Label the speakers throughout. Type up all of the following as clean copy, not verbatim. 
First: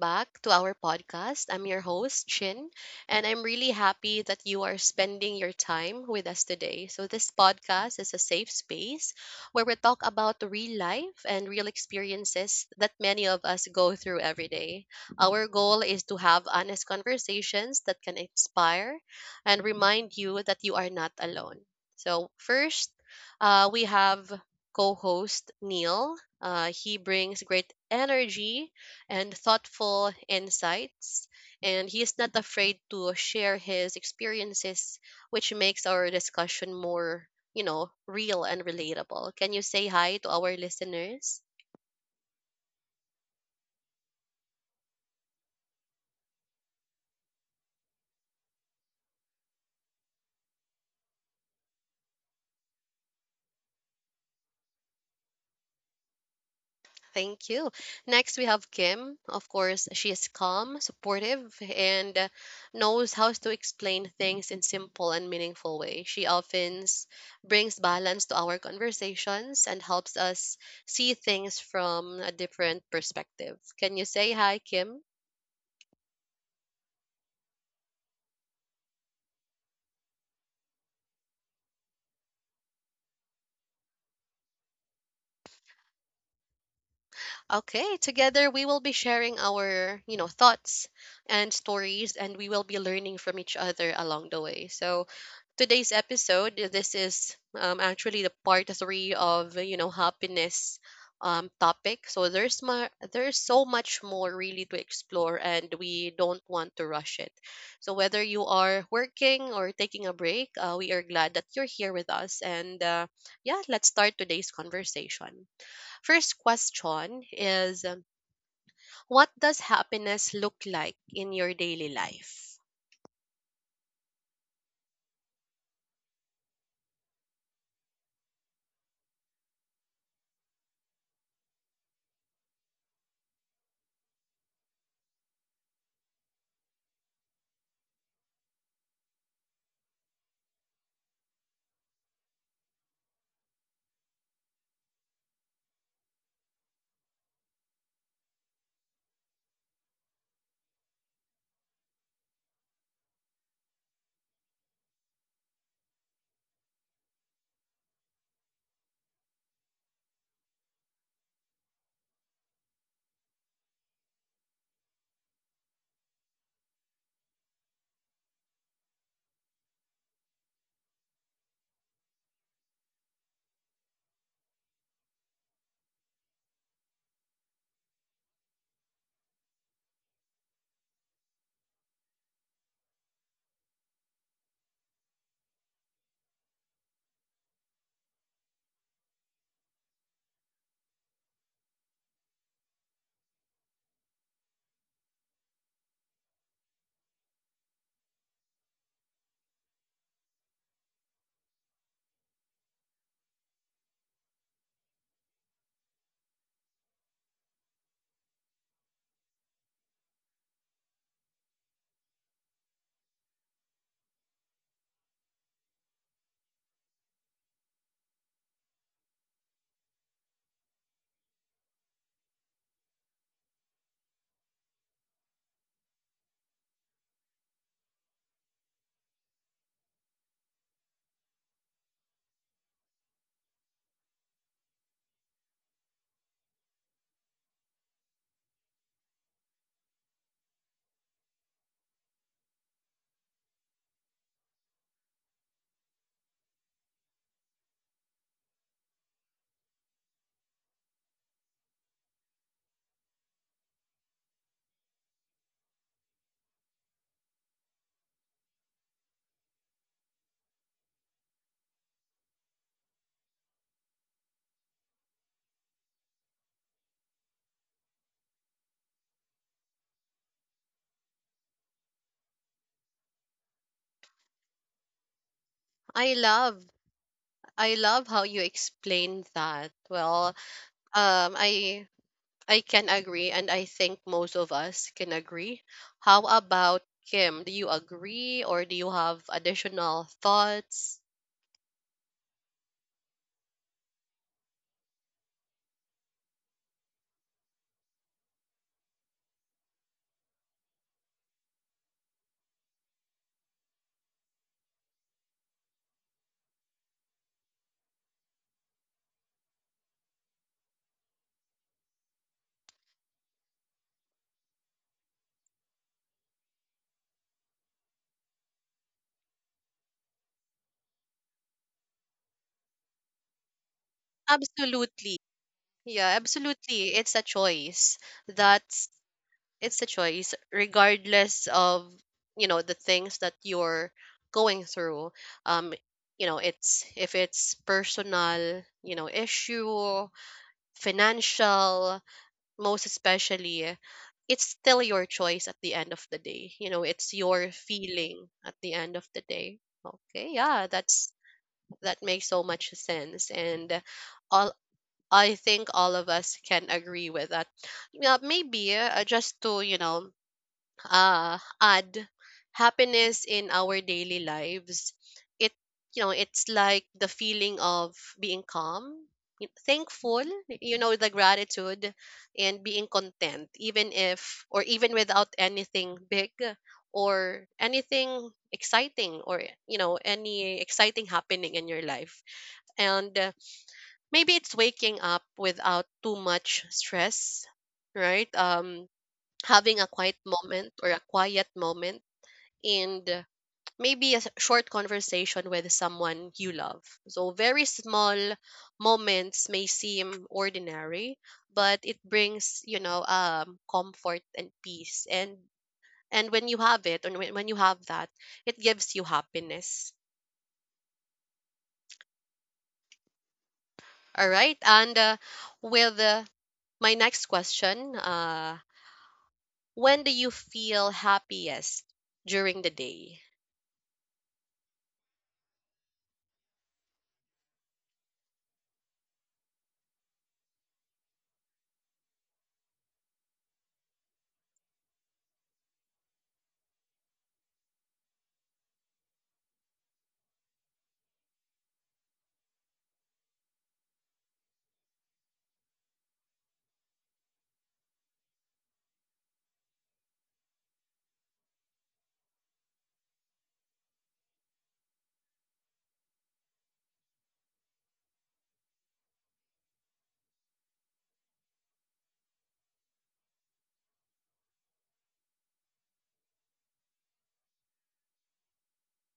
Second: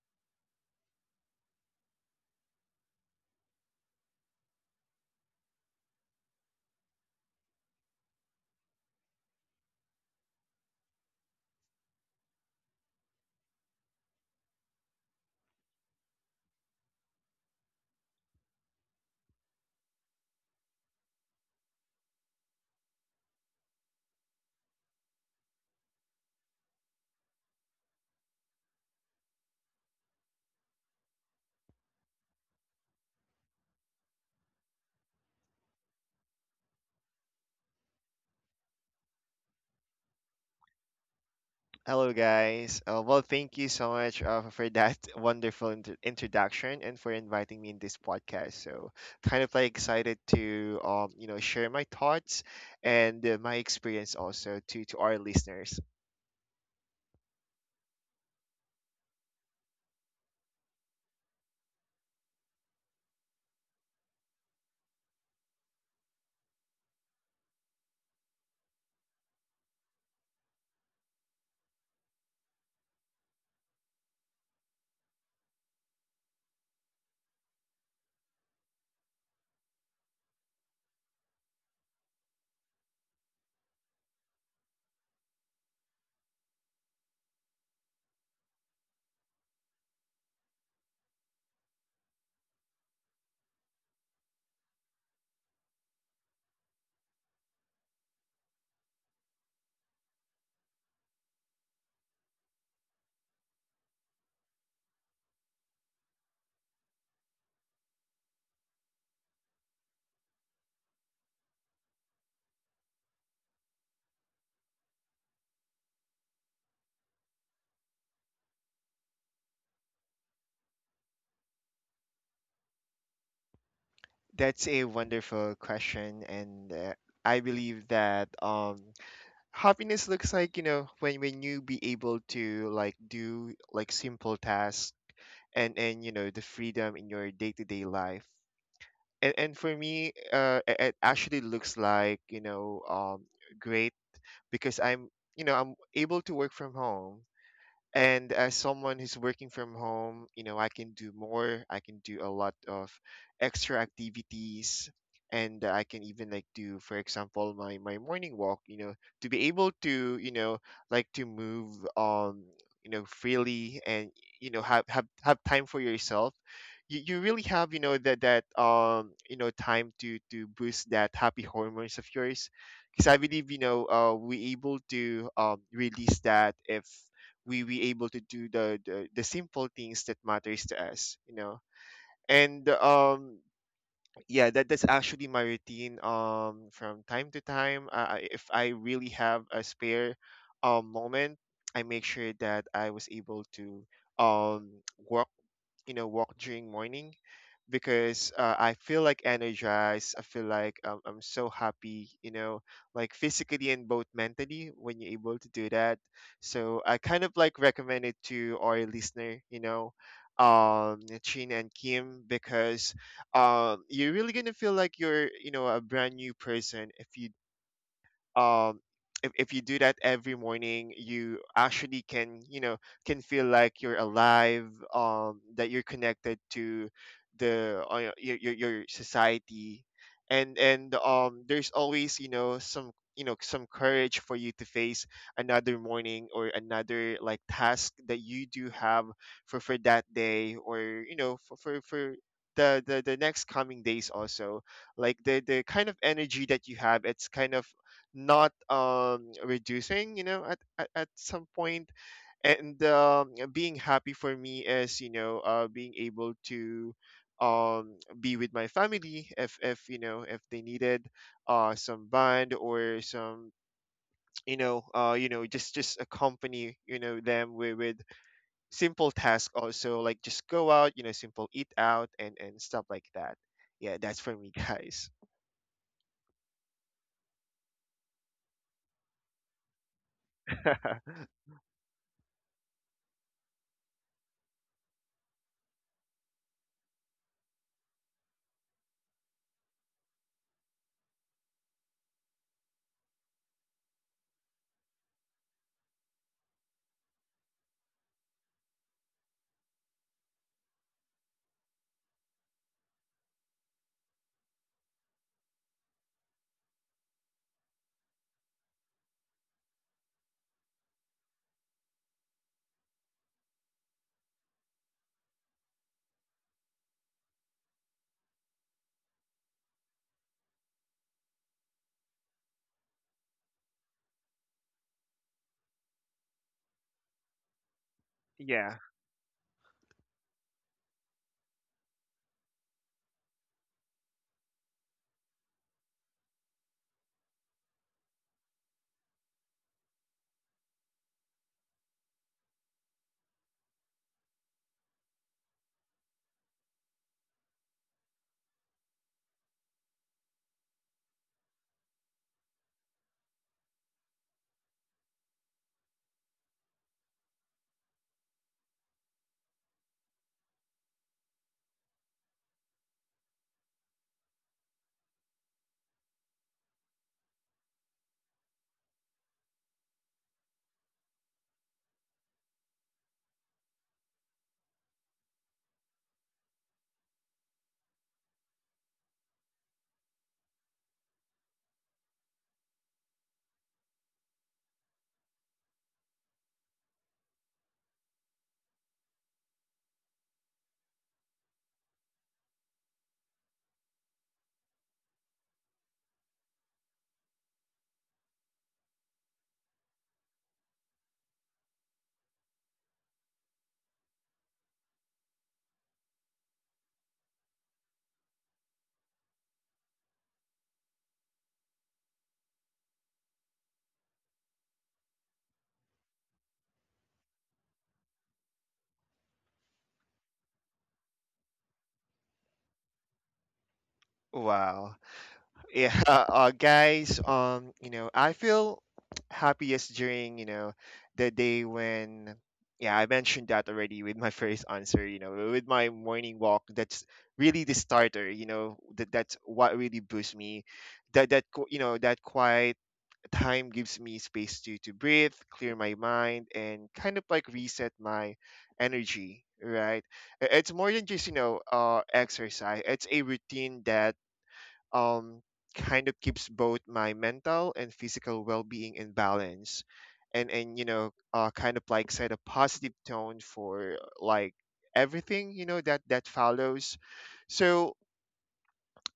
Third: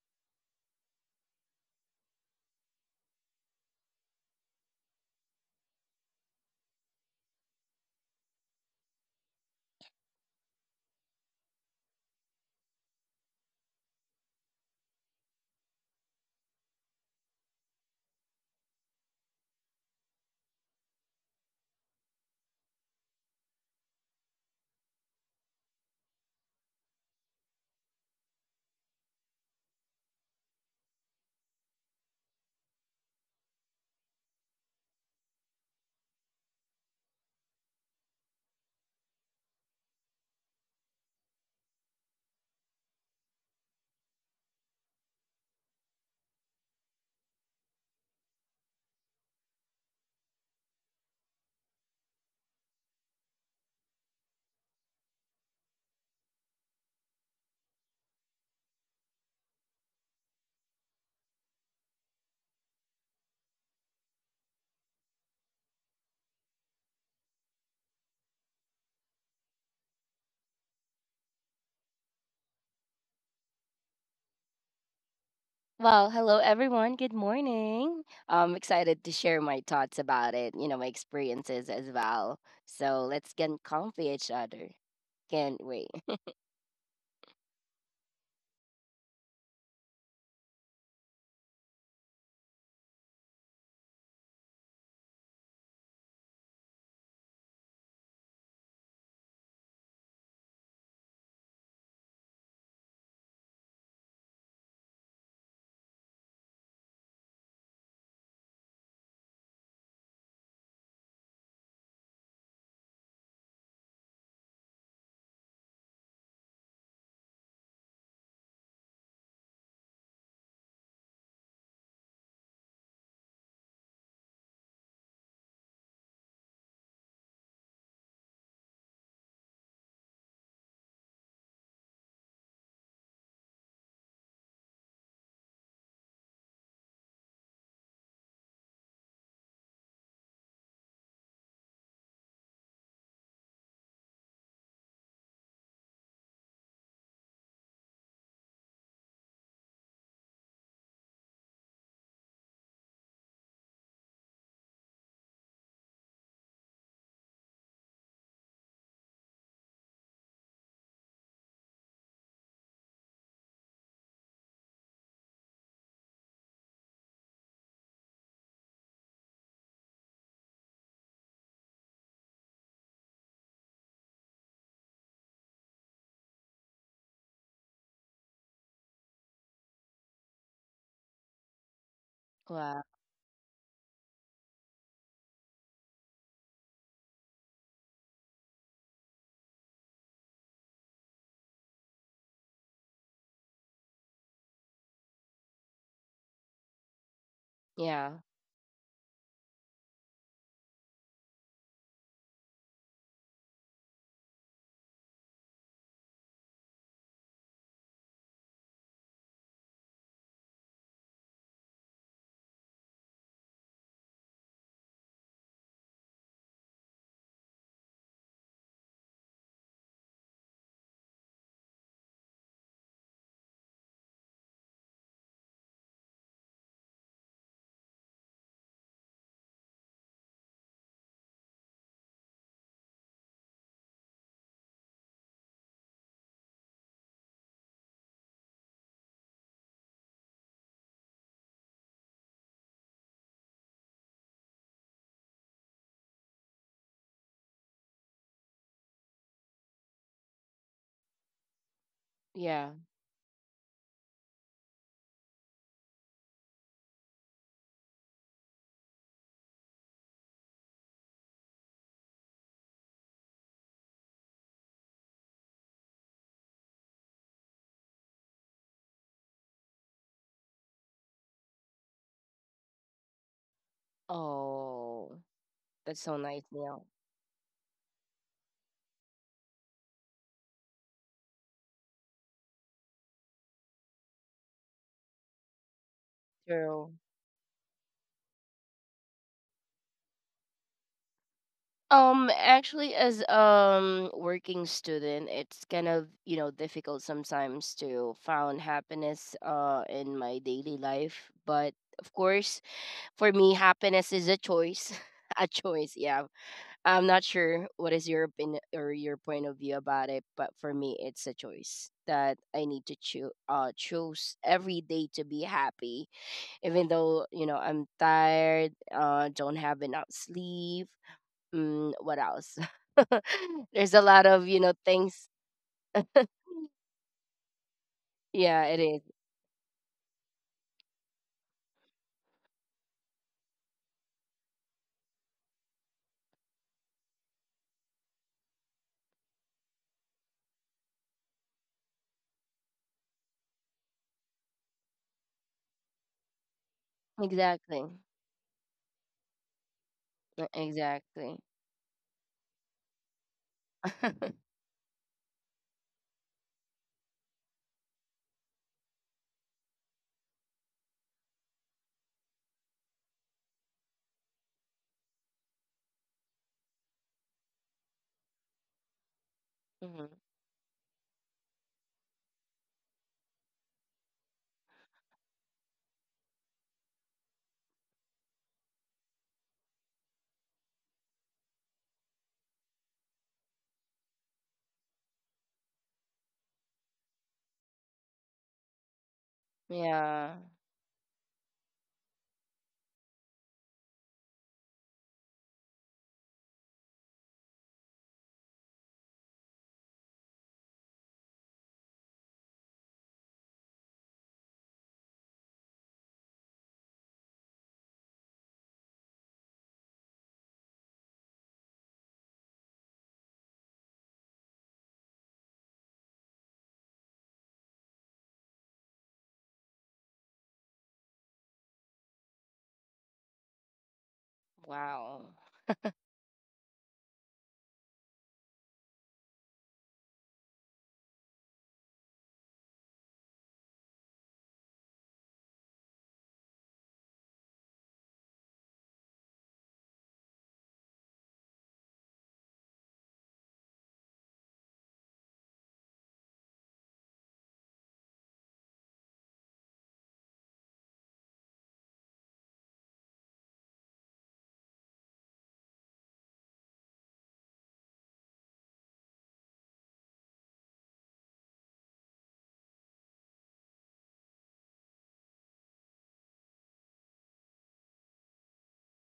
Speaker 1: back to our podcast. I'm your host, Chin, and I'm really happy that you are spending your time with us today. So, this podcast is a safe space where we talk about real life and real experiences that many of us go through every day. Our goal is to have honest conversations that can inspire and remind you that you are not alone. So, first, we have co host Neil. He brings great energy and thoughtful insights, and he is not afraid to share his experiences, which makes our discussion more, real and relatable. Can you say hi to our listeners?
Speaker 2: Hello, guys. Thank you so much for that wonderful introduction and for inviting me in this podcast. So, kind of like excited to share my thoughts and my experience also to our listeners.
Speaker 1: Thank you. Next, we have Kim. Of course, she is calm, supportive, and knows how to explain things in simple and meaningful way. Brings balance to our conversations and helps us see things from a different perspective. Can you say hi, Kim?
Speaker 3: Well, hello everyone. Good morning. I'm excited to share my thoughts about it, you know, my experiences as well. So let's get comfy each other. Can't wait.
Speaker 1: Okay, together we will be sharing our, you know, thoughts and stories and we will be learning from each other along the way. So, today's episode, this is actually the part 3 of, you know, happiness topic. So there's so much more really to explore and we don't want to rush it. So whether you are working or taking a break, we are glad that you're here with us and yeah, let's start today's conversation. First question is what does happiness look like in your daily life?
Speaker 2: That's a wonderful question, and I believe that happiness looks like when you be able to like do like simple tasks and you know the freedom in your day to day life and for me it actually looks like great because I'm you know I'm able to work from home. And as someone who's working from home, you know, I can do more. I can do a lot of extra activities. And I can even like do, for example, my morning walk, you know, to be able to, you know, like to move you know, freely and you know, have time for yourself. You really have, you know, that that you know, time to boost that happy hormones of yours because I believe we able to release that if we able to do the simple things that matters to us, you know. And
Speaker 3: Wow.
Speaker 2: Yeah, that that's actually my routine from time to time. If I really have a spare moment, I make sure that I was able to um walk, walk during morning,
Speaker 3: Yeah.
Speaker 2: because I feel like energized. I feel like I'm so happy, you know, like physically and both mentally when you're able to do that. So I kind of like recommend it to our listener, you know, Chin and Kim, because you're really gonna feel like you're, you know, a brand new person if you um if you do that every morning. You actually can, you know, can feel like you're alive, that you're connected to the your society, and there's always, you know, some courage for you to face another morning or another like task that you do have for that day, or you know for for the, the next coming days also. Like the kind of energy that you have, it's kind of not reducing, you know, at some point.
Speaker 3: Yeah.
Speaker 2: And being happy for me is, you know, being able to be with my family if you know if they needed some bond or some you know just accompany, you know, them with simple tasks, also like just go out, you know, simple eat out and stuff like that. Yeah, that's for me, guys.
Speaker 3: Oh, that's
Speaker 1: I
Speaker 3: so nice,
Speaker 1: love
Speaker 3: Neil.
Speaker 1: I love how you explained that. Well, um I I can agree and I think most of us can agree. How about
Speaker 3: True.
Speaker 1: Kim? Do you agree or do you have additional thoughts?
Speaker 3: Actually, as working student, it's kind of you know difficult sometimes to found happiness in my daily life. But of course, for me, happiness is a choice. A choice, yeah. I'm not sure what is your opinion or your point of view about it, but for me, it's a choice that I need to choose. Choose every day to be happy, even though you know I'm tired. Don't have enough sleep. Mm, what else? There's a lot of you know
Speaker 1: Absolutely.
Speaker 3: things.
Speaker 1: Yeah, absolutely. It's a choice.
Speaker 3: Yeah, it
Speaker 2: Yeah.
Speaker 1: That's
Speaker 3: is.
Speaker 1: It's a choice regardless of, you know, the things that you're going through, um you know, it's if it's personal, you know, issue, financial most especially, it's still your choice at the end of the day. You know, it's your
Speaker 3: Exactly.
Speaker 1: feeling at the end of the day. Okay, yeah,
Speaker 3: Exactly.
Speaker 1: that makes so much sense, and all I think all of us can agree with that. Yeah, maybe, just to, you know, add happiness in our daily lives, it you know, it's like the feeling of being calm,
Speaker 3: Hmm.
Speaker 1: thankful, you know, the gratitude, and being content, even if, or even without anything big or anything exciting, or you know, any exciting happening in your life. And maybe it's waking up without too much stress, right? Having a quiet
Speaker 3: Yeah.
Speaker 1: moment or a quiet moment. And maybe a short conversation with someone you love. So very small moments may seem ordinary, but it brings, you know, comfort and peace. And when you have that, it gives you happiness. All right? And with my next question, when do you feel happiest during the day?
Speaker 2: Wow.
Speaker 3: Wow.
Speaker 2: Yeah. Guys you know I feel happiest during the day when, yeah, I mentioned that already with my first answer. You know, with my morning walk, that's really the starter. You know, that that's what really boosts me. You know that quiet time gives me space to breathe, clear my mind, and kind of like reset my energy, right? It's more than just, exercise. It's a routine that um, kind of keeps both my mental and physical well-being in balance, and kind of like set a positive tone for like everything, you know, that that follows. So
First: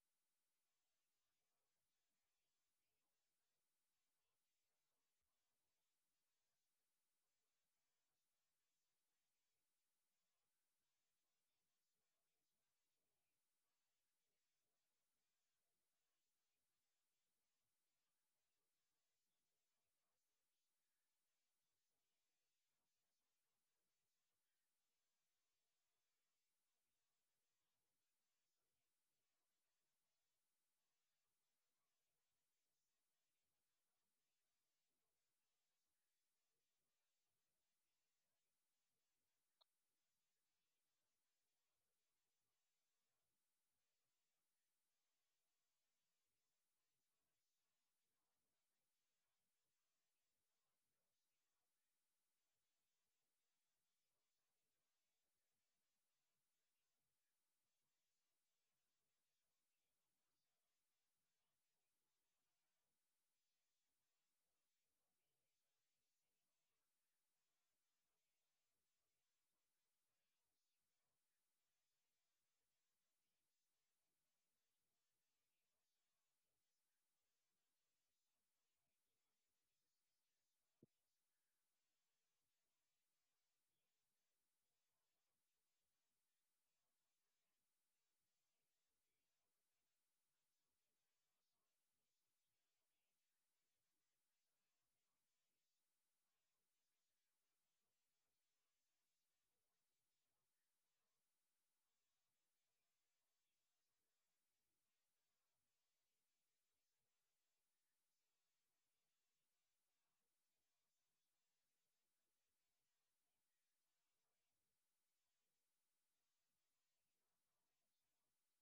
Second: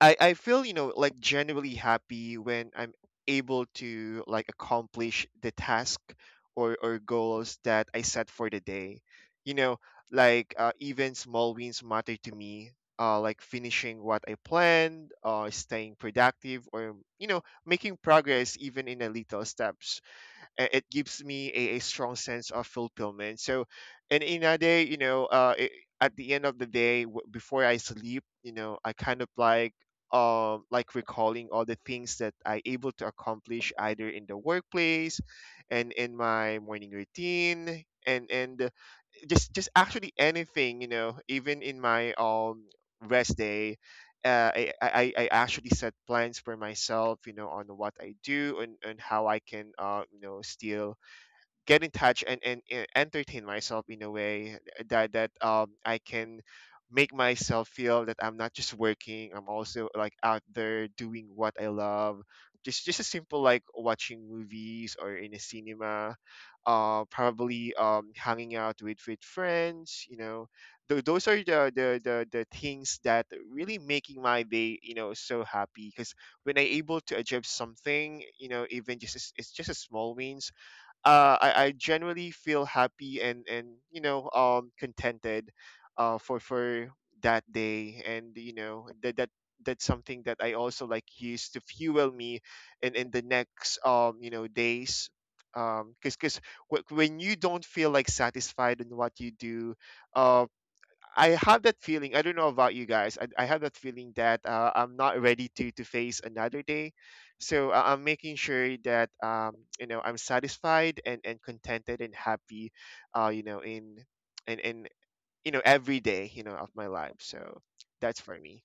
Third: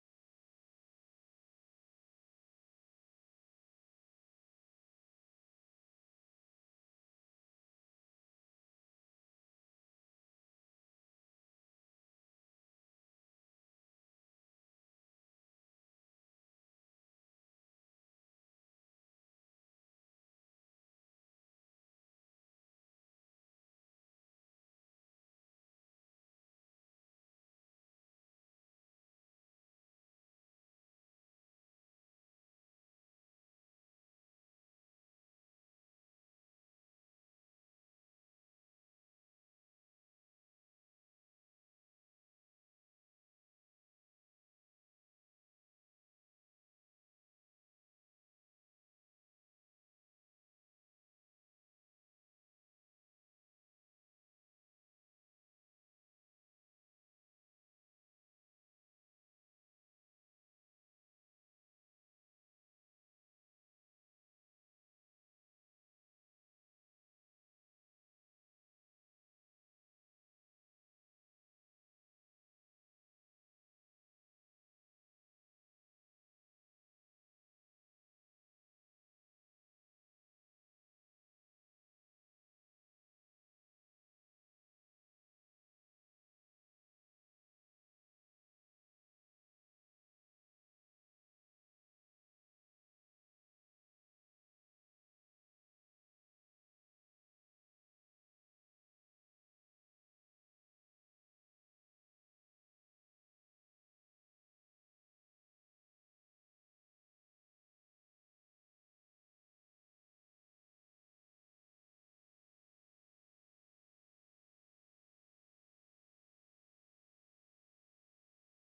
Speaker 2: I feel, you know, like genuinely happy when I'm able to like accomplish the task or goals that I set for the day. You know, like even small wins matter to me. Like finishing what I planned, staying productive, or you know, making progress even in the little steps. Uh, it gives me a strong sense of fulfillment. So and in a day you know it, at the end of the day before I sleep, you know, I kind of like recalling all the things that I able to accomplish, either in the workplace and in my morning routine, and just actually anything, you know, even in my rest day. Uh, I actually set plans for myself, you know, on what I do, and how I can, you know, still get in touch, and, and entertain myself in a way that I can make myself feel that I'm not just working. I'm also like out there doing what I love. Just a simple like watching movies or in a cinema, probably hanging out with friends. You know, those are the, the things that really making my day. You know, so happy because when I able to achieve something, you know, even just it's just a small wins. Uh, I genuinely feel happy, and contented for that day. And you know that that's something that I also like use to fuel me in the next days. Because when you don't feel like satisfied in what you do, um. I have that feeling. I don't know about you guys. I have that feeling that I'm not ready to face another day. So I'm making sure that you know I'm satisfied, and contented and happy, you know, in in you know every day you know of my life. So that's for me.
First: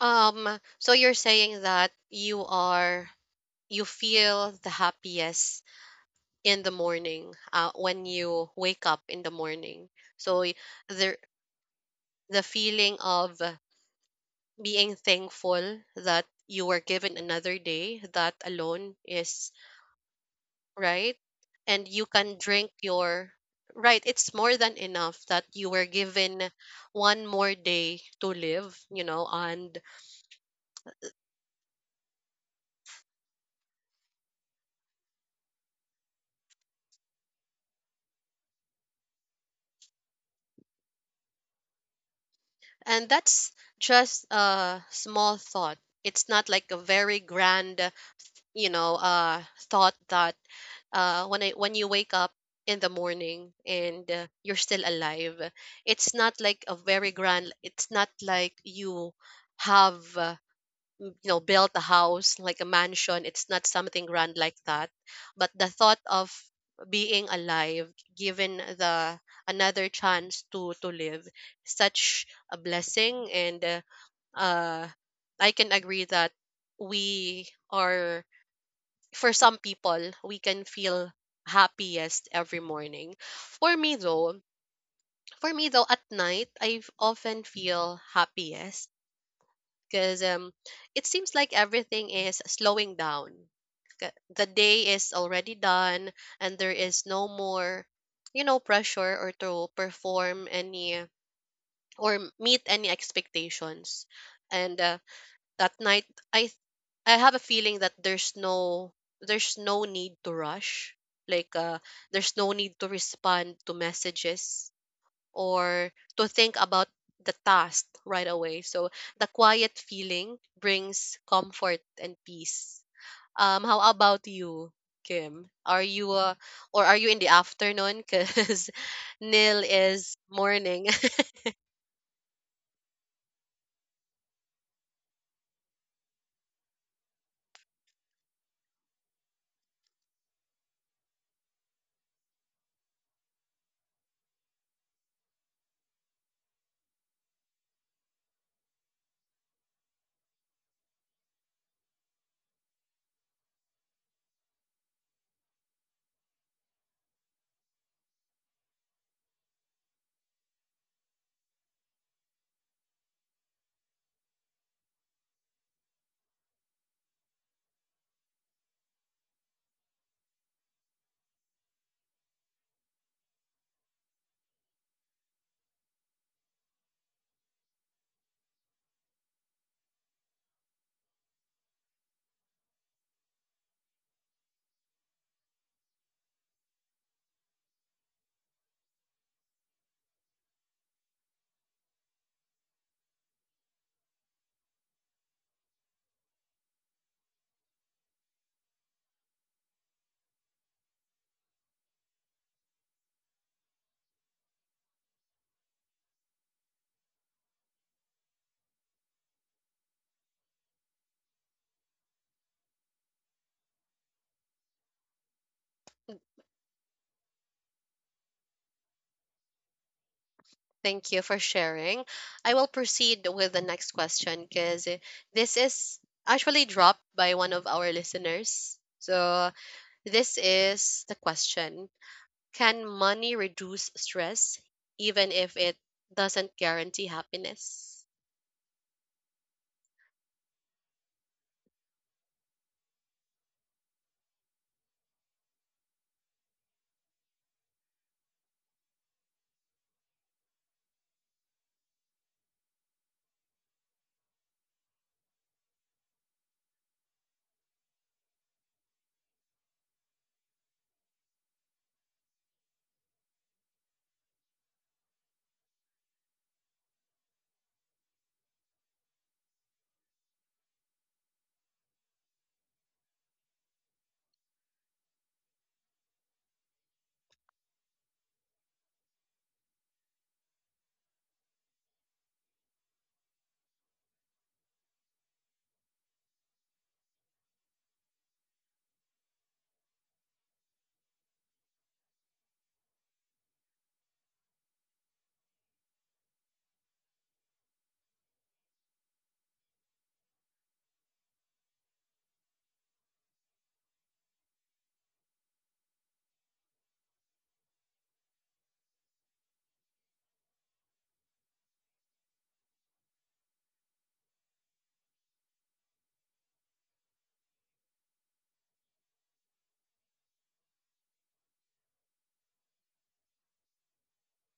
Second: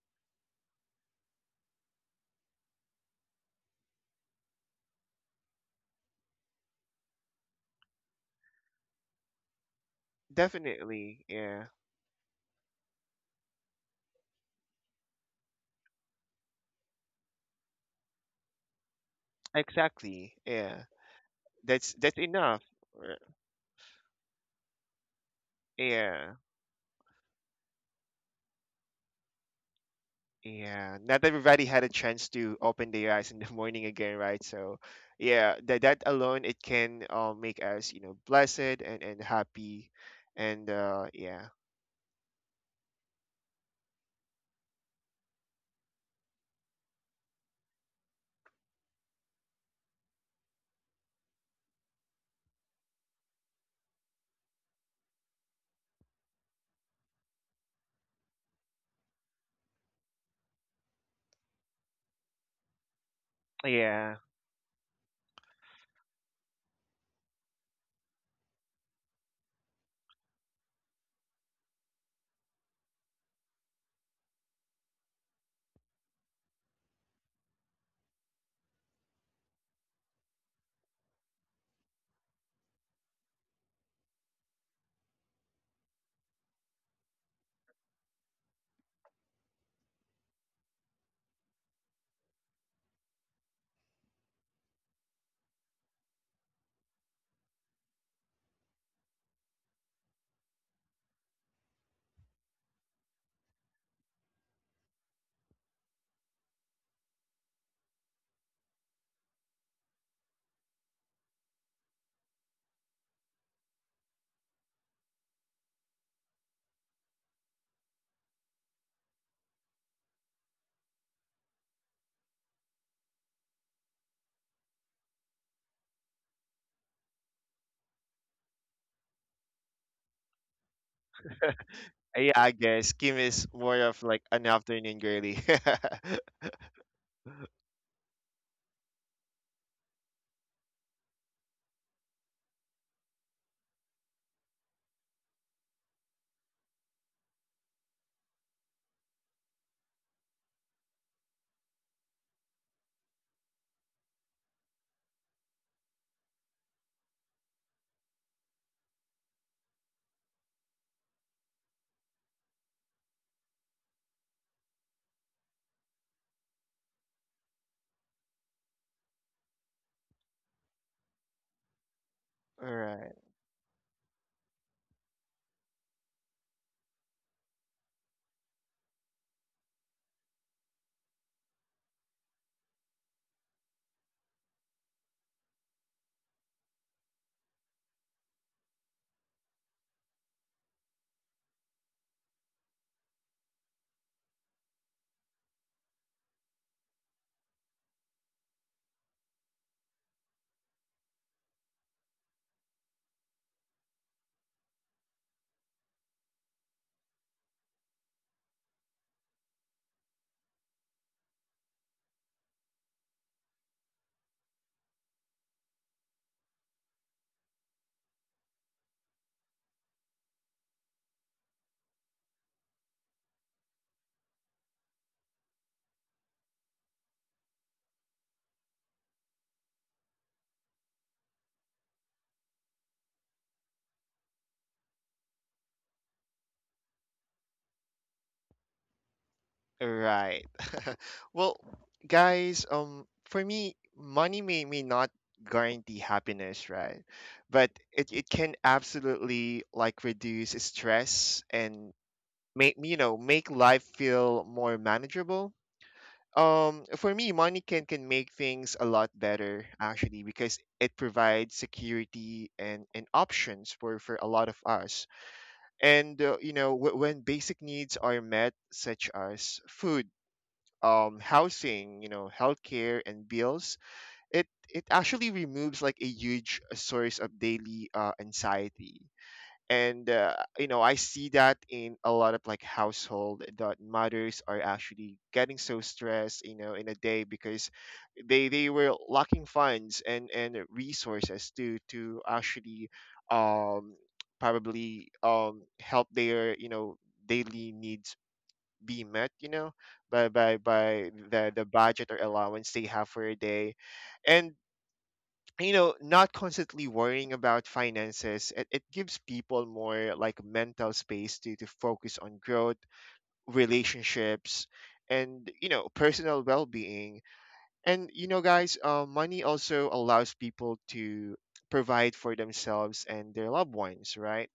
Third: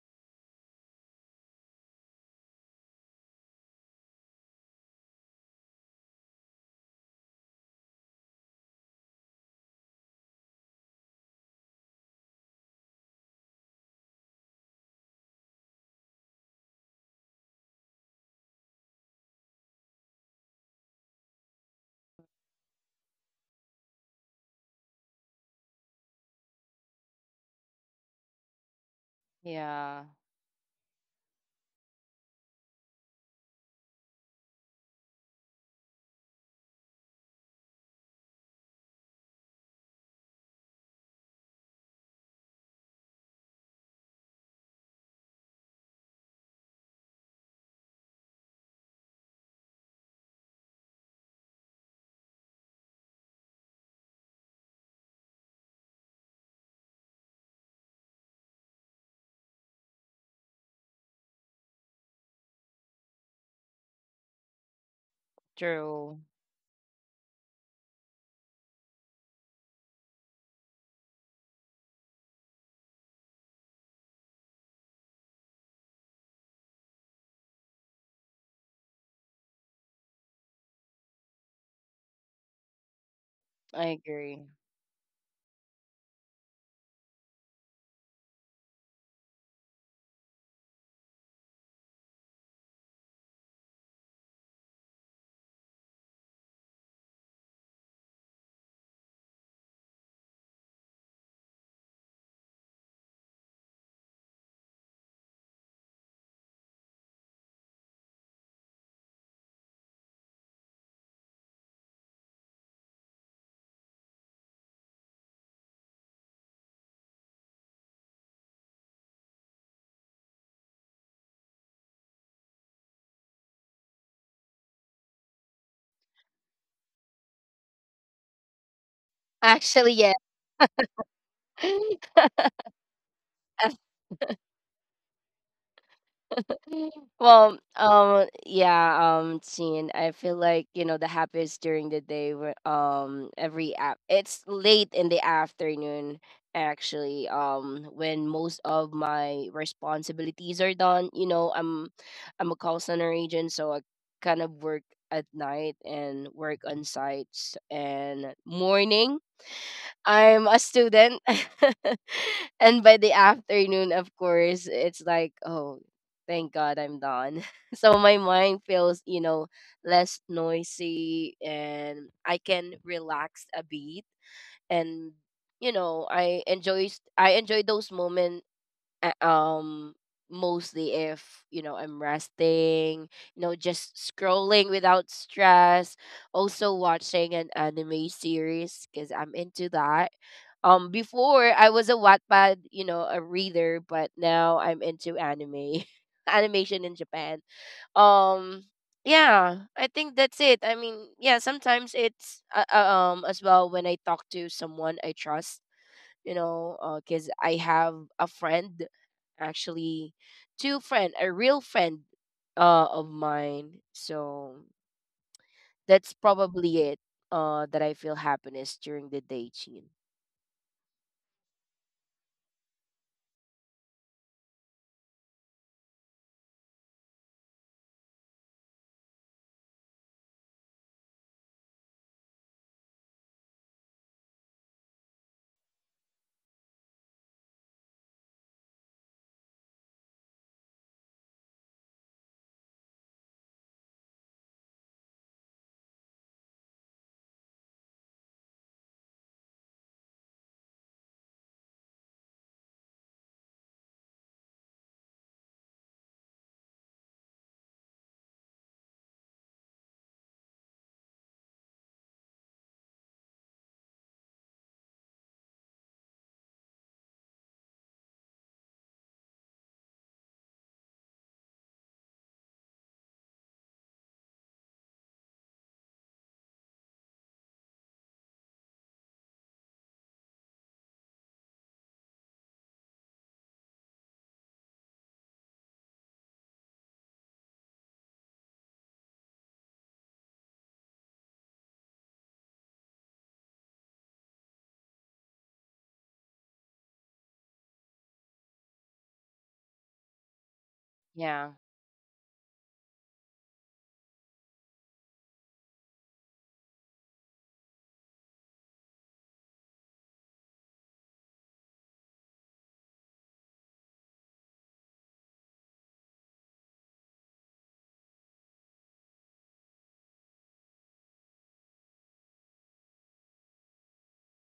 Speaker 1: So you're saying that you feel the happiest in the morning, when you wake up in the morning. So the
Speaker 2: Definitely, yeah.
Speaker 1: the feeling of being thankful that you were given another day, that alone is
Speaker 2: Exactly, yeah.
Speaker 1: right, and you
Speaker 2: That's
Speaker 1: can
Speaker 2: enough.
Speaker 1: drink
Speaker 2: Uh,
Speaker 1: your right. It's more than enough that you were
Speaker 2: Yeah.
Speaker 1: given one more day to live, you know. and
Speaker 3: Yeah.
Speaker 2: Yeah, not everybody had a chance to open their eyes in the morning again, right? So, yeah, that that alone it can, make us, you know, blessed and happy, and yeah.
Speaker 1: And that's just a small thought. It's not like a very grand, you know, thought that when you wake up in the morning and you're still alive, it's not like a very grand. It's not like you have, you know, build a house like a mansion. It's not something
Speaker 2: Yeah,
Speaker 1: grand like that, but the thought
Speaker 3: True.
Speaker 1: of being alive, given the another chance to live, such a blessing. And uh I can agree that we are for some people we can feel happiest every morning. for
Speaker 3: I
Speaker 1: me though
Speaker 3: agree.
Speaker 1: for me though, at night I often feel happiest because it seems like everything is slowing down. The day is already done, and there is no more, you know, pressure, or to perform any or meet any expectations. And that night, I th- I have a feeling that there's no need to rush. Like, there's no need to respond to messages or to think about the task right away. So the quiet feeling brings comfort and peace. How about you, Kim? Are you, or are you in the afternoon? Because Neil
Speaker 3: Actually, yeah.
Speaker 1: is morning.
Speaker 2: yeah. I guess Kim is more of like an afternoon girly.
Speaker 3: Well, yeah, Tin, I feel like, you know, the happiest during the day, every app, it's late in the afternoon, actually, when most of my responsibilities are done. You know, I'm a call center agent, so I kind of work at night and work on sites and morning. I'm a student. And by the afternoon, of course, it's like, oh, thank God I'm done. So my mind feels, you know, less noisy and I can
Speaker 2: Right,
Speaker 3: relax a bit. And, you know, I enjoy those moments uh, um mostly if you know I'm resting, you know, just scrolling without stress, also watching an anime series because I'm into that. Before I was a Wattpad, you know, a reader, but now I'm into anime animation in Japan. um yeah, I think that's it. I mean, yeah, sometimes it's as well when I talk to someone I trust, you know, because I have a friend, actually, two friend, a real friend of mine. So that's probably it, that I feel happiness during the day, Chin.
Speaker 1: Thank you for sharing. I will proceed with the next question because this is actually dropped by one of our listeners. So this is the question. Can money reduce stress even if it doesn't guarantee happiness?
Speaker 2: right. Well, guys, for me, money may not guarantee happiness, right? But it can absolutely like reduce stress and make, you know, make life feel more manageable. For me, money can make things a lot better, actually, because it provides security and options for a lot of us. And you know when basic needs are met, such as food, housing, you know, healthcare, and bills, it actually removes like a huge source of daily anxiety. And you know I see that in a lot of like household that mothers are actually getting so stressed, you know, in a day, because they were lacking funds and resources to actually um probably help their, you know, daily needs be met, you know, by
Speaker 3: Yeah,
Speaker 2: the budget or allowance they have for a day. And you know not constantly worrying about finances, it gives people more like mental space to focus on growth, relationships, and you know personal well-being. And you know, guys, money also allows people to provide for themselves and their loved ones, right?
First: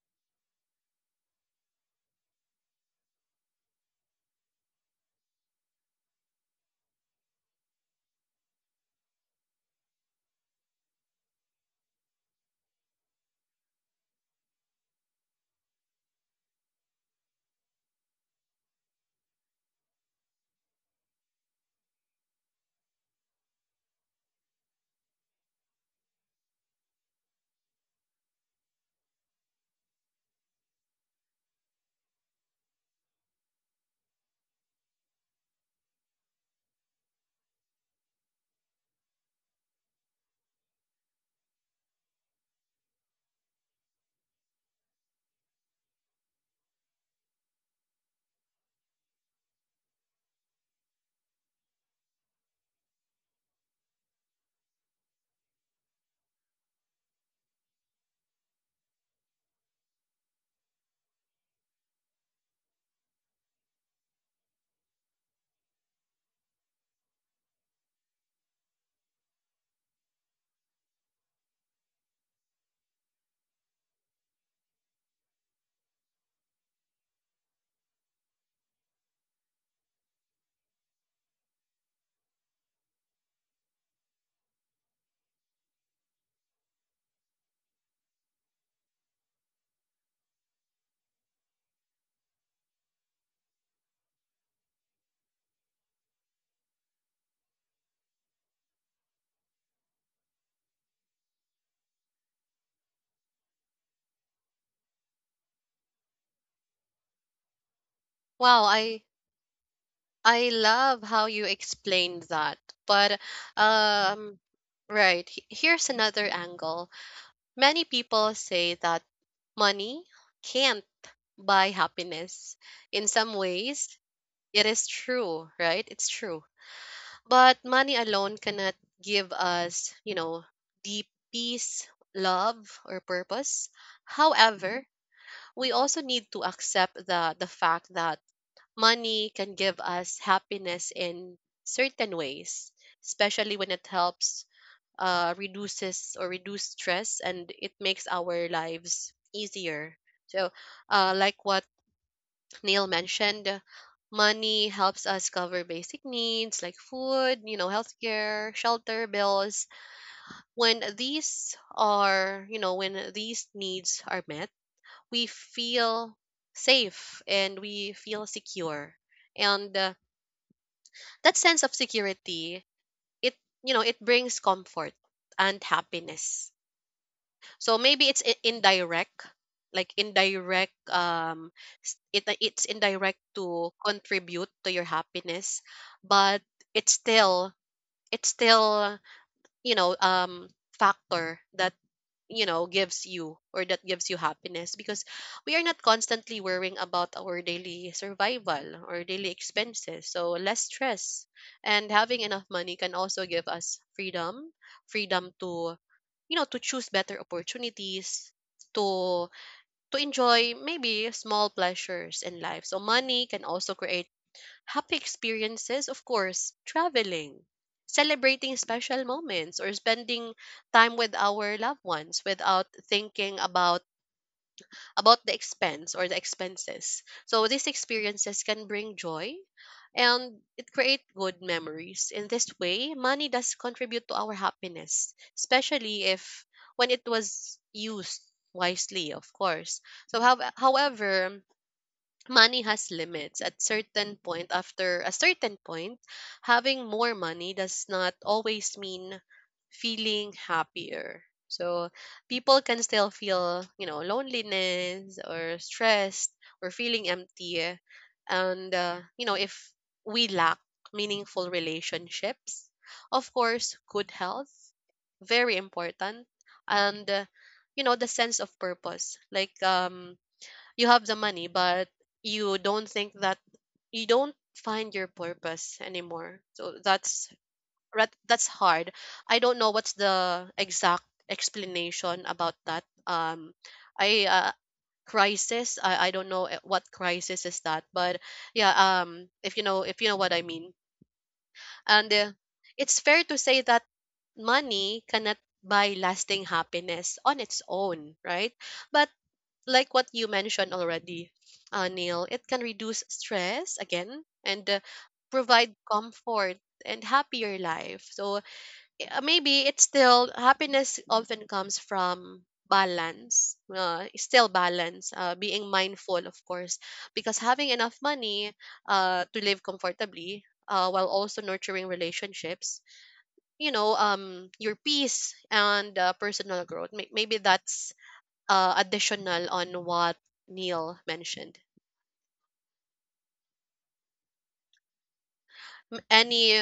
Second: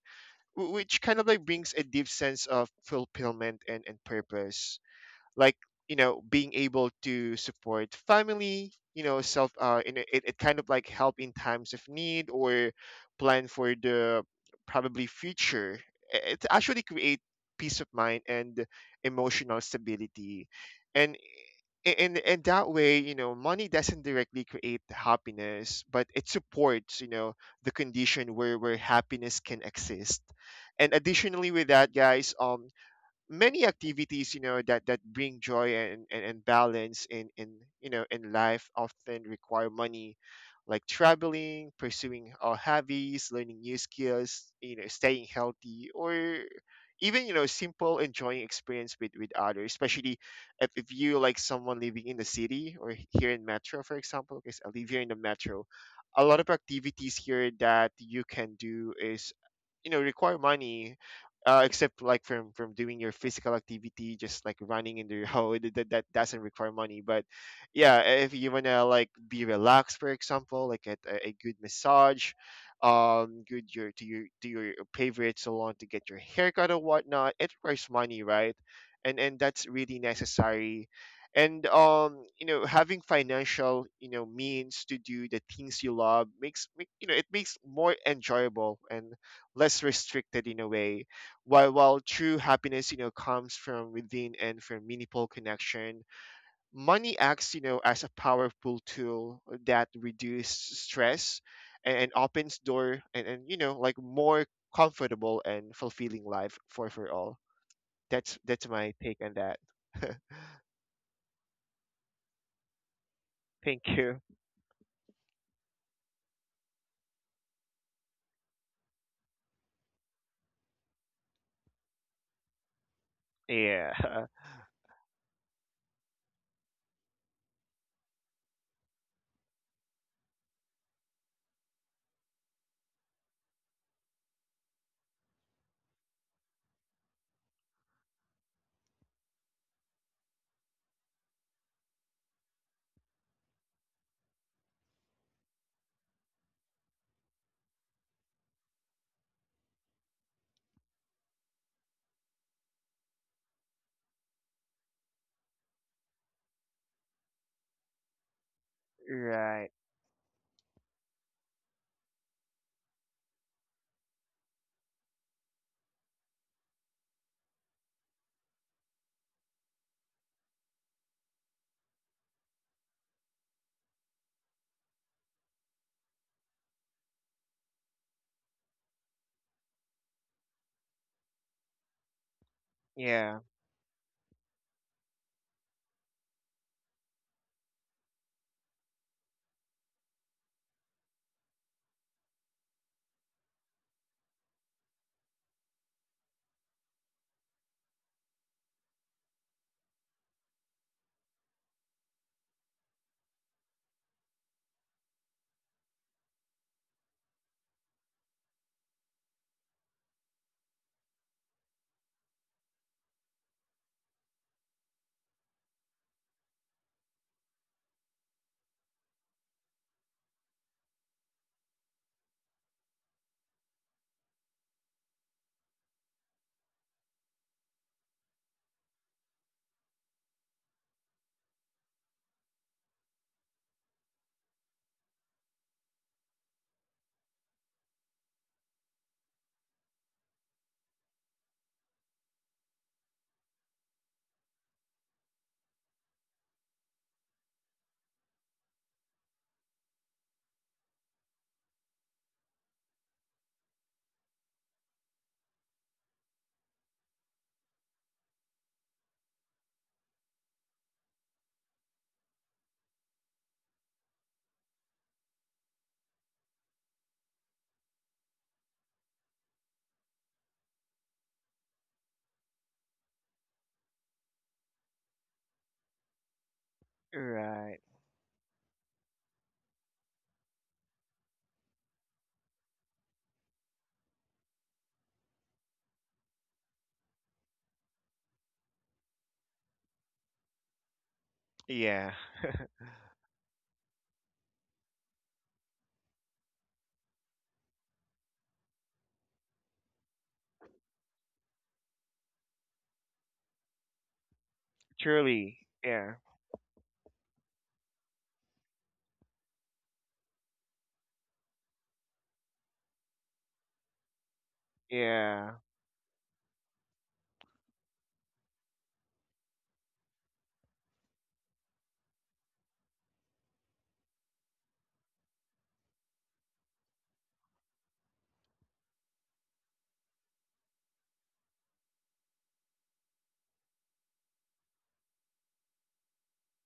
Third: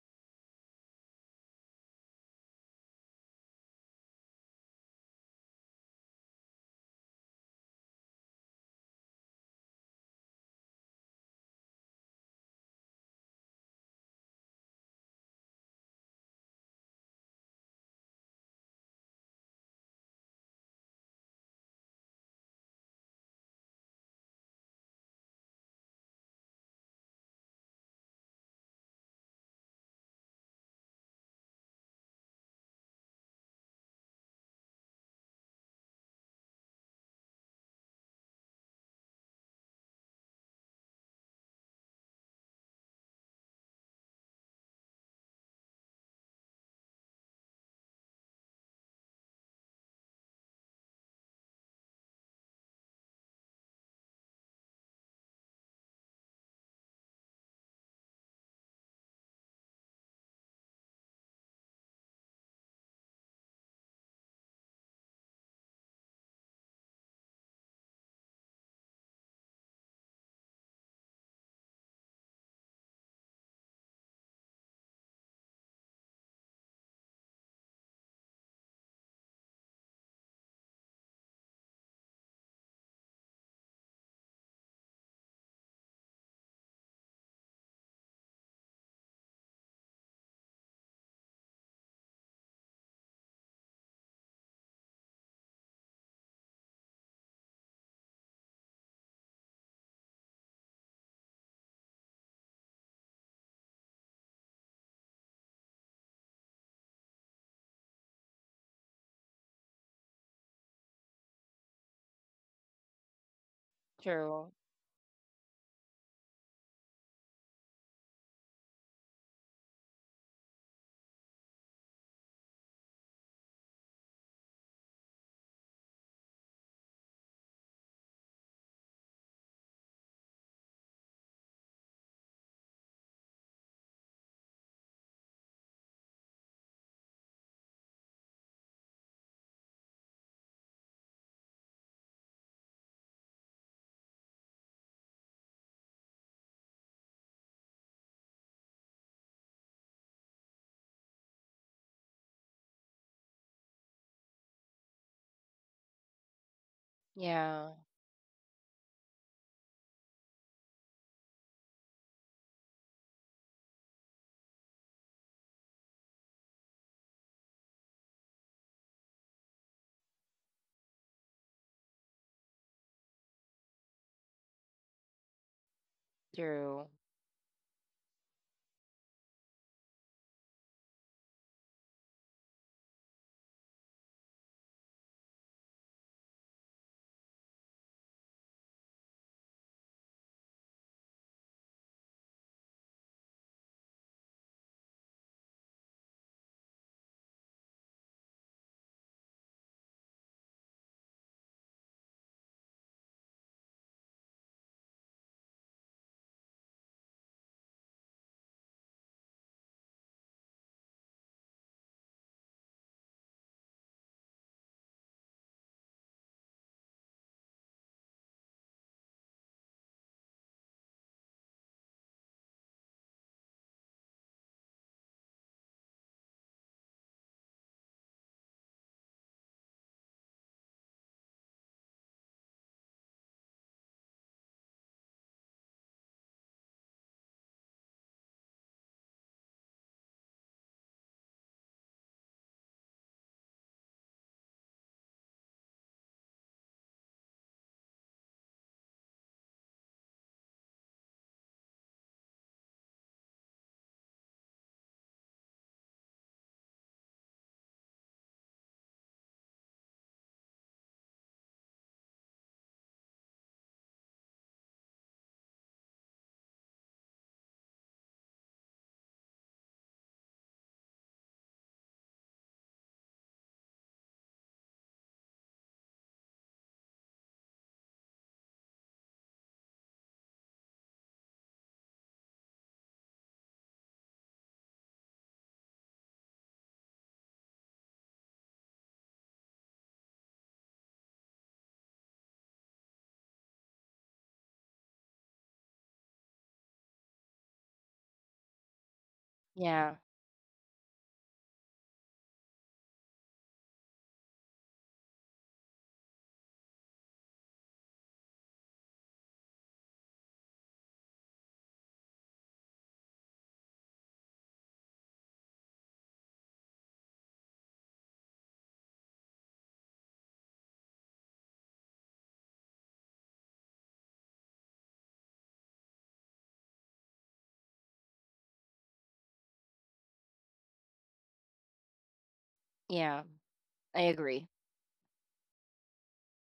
Speaker 2: Which kind of like brings a deep sense of fulfillment and purpose. Like, you know, being able to support family, you know, self, it, it kind of like help in times of need, or plan for the probably future. It actually create peace of mind and emotional stability. And in that way, you know, money doesn't directly create happiness, but it supports, you know, the condition where happiness can exist. And additionally with that, guys, many activities, you know, that that bring joy, and and balance in you know in life, often require money. Like traveling, pursuing our hobbies, learning new skills, you know, staying healthy, or even, you know, simple enjoying experience with others, especially if you like someone living in the city or here in metro, for example, because I live here in the metro. A lot of activities here that you can do is, you know, require money. Uh, except like from doing your physical activity, just like running in the road. That, that doesn't require money. But yeah, if you want to like be relaxed, for example, like at a good massage, good your to your favorite salon to get your haircut or whatnot, it requires money, right? And that's really necessary. And you know having financial, you know, means to do the things you love makes you know it makes more enjoyable and less restricted in a way. While true happiness, you know, comes from within and from meaningful connection, money acts, you know, as a powerful tool that reduces stress and opens door, and you know, like more comfortable and fulfilling life for all.
Speaker 1: Wow,
Speaker 2: That's my take on that.
Speaker 1: I love how you explained that. But
Speaker 2: Thank you.
Speaker 1: um
Speaker 3: true.
Speaker 1: right, here's another angle. Many people say that money can't buy happiness. In some ways,
Speaker 2: Yeah.
Speaker 1: it is true, right? It's true. But money alone cannot give us, you know, deep peace, love, or purpose. However, we also need to accept the fact that money can give us happiness in certain ways, especially when it helps, reduces or reduce stress and it makes our lives easier. So, like what Neil mentioned, money helps us cover basic needs like food, you know,
Speaker 3: Yeah,
Speaker 1: healthcare, shelter bills.
Speaker 2: Right.
Speaker 1: When these are, you know, when these needs are met, we feel safe and we feel secure. And that sense of security, it, you know, it brings comfort and happiness.
Speaker 3: true.
Speaker 1: So maybe it's indirect, like indirect. It it's indirect
Speaker 2: Yeah.
Speaker 1: to contribute to your happiness, but it's still it's still, you know, factor that, you know, gives you happiness, because we are not constantly worrying about our daily survival or daily expenses, so less stress. And having enough money can also give us freedom, freedom to, you know, to choose better opportunities, to to enjoy maybe small pleasures in life. So money can also create happy experiences, of course, traveling, celebrating special moments, or spending time with our loved ones without thinking about the expense or the expenses. So these experiences can bring joy and it create good memories. In this way, money does contribute to our happiness, especially if when it was used wisely, of course. So however, money has limits at certain point. After a certain point, having more money does not always mean feeling happier. So people can still feel, you know, loneliness, or stressed, or feeling empty. And you know, if we lack meaningful relationships, of course good health, very important. And you know, the sense of purpose, like, you have the money but you don't think that you don't find your purpose anymore. So
Speaker 2: Right.
Speaker 1: that's hard. I don't know what's the exact explanation about that. I Crisis, I don't know, what crisis is that, but yeah, if you know, if you know what I mean.
Speaker 2: Yeah.
Speaker 1: And it's fair to say that money cannot buy lasting happiness on its own, right? But like
Speaker 3: Yeah,
Speaker 1: what you mentioned already, Neil, it can reduce stress again, and
Speaker 2: Truly.
Speaker 1: provide
Speaker 2: Yeah.
Speaker 1: comfort and happier life. So maybe it's still happiness often comes from balance, still balance,
Speaker 2: Yeah.
Speaker 1: being mindful, of course, because having enough money, to live comfortably. While also nurturing relationships, you know, your peace, and personal growth. Maybe that's additional on what Neil mentioned.
Speaker 3: yeah, I agree.
Speaker 1: Any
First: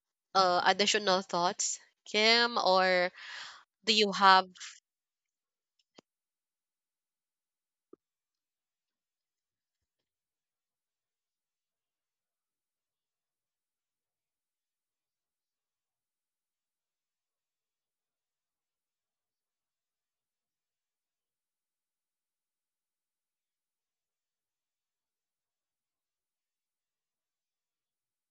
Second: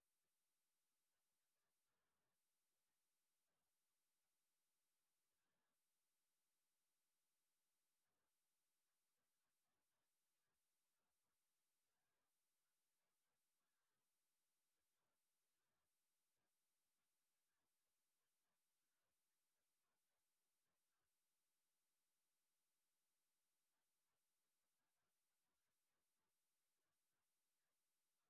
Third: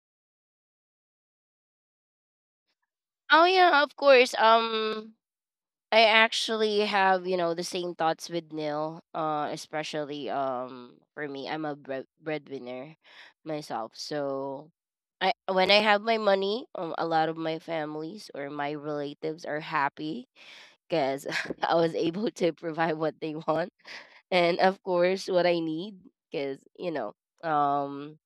Speaker 1: additional thoughts, Kim, or
Speaker 3: Oh yeah,
Speaker 1: do
Speaker 3: of
Speaker 1: you
Speaker 3: course.
Speaker 1: have?
Speaker 3: I actually have, you know, the same thoughts with Neil, especially for me. I'm a breadwinner myself. So I when I have my money, a lot of my families or my relatives are happy because I was able to provide what they want and of course what I need because you know um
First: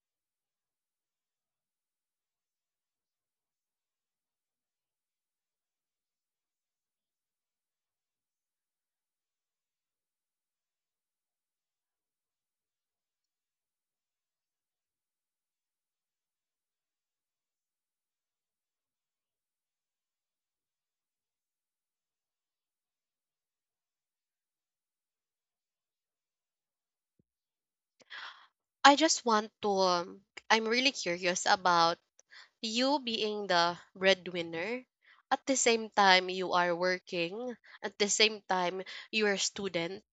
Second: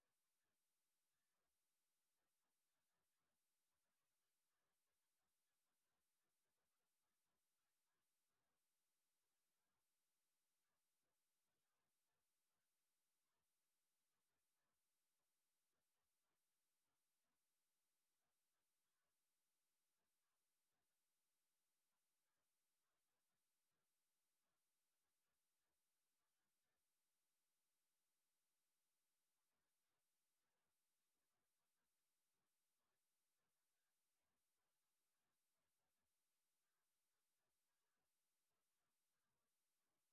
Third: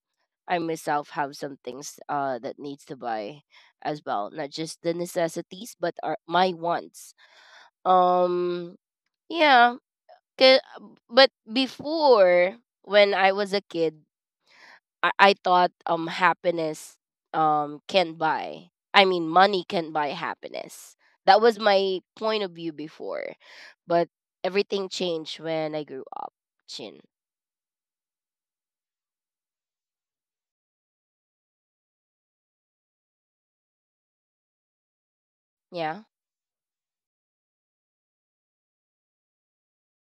Speaker 3: I myself have some things that needs to buy as well, not just the necessities but our my wants. um, yeah, 'ca- but before when I was a kid, I thought happiness can buy. I mean, money can buy happiness. That was my point of view before, but everything changed when I grew up. Chin,
Speaker 1: I just want to. I'm really curious about you being the breadwinner. At the same
Speaker 3: yeah,
Speaker 1: time, you are working. At the same time, you are a student.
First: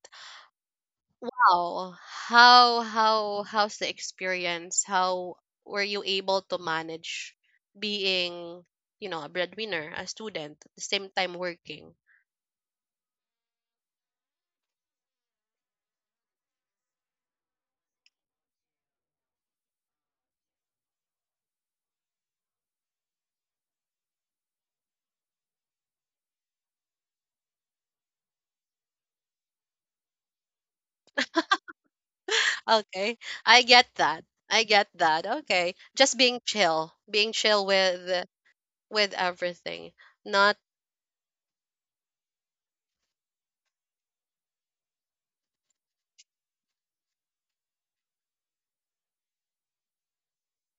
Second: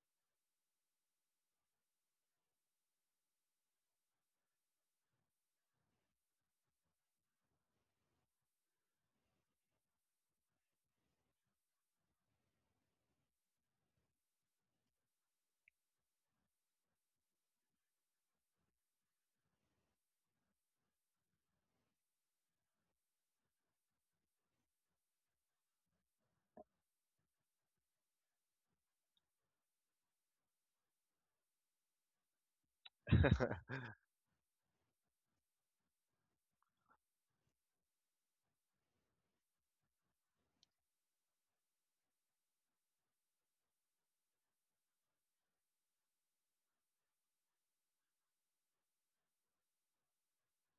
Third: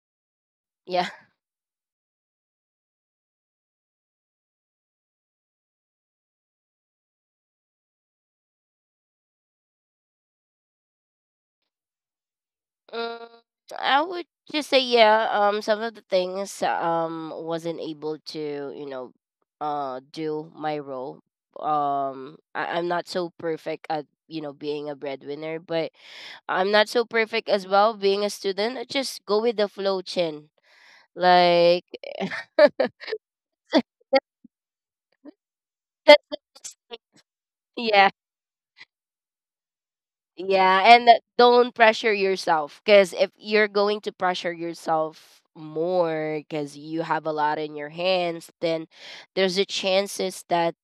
Speaker 3: yeah.
Speaker 1: How How's the experience? How were you able to manage being, you know, a breadwinner, a student, at the same time working?
Speaker 3: Mm, I would just say yeah. Some of the things wasn't able to you know, do my role. I'm not so perfect at you know being a breadwinner, but I'm not so perfect as well being a student. I just go with the flow, chin. Like
Speaker 1: Okay, I get
Speaker 3: that,
Speaker 1: that. I get that. Okay, just
Speaker 3: that's
Speaker 1: being chill with everything. Not
Speaker 3: Yeah, and don't pressure yourself, because if you're going to pressure yourself more because you have a lot in your hands, then there's a chances that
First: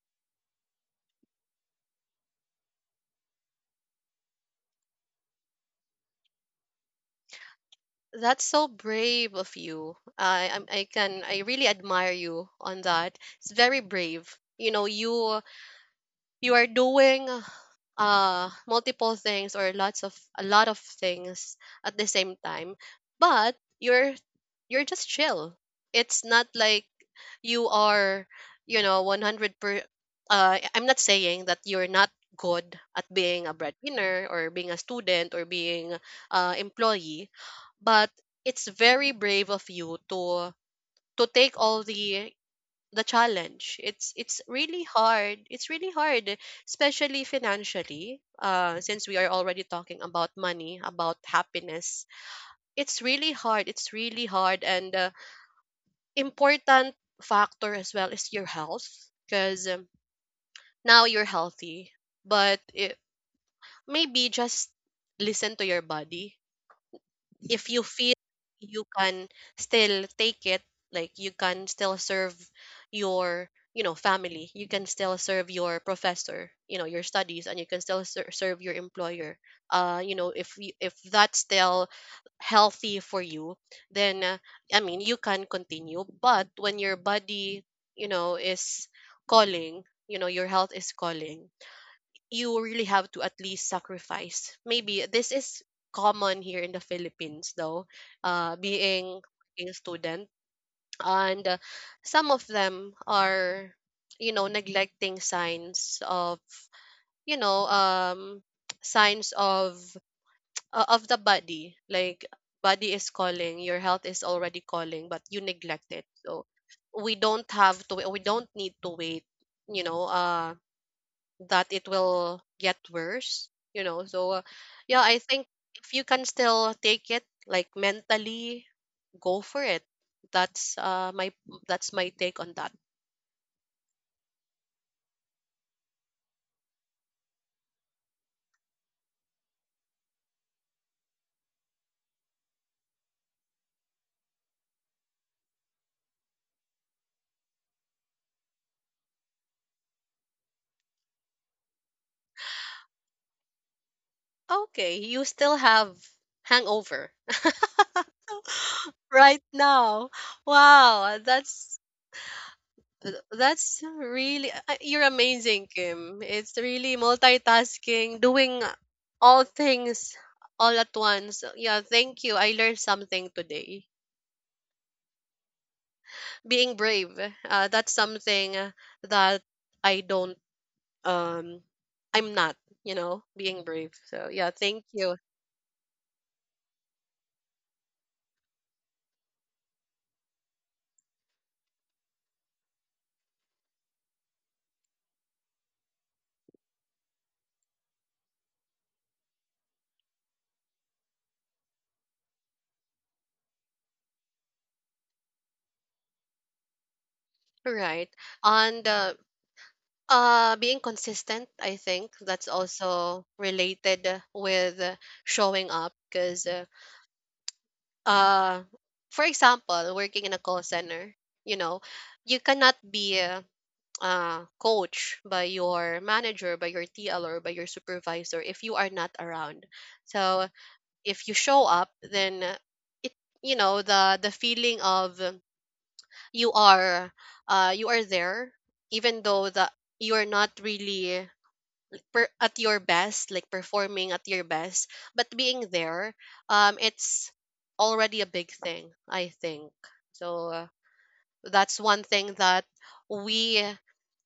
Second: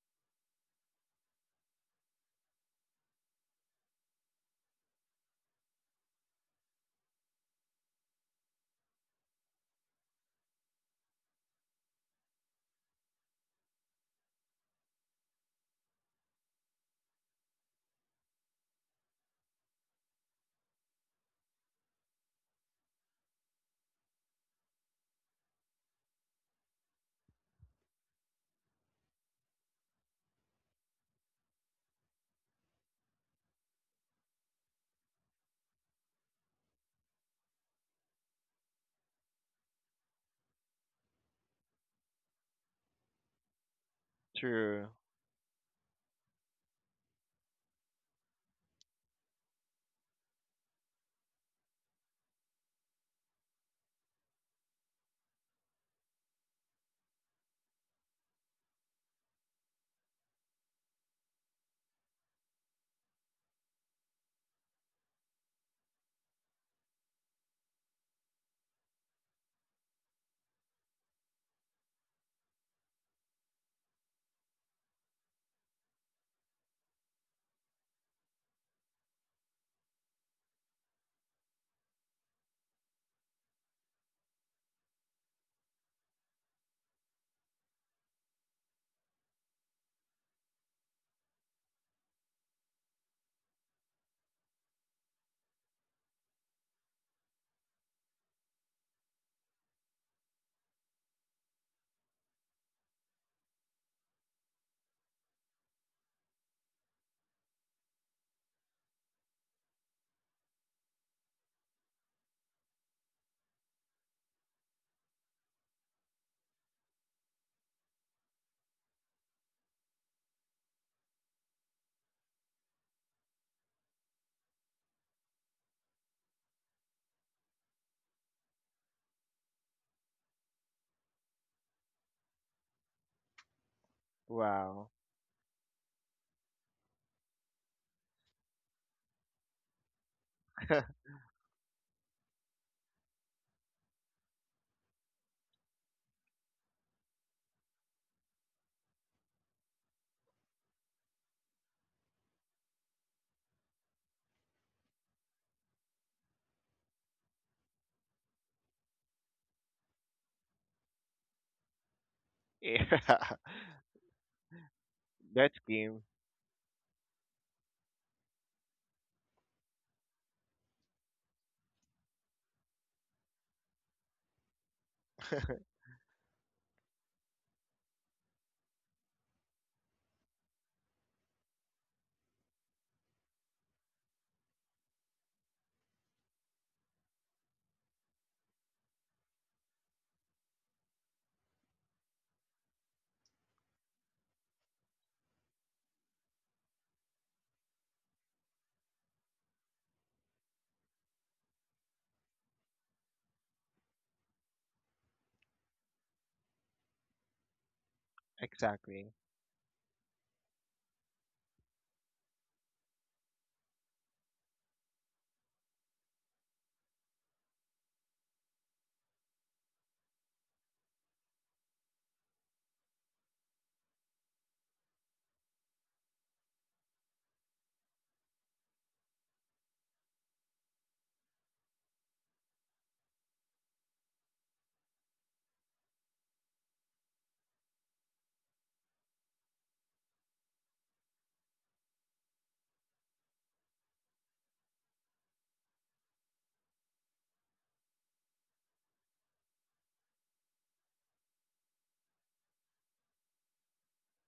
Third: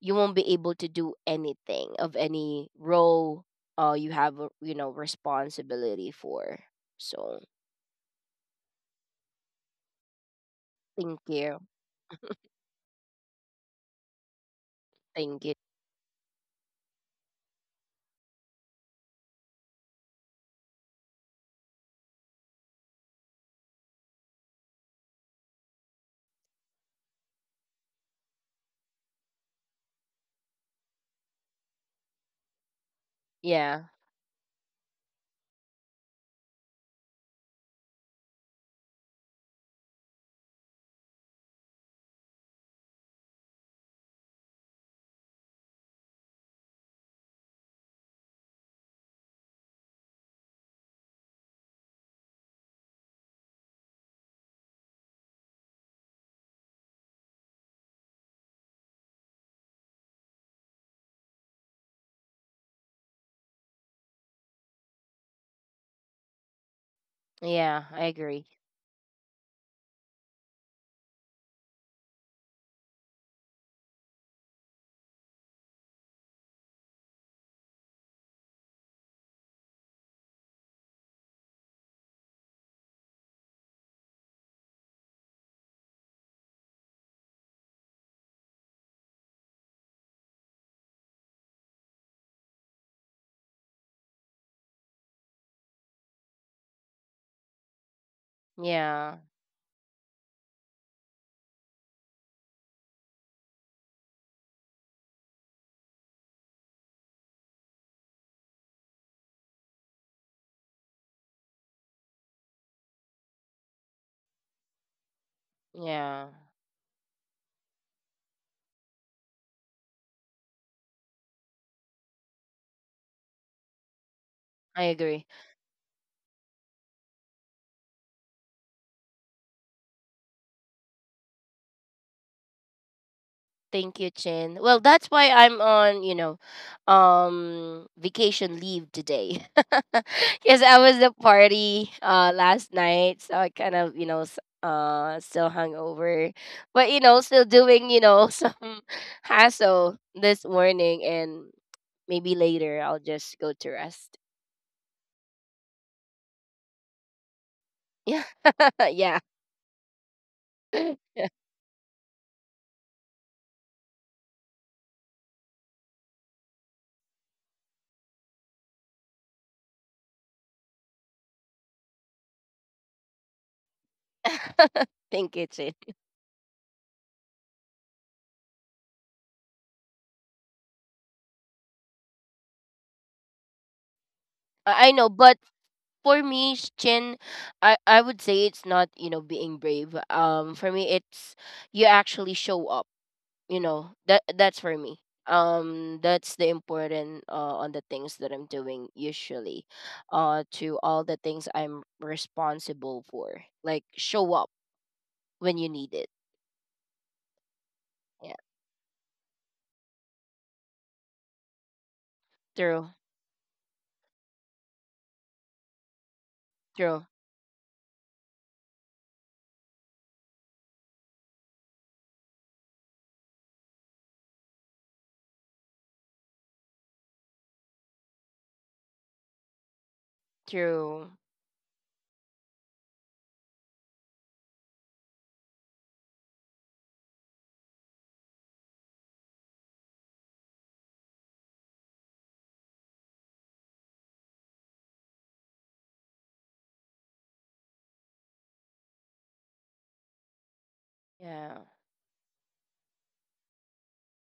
Speaker 3: you won't be able to do anything of any role you have a, you know, responsibility for. So
Speaker 1: That's so brave of you. I
Speaker 3: thank
Speaker 1: can, I
Speaker 3: you,
Speaker 1: really admire you on that. It's very brave. You know, you
Speaker 3: thank you.
Speaker 1: you are doing multiple things or lots of a lot of things at the same time, but you're just chill. It's not like you are, 100 per I'm not saying that you're not good at being a
Speaker 3: Yeah,
Speaker 1: breadwinner or being a student or being employee, but it's very brave of you to take all the challenge. It's really
Speaker 2: True.
Speaker 1: hard. It's really hard, especially financially, since we are already talking about money, about happiness. It's really hard, it's really hard, and important factor as well is your health, because now you're healthy, but, maybe just listen to your body. If
Speaker 3: yeah,
Speaker 1: you
Speaker 3: I
Speaker 1: feel
Speaker 3: agree.
Speaker 1: you can still take it, like you can still serve your, family, you can still serve your professor, your studies, and you can still serve your employer. You know, if if that's still healthy for you, then, I mean, you can continue. But when your body, is calling, your health is calling, you really have to at least sacrifice. Maybe this is common here in the Philippines, though,
Speaker 3: Yeah,
Speaker 1: being a student. And some of them are, neglecting signs of, you know, um, signs of the body. Like, body is calling, your health is already calling, but you neglect it.
Speaker 3: yeah,
Speaker 1: So we don't have to. We don't need to wait. You know, uh, that it will get worse, so.
Speaker 3: I
Speaker 1: Yeah,
Speaker 3: agree.
Speaker 1: I think if you can still take it, like mentally, go for it. that's uh my that's my take on that.
Speaker 3: Thank you, Chin. Well,
Speaker 2: Wow.
Speaker 3: that's why I'm on, you know, vacation leave today. Because I
Speaker 2: yeah.
Speaker 3: was at party last night, so I kind of, you know, still hungover, but you know, still doing, you know, some hassle this morning, and maybe later I'll just go to rest.
Speaker 1: Okay, you still have hangover
Speaker 3: Yeah, yeah.
Speaker 1: right now. Wow, that's really, you're
Speaker 2: That's
Speaker 1: amazing,
Speaker 2: game.
Speaker 1: Kim. It's really multitasking, doing all things all at once. Yeah, thank you, I learned something today.
Speaker 3: Thank you, Chin.
Speaker 1: Being brave, that's something, that i don't um I'm not, being brave. So yeah,
Speaker 3: I
Speaker 1: thank
Speaker 3: know,
Speaker 1: you.
Speaker 3: but for me, Chin, I would say it's not, you know, being brave. For me, it's you actually show up. You know that that's for me. That's the important on the things that I'm doing usually, to all the things I'm responsible for. Like show up when you need it.
Speaker 1: Right.
Speaker 3: Yeah,
Speaker 1: And,
Speaker 2: Exactly.
Speaker 1: being consistent, I think that's
Speaker 3: true,
Speaker 1: also related with, showing up, because,
Speaker 3: true,
Speaker 1: uh for example, working in a call center, you know, you cannot be coach by your manager, by your TL, or by your supervisor if you are not around. So
Speaker 3: true.
Speaker 1: if you show up, then, it you know the feeling of, you are, you are there. Even though the you're not really at your best, like performing at your best, but being there, it's already a big thing, I think. So,
Speaker 3: Yeah.
Speaker 1: that's one thing that we,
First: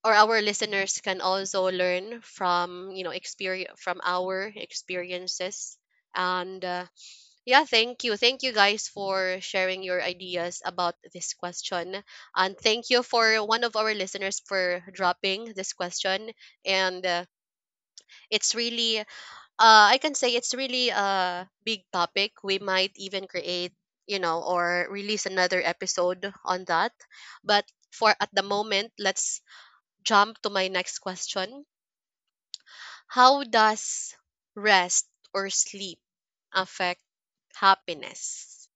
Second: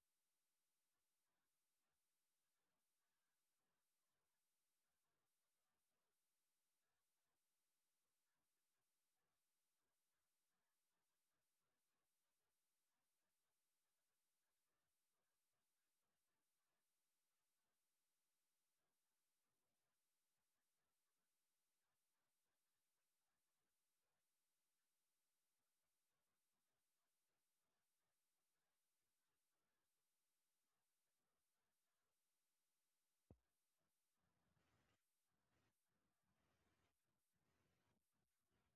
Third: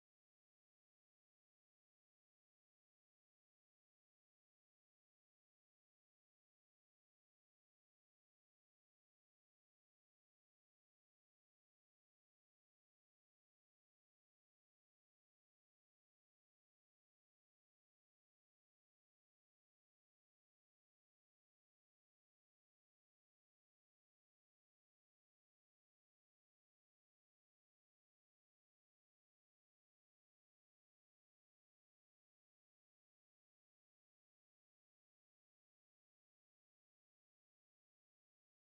Speaker 1: or our listeners, can also learn from, experience from our experiences. And, yeah, thank you. Thank you, guys, for sharing your ideas about this question. And thank you for one of our listeners for dropping this question. And, it's really, I can say it's really a big topic. We might even create, or release another episode on that. But for at the moment, let's jump to my next question. How does rest or sleep affect happiness?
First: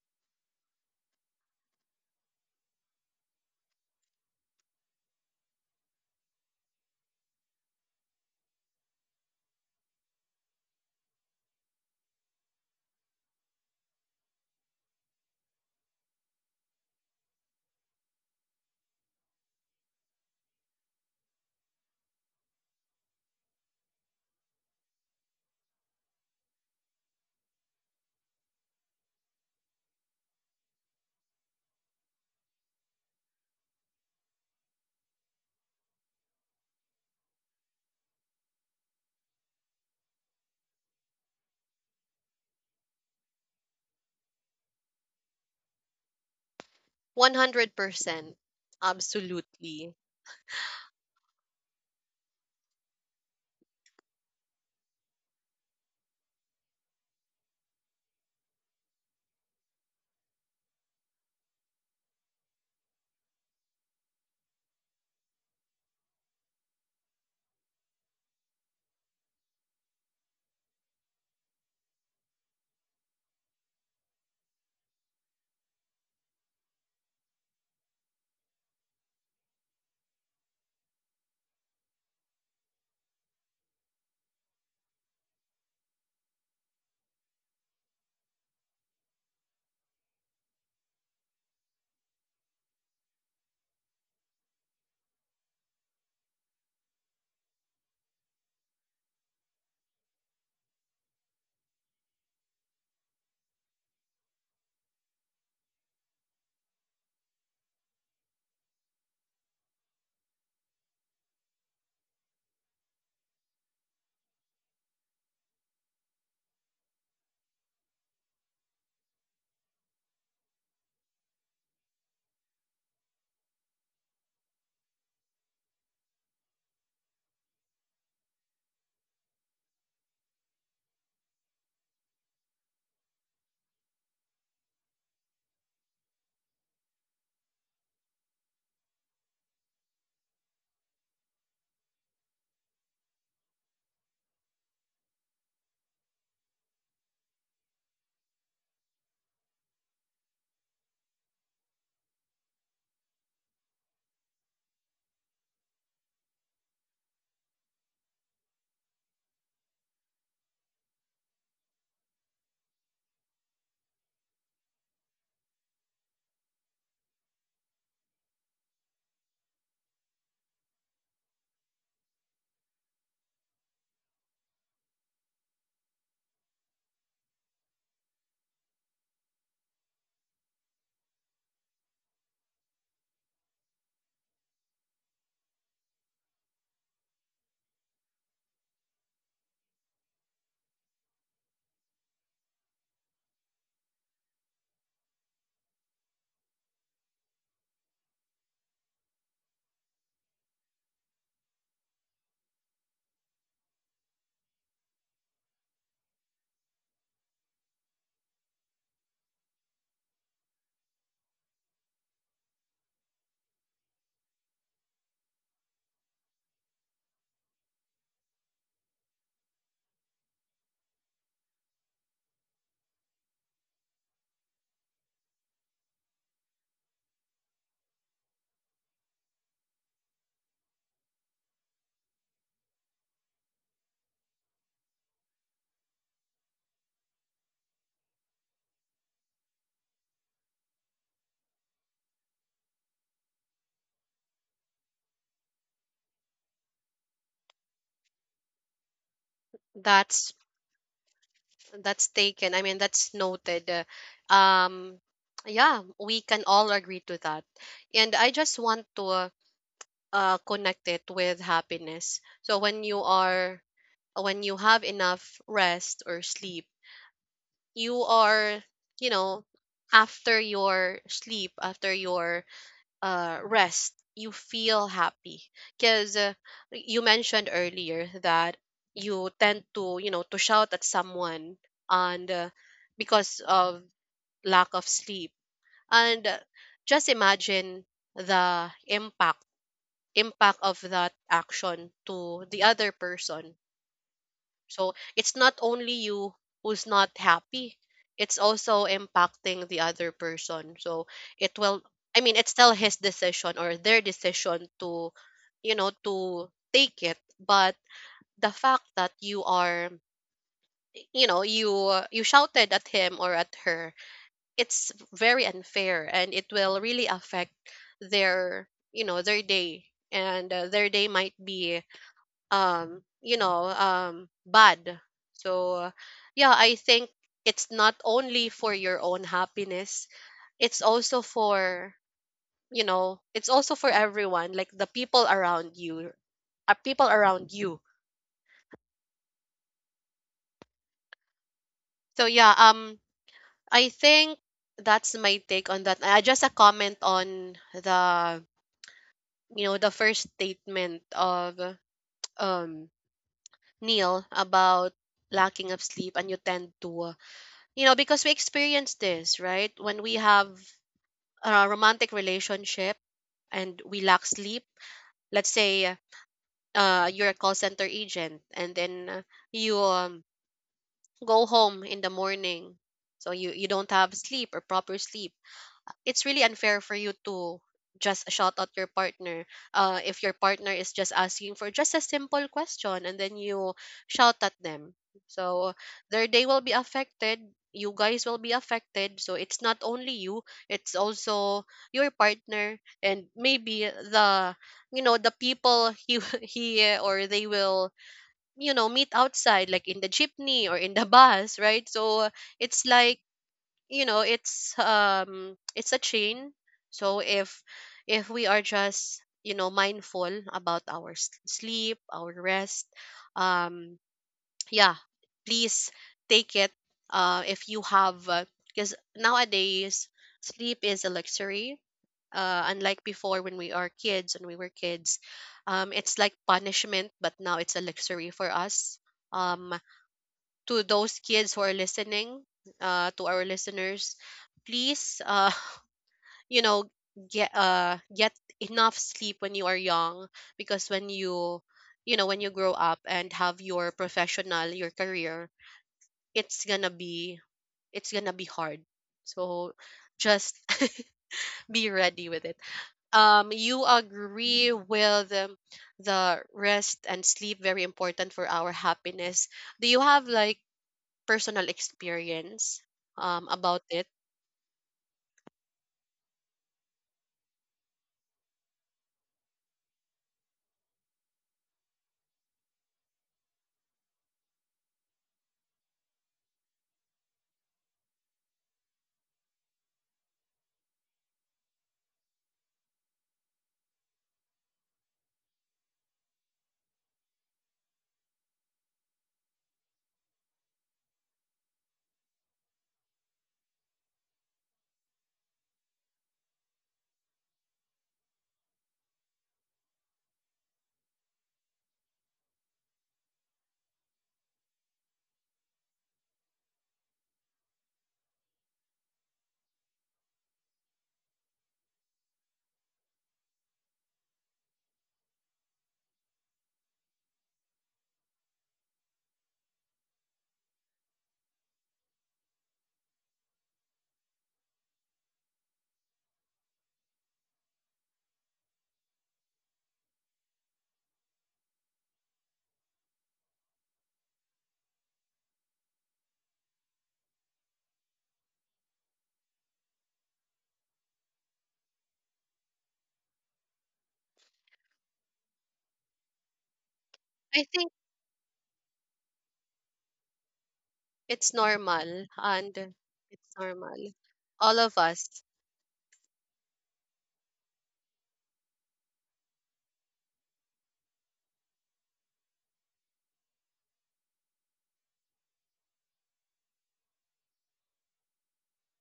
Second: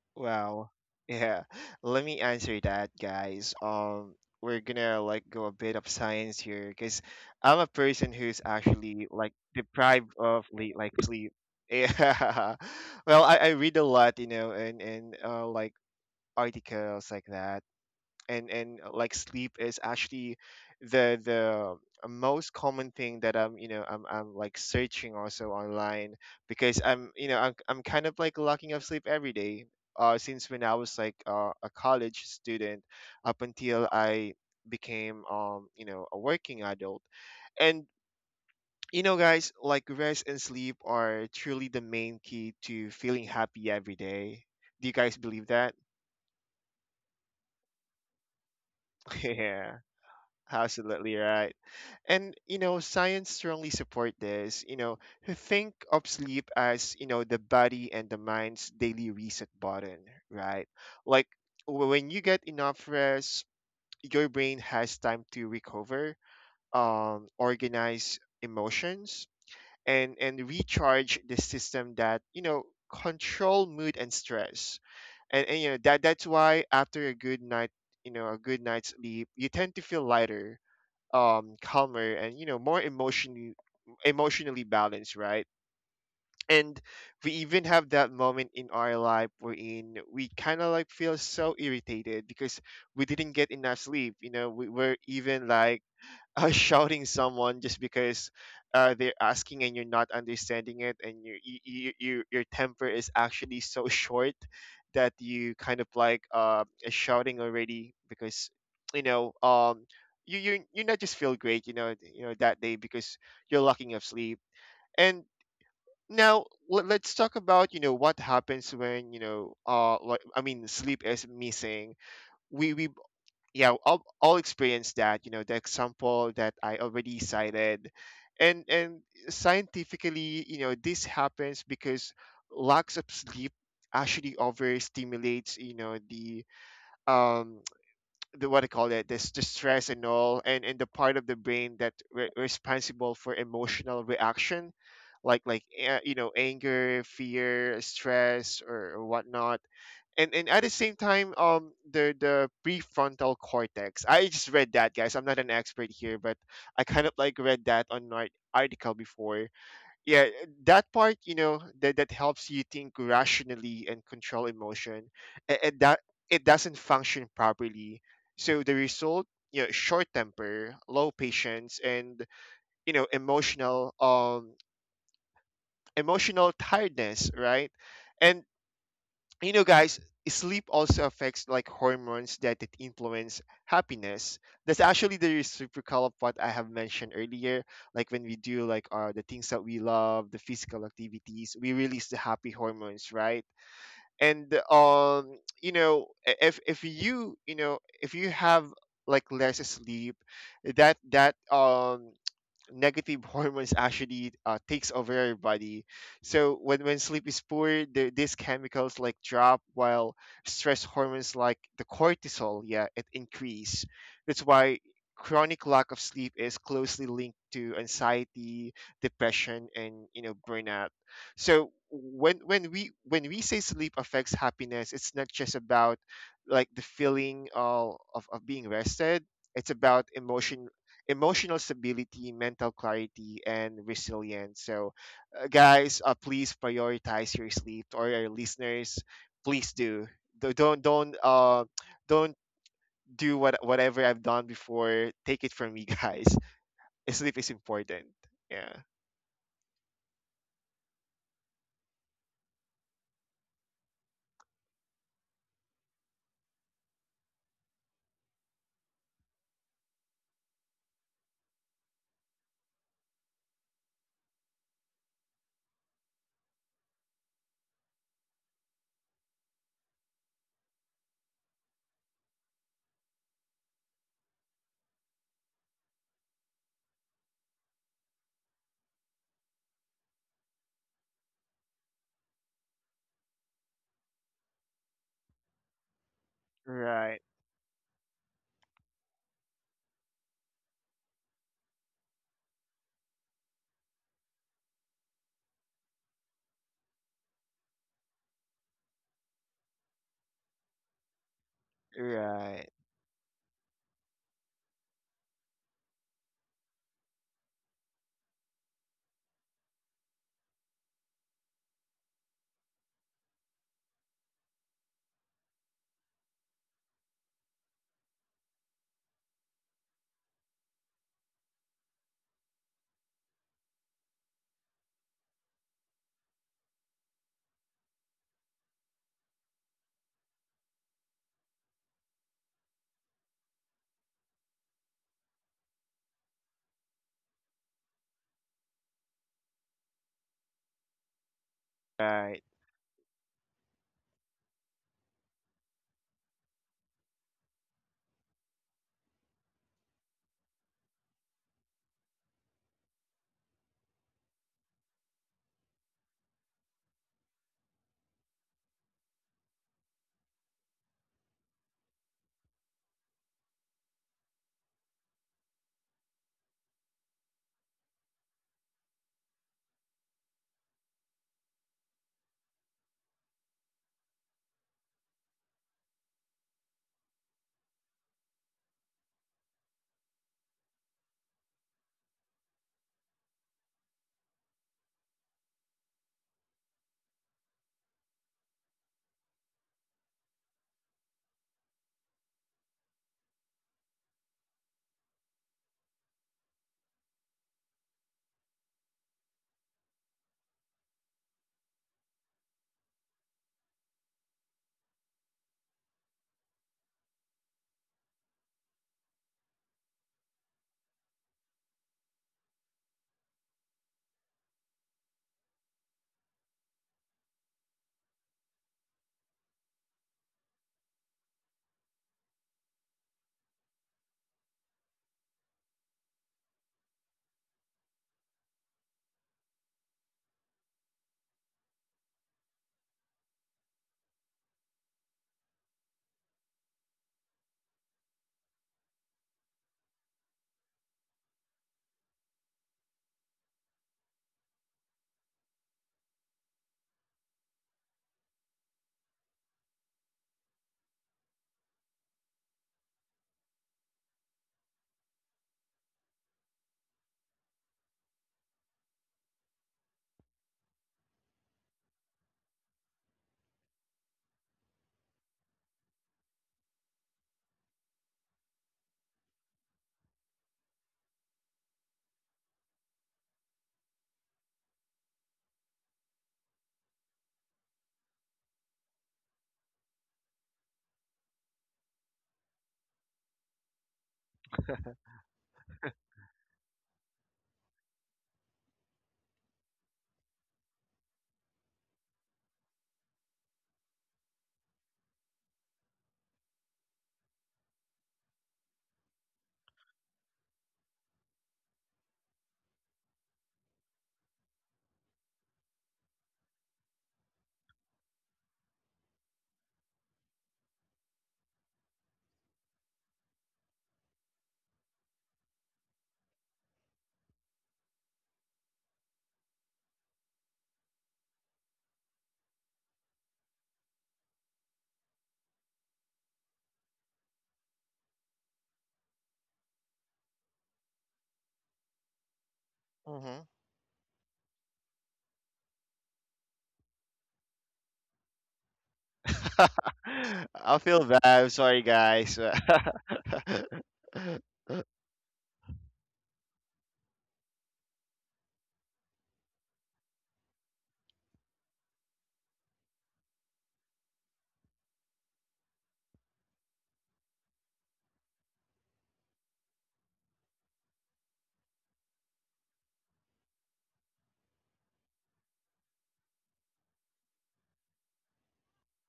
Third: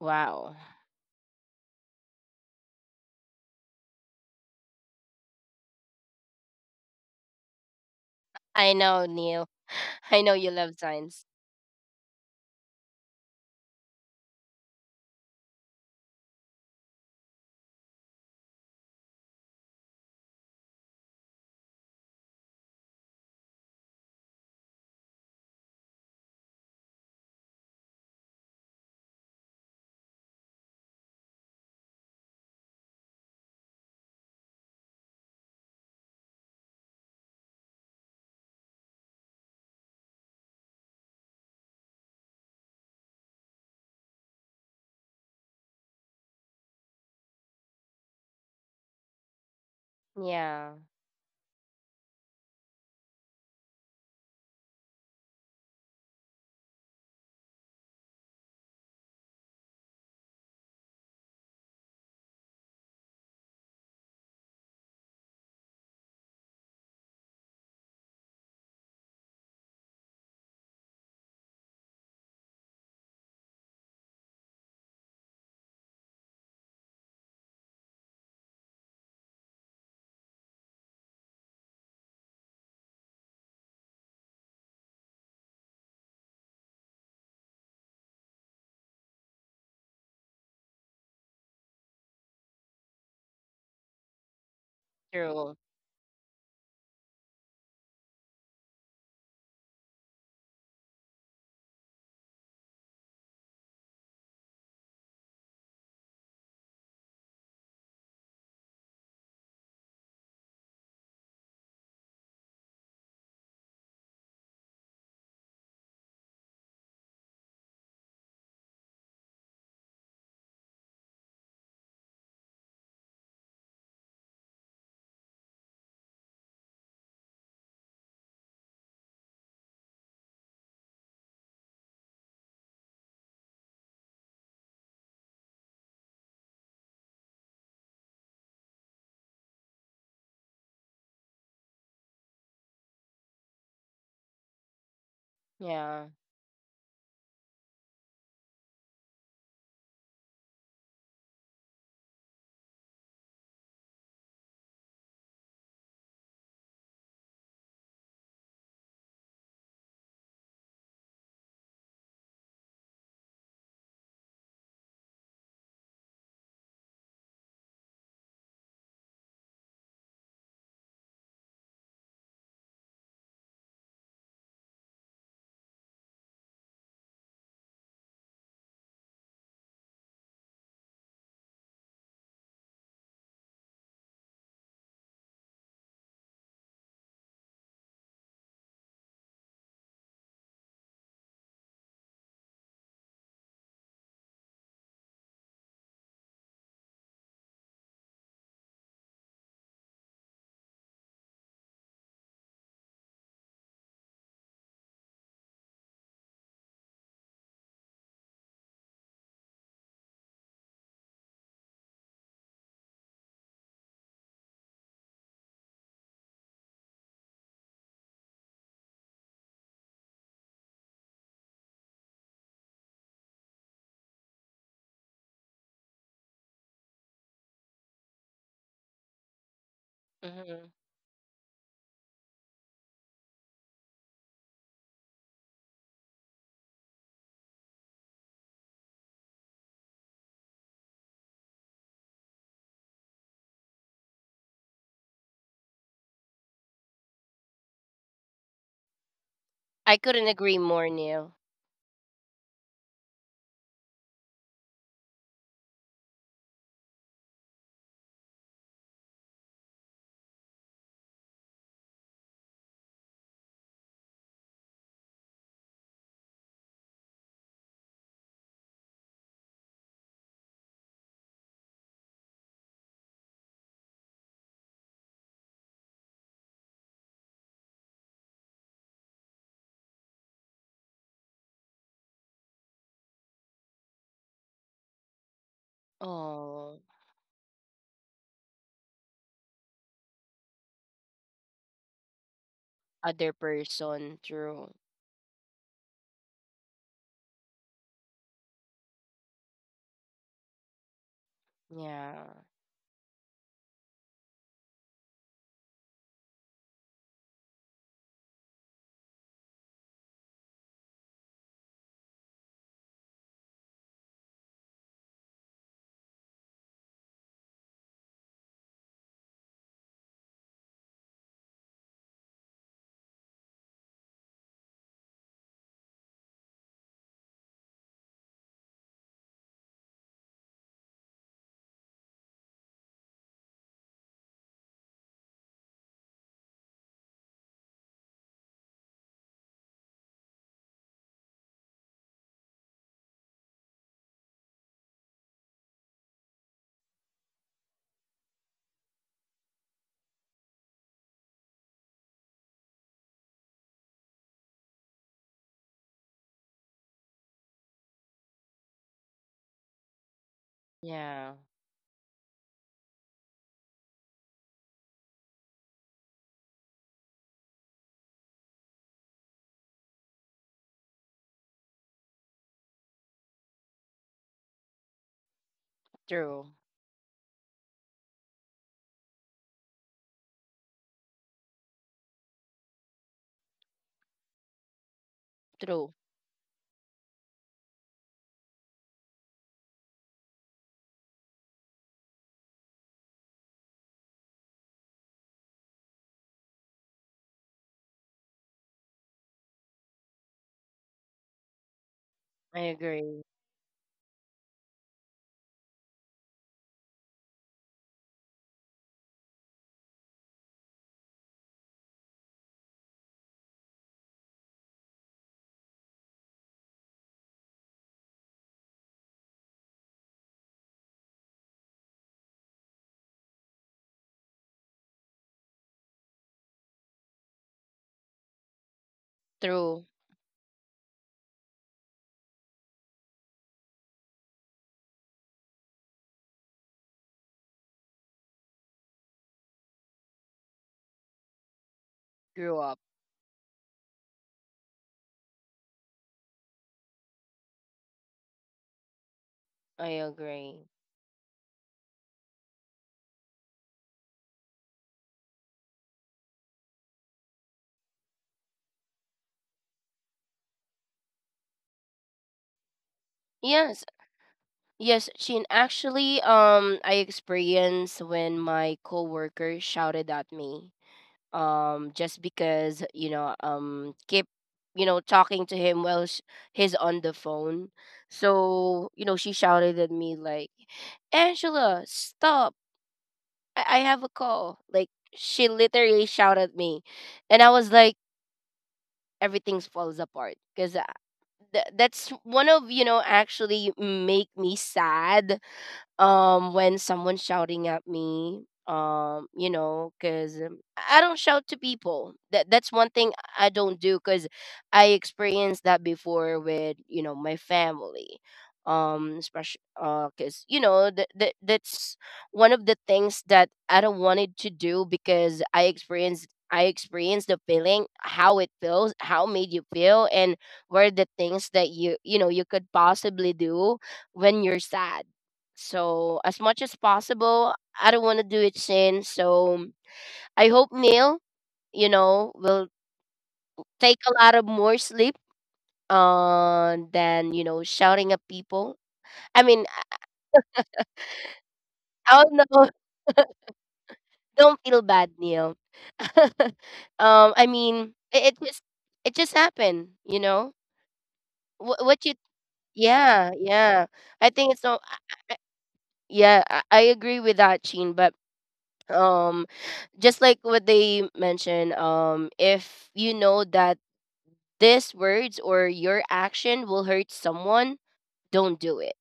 Speaker 3: Wow.
Speaker 2: Well, yeah. Let me answer that, guys. We're gonna go a bit of science here, because I'm a person who's
Speaker 3: I know,
Speaker 2: actually like
Speaker 3: Neil.
Speaker 2: deprived
Speaker 3: I know
Speaker 2: of
Speaker 3: you love
Speaker 2: late like
Speaker 3: science.
Speaker 2: sleep. Yeah. Well, I read a lot, you know, and like articles like that. And like sleep is actually the most common thing that I'm you know I'm like searching also online because I'm you know I'm kind of like lacking of sleep every day. Since when I was like a college student up until I became you know a working adult, and you know, guys, like rest and sleep are truly the main key to feeling happy every day. Do you guys believe that?
Speaker 1: 100%.
Speaker 2: Yeah,
Speaker 1: Absolutely.
Speaker 3: Yeah.
Speaker 2: absolutely right. And you know, science strongly support this. You know, think of sleep as you know the body and the mind's daily reset button, right? Like when you get enough rest, your brain has time to recover, organize emotions, and recharge the system that you know control mood and stress. And you know that that's why after you know, a good night's sleep, you tend to feel lighter, calmer, and you know more emotionally balanced, right? And we even have that moment in our life wherein we kind of like feel so irritated because we didn't get enough sleep, you know. We were even
Speaker 3: True.
Speaker 2: like shouting someone just because they're asking and you're not understanding it, and your temper is actually so short that you kind of like shouting already because you know, you, you not just feel great, you know. You know that day because you're lacking of sleep. And now, let's talk about you know what happens when you know I mean sleep is missing. We Yeah, experience that, you know, the example that I already cited. And Scientifically, you know, this happens because lack of sleep actually overstimulates you know the um the what I call it this the stress and all, and the part of the brain that responsible for emotional reaction, like
Speaker 3: Yeah.
Speaker 2: you know anger, fear, stress, or whatnot. And at the same time, the prefrontal cortex, I just read that, guys, I'm not an expert here, but I kind of like read that on an article before. Yeah, that part, you know, that helps you think rationally and control emotion, and that it doesn't function properly. So the result, you know, short temper, low patience, and you know emotional, emotional tiredness, right? And you know, guys, sleep also affects like hormones that it influence happiness. That's actually the reciprocal of what I have mentioned earlier. Like when we do like the things that we love, the physical activities, we release the happy hormones, right? And you know, if if you you know if you have like less sleep, that that negative hormones actually takes over your body. So when sleep is poor, these chemicals like drop, while stress hormones like the cortisol, yeah, it increase. That's why chronic lack of sleep is closely linked to anxiety, depression, and you know burnout. So when we say sleep affects happiness, it's not just about like the feeling of, of being rested. It's about
Speaker 3: Hmm.
Speaker 2: emotional stability, mental clarity, and resilience. So, guys, please prioritize your sleep, or your listeners, please do. Don't don't do whatever I've done before. Take it from me, guys. Sleep is important. Yeah.
Speaker 3: I couldn't
Speaker 1: That's
Speaker 3: agree more, Neil.
Speaker 1: taken. I mean, that's noted. Um yeah, we can all agree to that. And I just want to connect it with happiness. So when you have enough rest or sleep, you are, you know, after your sleep, after your rest, you feel happy, because, you mentioned earlier that you tend to, to shout at someone, and, because of lack of sleep. And,
Speaker 3: Oh,
Speaker 1: just
Speaker 2: Right.
Speaker 1: imagine the impact of that action to the other
Speaker 3: other
Speaker 1: person.
Speaker 3: person. True.
Speaker 1: So it's not only you who's not happy, it's also impacting the other person. It will, I
Speaker 3: Yeah.
Speaker 1: mean, it's
Speaker 2: Right.
Speaker 1: still his decision or their decision to take it. But the fact that you are, you shouted at him or at her, it's very unfair, and it will really affect their day, and, their day might be, bad. So yeah, I think it's not only for your own happiness, it's also for everyone, like the people around you, people around you. So
Speaker 2: Right.
Speaker 1: yeah, I think that's my take on that. Just a comment on the you know the first statement of, um Neil, about lacking of sleep, and you tend to, because we experience this, right? When we have
Speaker 3: Yeah.
Speaker 1: a romantic relationship and we lack sleep. Let's say you're a call center agent, and then, you, go home in the morning. So you don't have sleep or proper sleep. It's really
Speaker 3: True.
Speaker 1: unfair for you to just shout out your partner, if your partner is just asking for just a simple question, and then you shout at them. So
Speaker 3: True.
Speaker 1: their day will be affected, you guys will be affected, so it's not only you, it's also your partner, and maybe the you know the people he he or they will, meet outside, like in the jeepney or in the bus, right? So
Speaker 3: I
Speaker 1: it's like
Speaker 3: agree.
Speaker 1: you know it's um it's a chain. So if we are just, mindful about our sleep, our rest. um yeah, please take it, if you have. Because nowadays, sleep is a luxury. Unlike before, when we are kids when we were kids, it's like punishment, but now it's a luxury for us. um
Speaker 3: True.
Speaker 1: to those kids who are listening, to our listeners, please, you know, get, get enough sleep when you are young, because when you
Speaker 3: Grew
Speaker 1: grow
Speaker 3: up.
Speaker 1: up and have your professional, your career, it's gonna be it's gonna be hard. So
Speaker 3: I
Speaker 1: just
Speaker 3: agree.
Speaker 1: be ready with it. You agree with, the rest and sleep very important for our happiness. Do you have like personal experience, about
Speaker 3: Yes.
Speaker 1: it?
Speaker 3: Yes, Shin. Actually, I experienced when my coworker shouted at me, just because you know, keep, you know, talking to him while he's on the phone. So you know, she shouted at me like, Angela, stop. I have a call. Like she literally shouted at me, and I was like, everything falls apart because that's one of you know actually make me sad when someone's shouting at me, you know, because I don't shout to people. That's one thing I don't do because I experienced that before with you know my family, especially because you know that's one of the things that I don't wanted to do, because I experienced the feeling, how it feels, how it made you feel, and what are the things that you know you could possibly do when you're sad. So as much as possible, I don't want to do it sin. So I hope Neil, you know, will
Speaker 2: Mm-hmm.
Speaker 3: take a lot of more sleep than, you know, shouting at people. I mean,
Speaker 2: I feel bad. I'm sorry,
Speaker 3: I
Speaker 2: guys.
Speaker 3: don't know. Don't feel bad, Neil. I
Speaker 1: I think
Speaker 3: mean, it just happened, you know.
Speaker 1: it's
Speaker 3: What you?
Speaker 1: normal and
Speaker 3: Yeah,
Speaker 1: it's
Speaker 3: yeah.
Speaker 1: normal.
Speaker 3: I think it's
Speaker 1: All
Speaker 3: not.
Speaker 1: of us,
Speaker 3: Yeah, I agree with that, Sheen. But um, just like what they mentioned, if you know that these words or your action will hurt someone, don't do it.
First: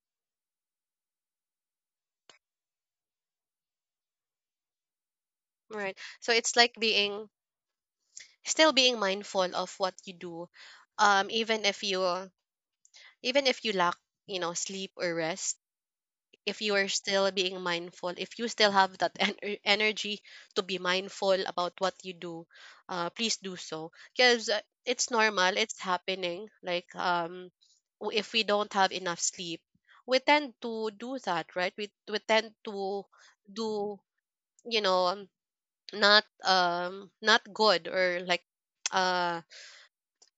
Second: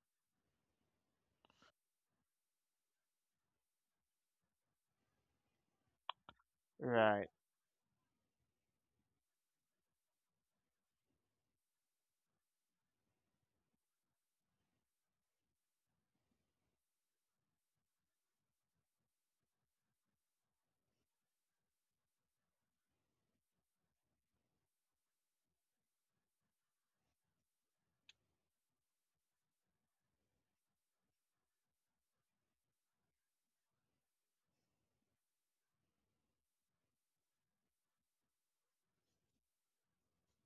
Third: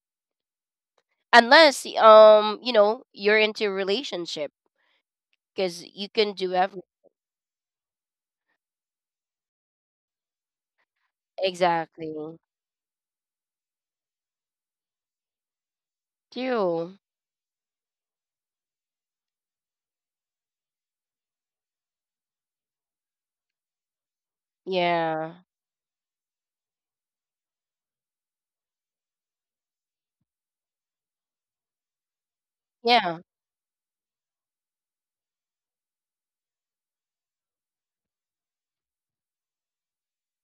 Speaker 3: Unless you know, you're into a relationship because
Speaker 1: right?
Speaker 3: you can
Speaker 1: So
Speaker 3: do
Speaker 1: it's like
Speaker 3: everything.
Speaker 2: Right.
Speaker 1: being mindful of what you do, even if
Speaker 3: Exactly.
Speaker 1: you, lack, sleep or rest. If you are
Speaker 3: True.
Speaker 1: still being mindful, if you still have that energy to be mindful about what you do, please do so. Because it's
Speaker 3: Yeah.
Speaker 1: normal, it's happening. Like, if we don't have enough sleep, we tend to do that, right? We tend to
Speaker 3: Yeah.
Speaker 1: do, you know, um, not good, or like uh,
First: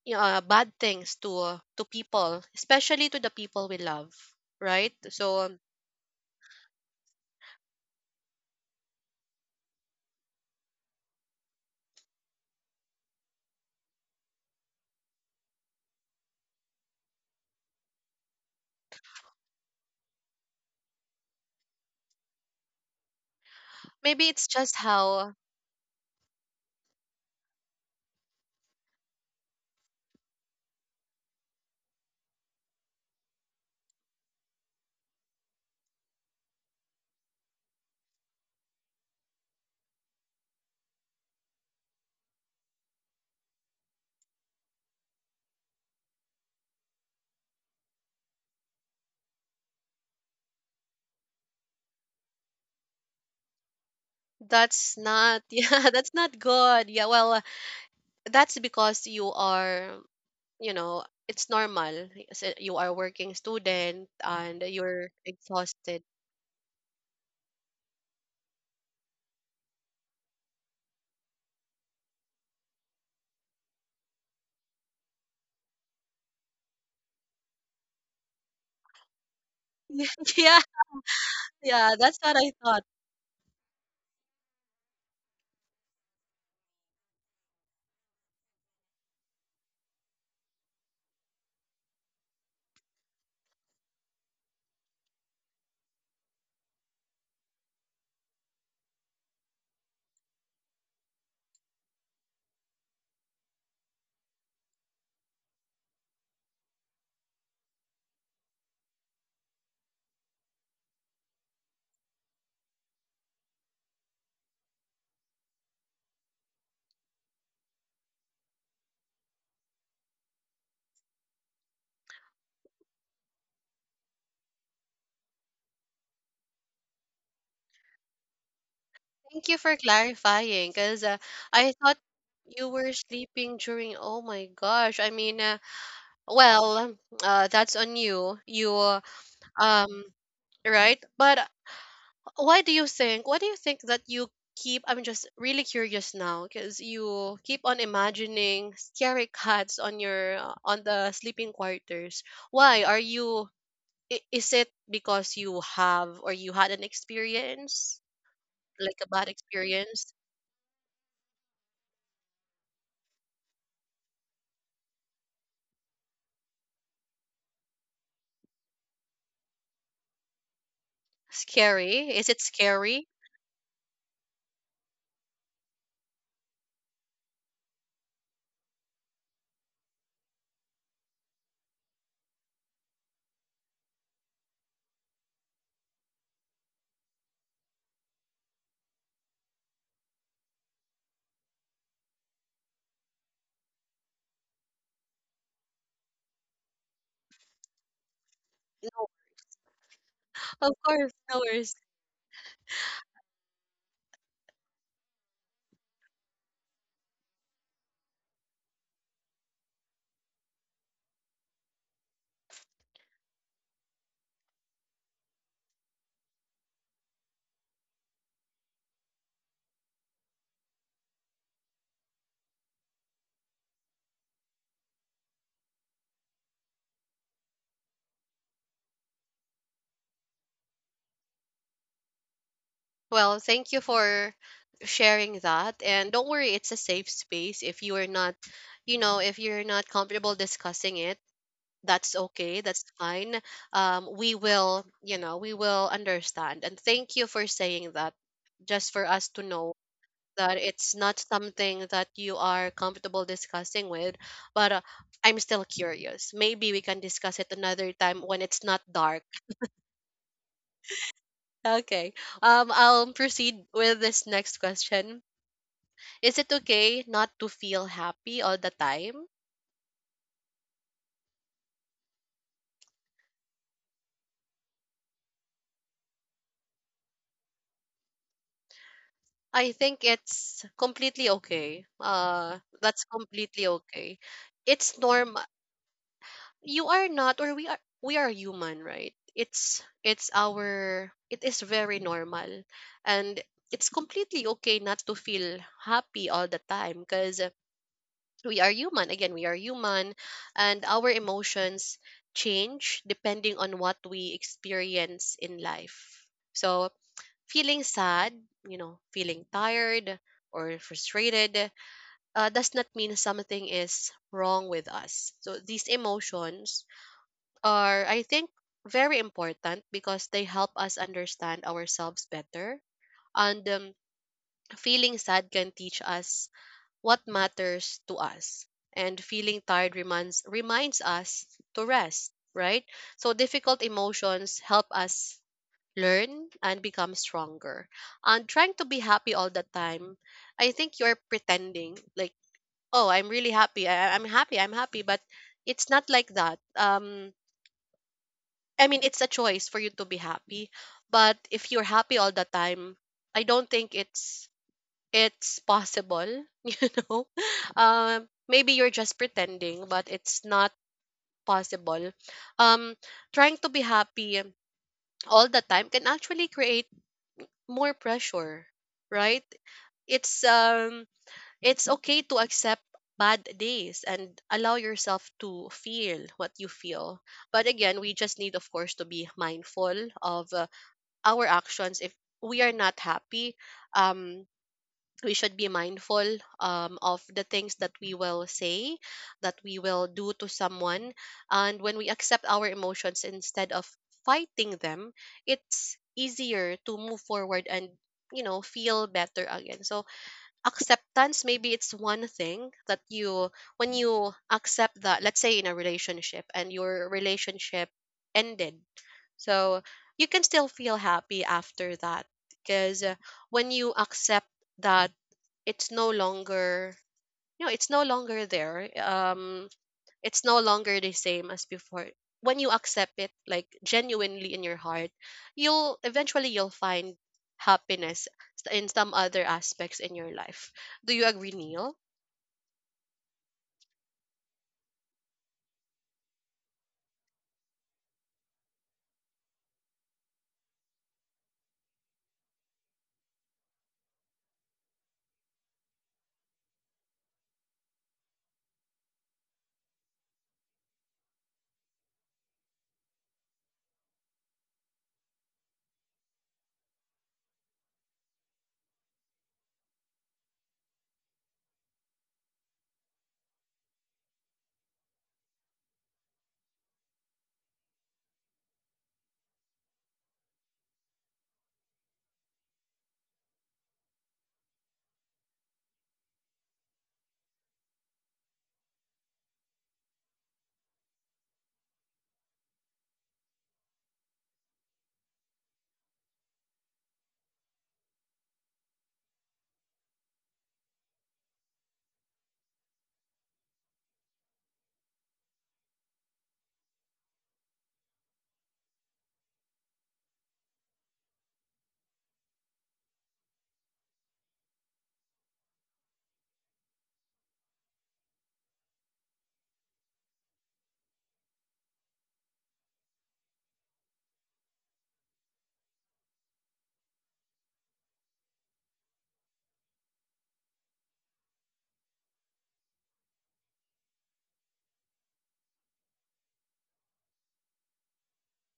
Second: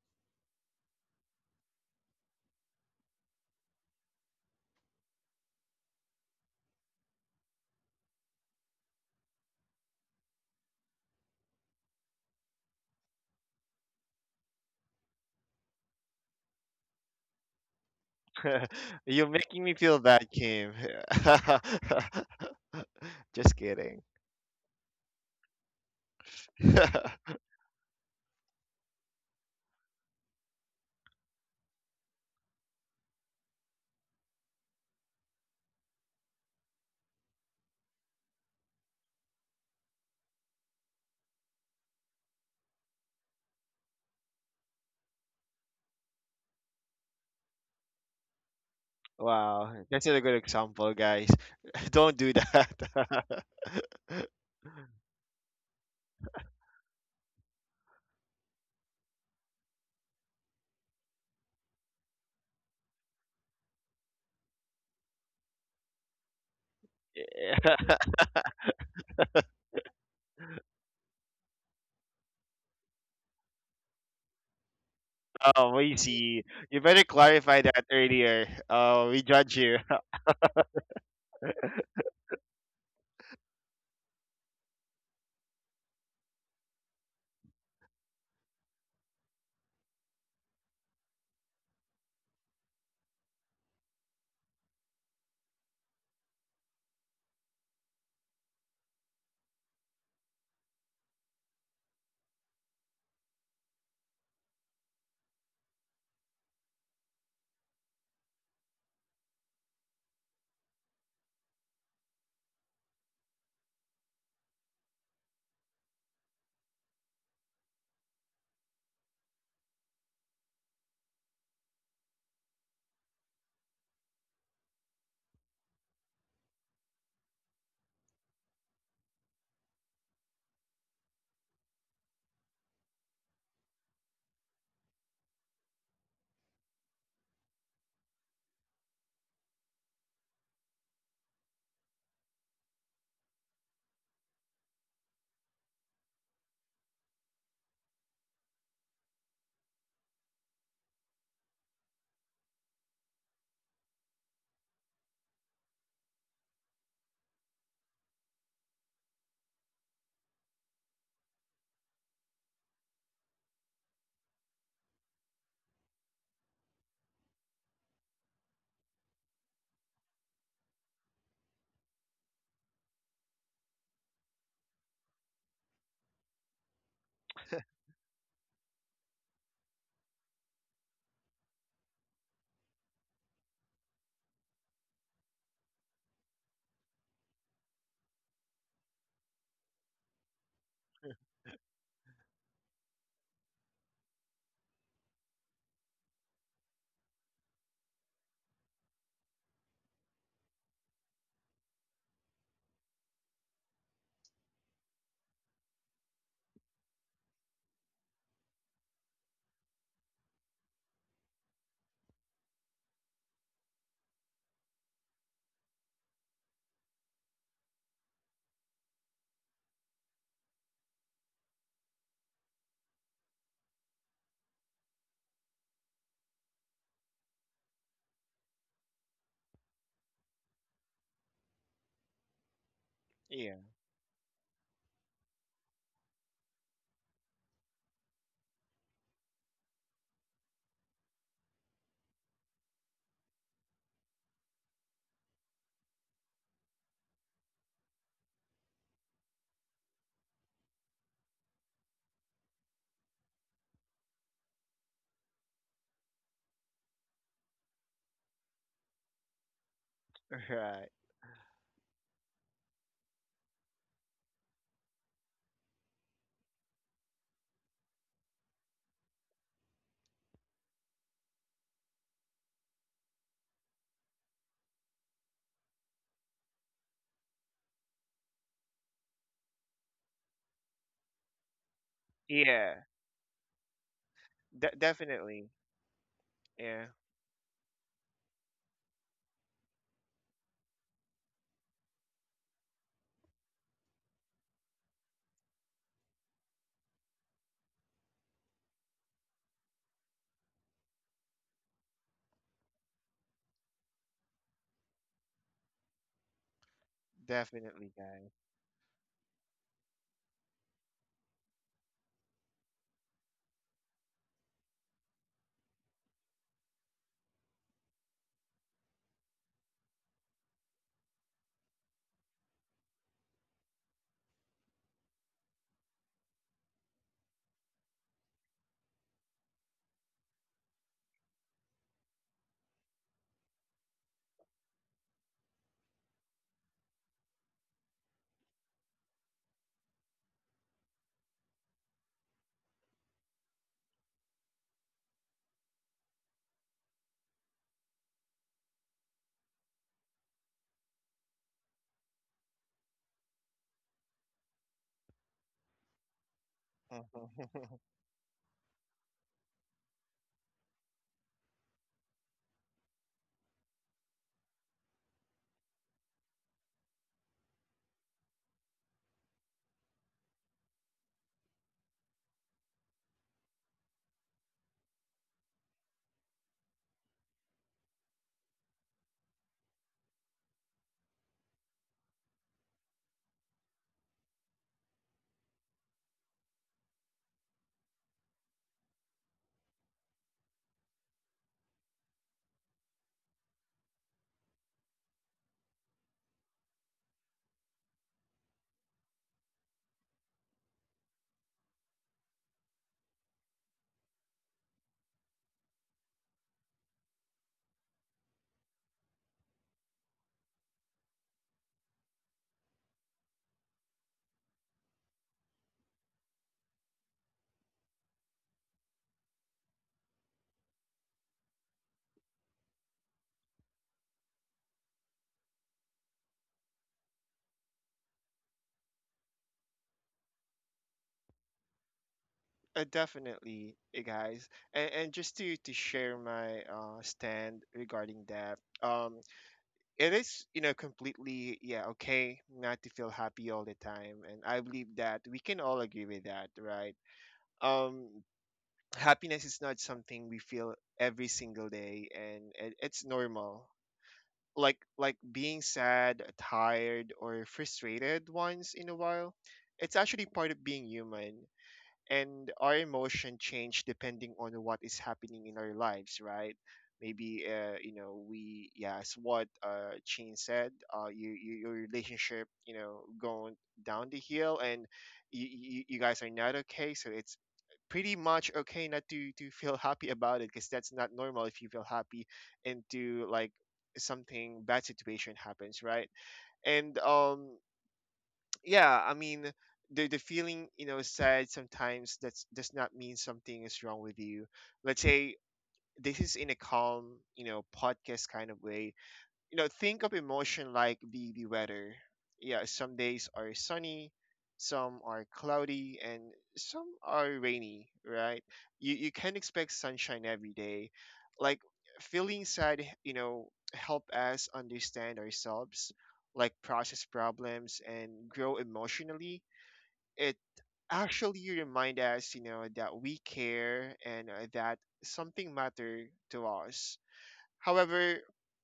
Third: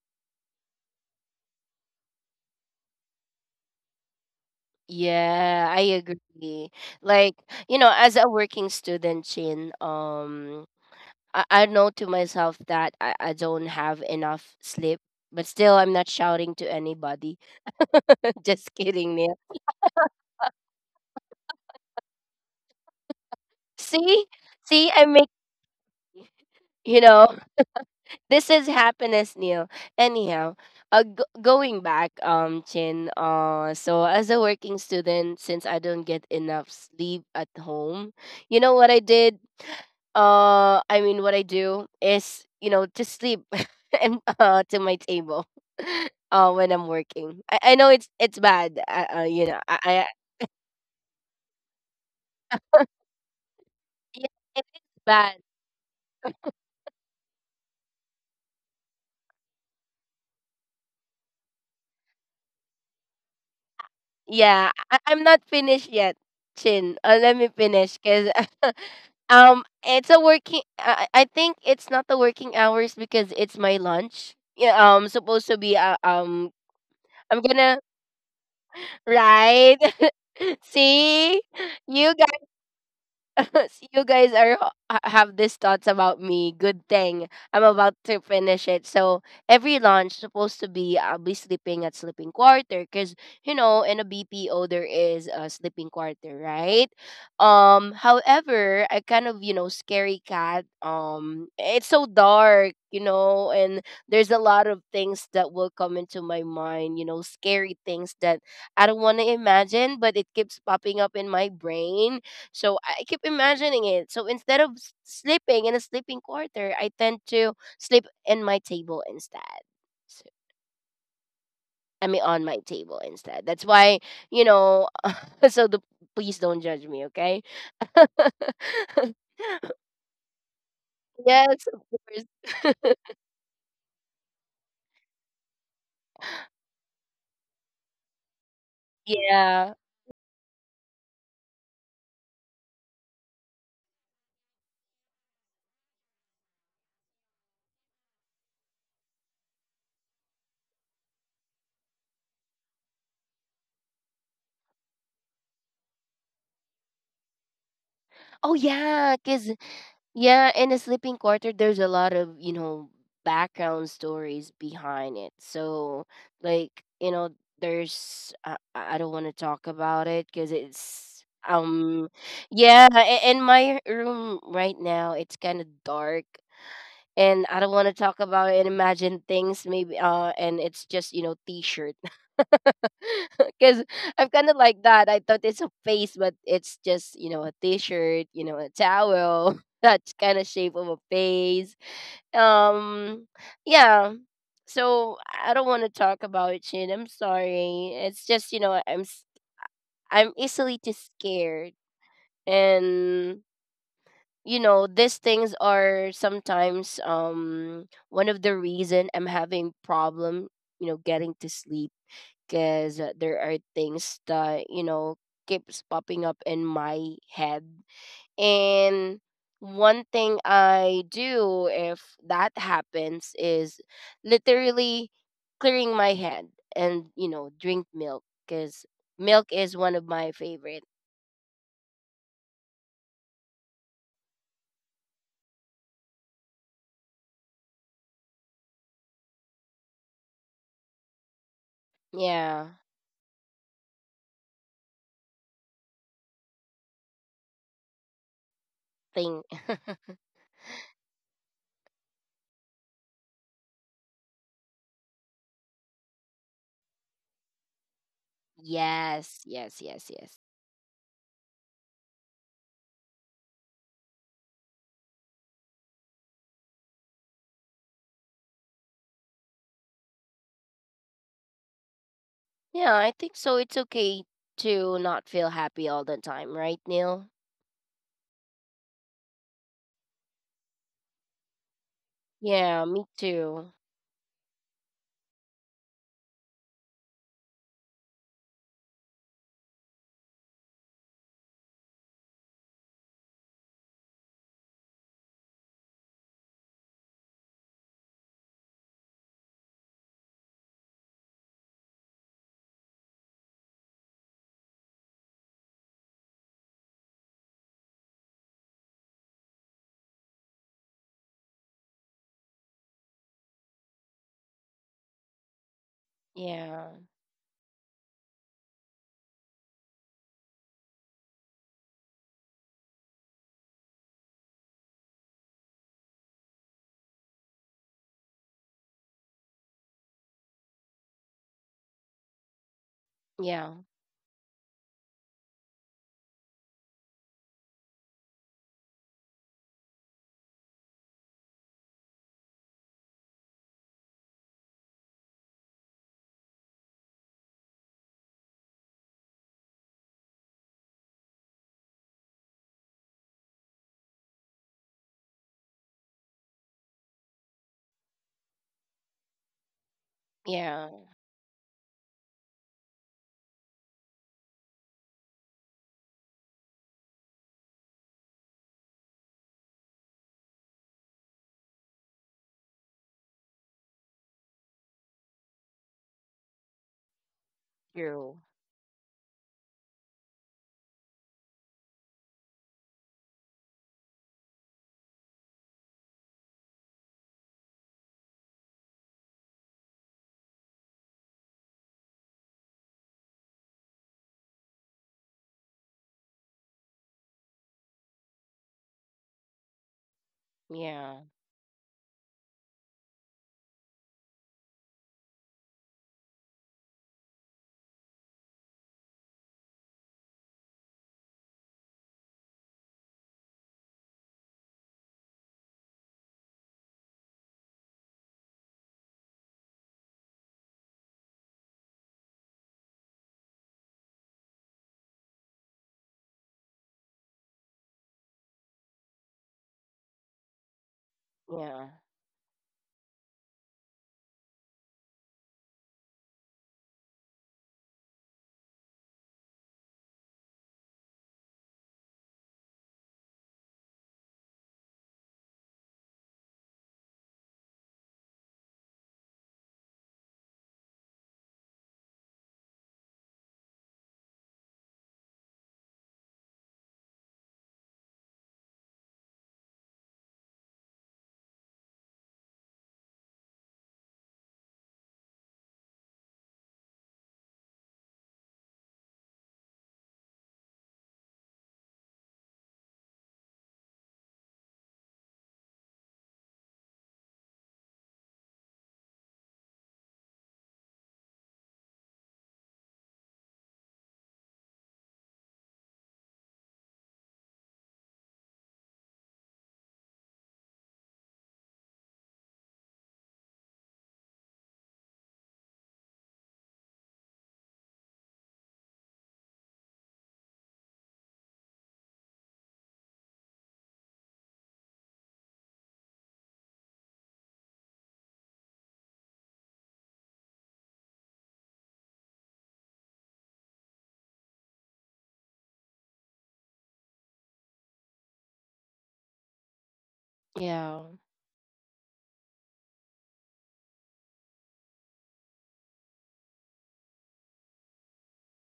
Speaker 1: bad things to people, especially to the people we love, right? So,
Speaker 3: Yeah, I agree. Like, you know, as a working student, Chin, I know to myself that I don't have enough sleep, but still I'm not shouting to anybody. Just kidding,
Speaker 2: You're
Speaker 3: Neil.
Speaker 2: making me feel bad, Kim. Just kidding.
Speaker 1: maybe
Speaker 3: See?
Speaker 1: it's just
Speaker 3: See, I make
Speaker 1: how...
Speaker 3: you know this is happiness neil. Anyhow, going back chin, so as a working student since I don't get enough sleep at home, you know what I did, I mean what I do is you know to sleep and to my table. When I'm working, I know it's bad, you know,
Speaker 2: Wow,
Speaker 3: I
Speaker 2: that's a good example, guys. Don't do that.
Speaker 3: yeah, it's
Speaker 1: That's not,
Speaker 3: bad.
Speaker 1: yeah, that's not good. Yeah, well, that's because you are, it's normal. Yes, you are working student and
Speaker 3: Yeah,
Speaker 1: you're
Speaker 3: I'm not finished
Speaker 1: exhausted.
Speaker 3: yet, Chin. Let me finish because it's a working. I think it's not the working hours because it's my lunch. Yeah, supposed to be.
Speaker 2: Oh, we see. You better
Speaker 3: I'm
Speaker 2: clarify
Speaker 3: gonna
Speaker 2: that earlier. Oh, we judge
Speaker 3: right.
Speaker 2: you.
Speaker 1: Yeah,
Speaker 3: See,
Speaker 1: yeah, that's
Speaker 3: you
Speaker 1: what I thought.
Speaker 3: so you guys are have these thoughts about me. Good thing I'm about to finish it. So every launch supposed to be I'll be sleeping at sleeping quarter because you know in a BPO there is a sleeping quarter, right? However, I kind of you know scary cat. It's so dark, you know, and there's a lot of things that will come into my mind. You know, scary things that I don't want to imagine, but it keeps popping up in my brain so I keep imagining it. So instead of sleeping in a sleeping quarter, I tend to sleep in my table instead. So, I mean, on my table instead. That's why, you know, so the, please don't judge me, okay?
Speaker 1: Thank you for clarifying, because,
Speaker 3: Yes,
Speaker 1: I
Speaker 3: of
Speaker 1: thought you were
Speaker 3: course.
Speaker 1: sleeping during, oh my gosh. I mean, well, that's on you. You,
Speaker 3: Yeah,
Speaker 1: um, right? But why do you think that you keep I'm just really curious now, because you keep on imagining scary cats on the sleeping quarters. Why are you, is it because you have or you had an experience,
Speaker 3: oh
Speaker 1: like a
Speaker 3: yeah,
Speaker 1: bad
Speaker 3: cause
Speaker 1: experience?
Speaker 3: yeah, in a sleeping quarter, there's a lot of you know background stories behind it. So like you know, there's I don't want to talk about it because it's
Speaker 1: Scary,
Speaker 3: um
Speaker 1: is it
Speaker 3: yeah.
Speaker 1: scary?
Speaker 3: In my room right now, it's kind of dark and I don't want to talk about and imagine things maybe and it's just you know t-shirt because I'm kind of like that I thought it's a face but it's just you know a t-shirt you know a towel that kind of shape of a face. um yeah so I don't want to talk about it Shin. I'm sorry it's just you know
Speaker 1: No,
Speaker 3: I'm
Speaker 1: of
Speaker 3: easily
Speaker 1: course,
Speaker 3: just
Speaker 1: no worries.
Speaker 3: scared, and you know these things are sometimes one of the reason I'm having problem you know getting to sleep because there are things that you know keeps popping up in my head, and one thing I do if that happens is literally clearing my head, and you know drink milk because milk is one of my favorite.
Speaker 1: Well,
Speaker 2: Yeah,
Speaker 1: thank you for sharing that, and don't worry. It's a safe space if you are not you know if you're not comfortable discussing it. That's okay,
Speaker 3: Yeah
Speaker 1: that's fine. We will, we will understand, and thank you for saying that, just for us to
Speaker 3: thing.
Speaker 1: know that it's not something that you are comfortable discussing with. But, I'm still curious, maybe we can discuss it another time when it's not dark.
Speaker 3: Yes yes yes yes.
Speaker 2: right.
Speaker 1: Okay, I'll proceed with this next question. Is it okay not to feel happy all the time?
Speaker 3: Yeah, I think so. It's okay to not feel happy all the time, right, Neil?
Speaker 1: I think it's completely okay.
Speaker 3: Yeah,
Speaker 2: Yeah,
Speaker 1: That's
Speaker 3: me
Speaker 1: completely
Speaker 3: too.
Speaker 1: okay. It's normal.
Speaker 2: Definitely.
Speaker 1: You
Speaker 2: Yeah,
Speaker 1: are not, or we are human, right? It is very normal, and it's completely okay not to feel happy all the time because we are human. Again, we are human, and our emotions change depending on what we experience in life. So feeling
Speaker 2: definitely,
Speaker 1: sad,
Speaker 2: guys.
Speaker 1: feeling tired or frustrated, does not mean something is wrong with us. So these emotions
Speaker 3: Yeah,
Speaker 1: are, I think, very important because they help us understand ourselves better. And, feeling sad can teach us what matters to us. And feeling tired reminds us to rest, right? So difficult
Speaker 3: yeah,
Speaker 1: emotions help us learn and become stronger. And trying to be happy all the time, I think you're pretending, like, oh, I'm really happy. I'm happy. I'm happy. But it's not like that. I mean, it's a choice for you to be happy. But if you're happy all the time, I don't think it's possible. You know,
Speaker 2: Mhm.
Speaker 1: maybe you're just pretending, but it's not
Speaker 3: yeah,
Speaker 1: possible. Um, Trying to be happy all the time can actually create more pressure, right? It's um it's okay to accept bad days and allow yourself to feel what you feel. But again, we just
Speaker 3: true.
Speaker 1: need, of course, to be mindful of, our actions if we are not happy. Um we should be mindful, of the things that we will say, that we will do to someone. And when we accept our emotions instead of fighting them, it's easier to move forward and feel better again. So
Speaker 3: Yeah,
Speaker 1: acceptance, maybe it's one thing that you— when you accept that, let's say, in a relationship and your relationship ended, so you can still feel happy after that because when you accept that it's no longer— it's no longer there. It's no longer the same as before. When you accept it like genuinely in your heart, you'll eventually you'll find happiness in some other aspects in your life. Do you agree,
Speaker 3: yeah,
Speaker 1: Neil?
Speaker 2: Definitely, eh, guys. And, just to share my stand regarding that, it is you know completely yeah okay not to feel happy all the time, and I believe that we can all agree with that, right? um Happiness is not something we feel every single day, and it's normal, like being sad, tired, or frustrated once in a while. It's actually part of being human, and our emotion change depending on what is happening in our lives, right? Maybe you know we, yeah, as what Chin said, you your relationship you know going down the hill, and you guys are not okay, so it's pretty much okay not to feel happy about it, because that's not normal if you feel happy and to like something bad situation happens, right? And yeah, I mean, the feeling you know sad sometimes, that's does not mean something is wrong with you. Let's say this is in a calm you know podcast kind of way. You know, think of emotion like the weather. Yeah, some days are sunny, some are cloudy, and some are rainy, right? You can't expect sunshine every day. Like feeling sad, you know, help us understand ourselves, like process problems and grow emotionally. It
Speaker 3: yeah.
Speaker 2: actually remind us you know that we care and that something matter to us. However,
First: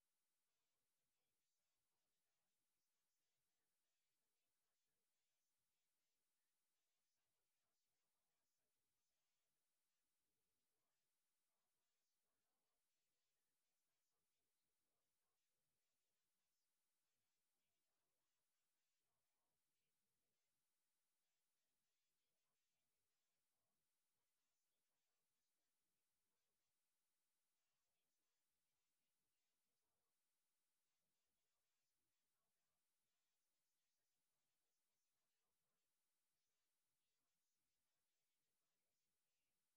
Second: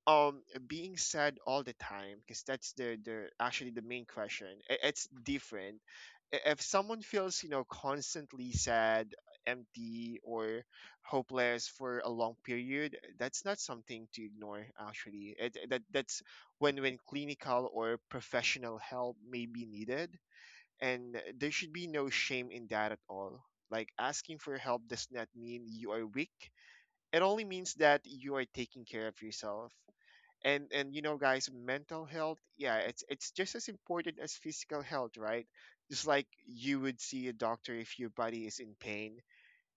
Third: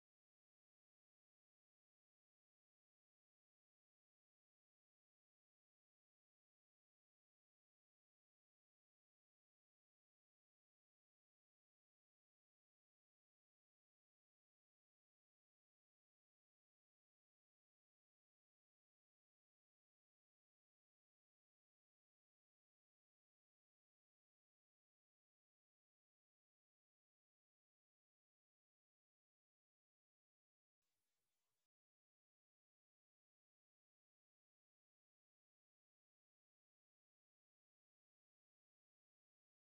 Speaker 2: um, being sad all the time, because that's the actually the main question, it's different. If someone feels you know constantly sad, empty, or hopeless for a long period, that's not something to ignore. Actually, that that's when clinical or professional help may be needed, and there should be no shame in that at all. Like asking for help does not mean you are weak, it only means that you are taking care of yourself. And you know, guys, mental health, yeah, it's just as important as physical health, right? Just like you would see a doctor if your body is in pain,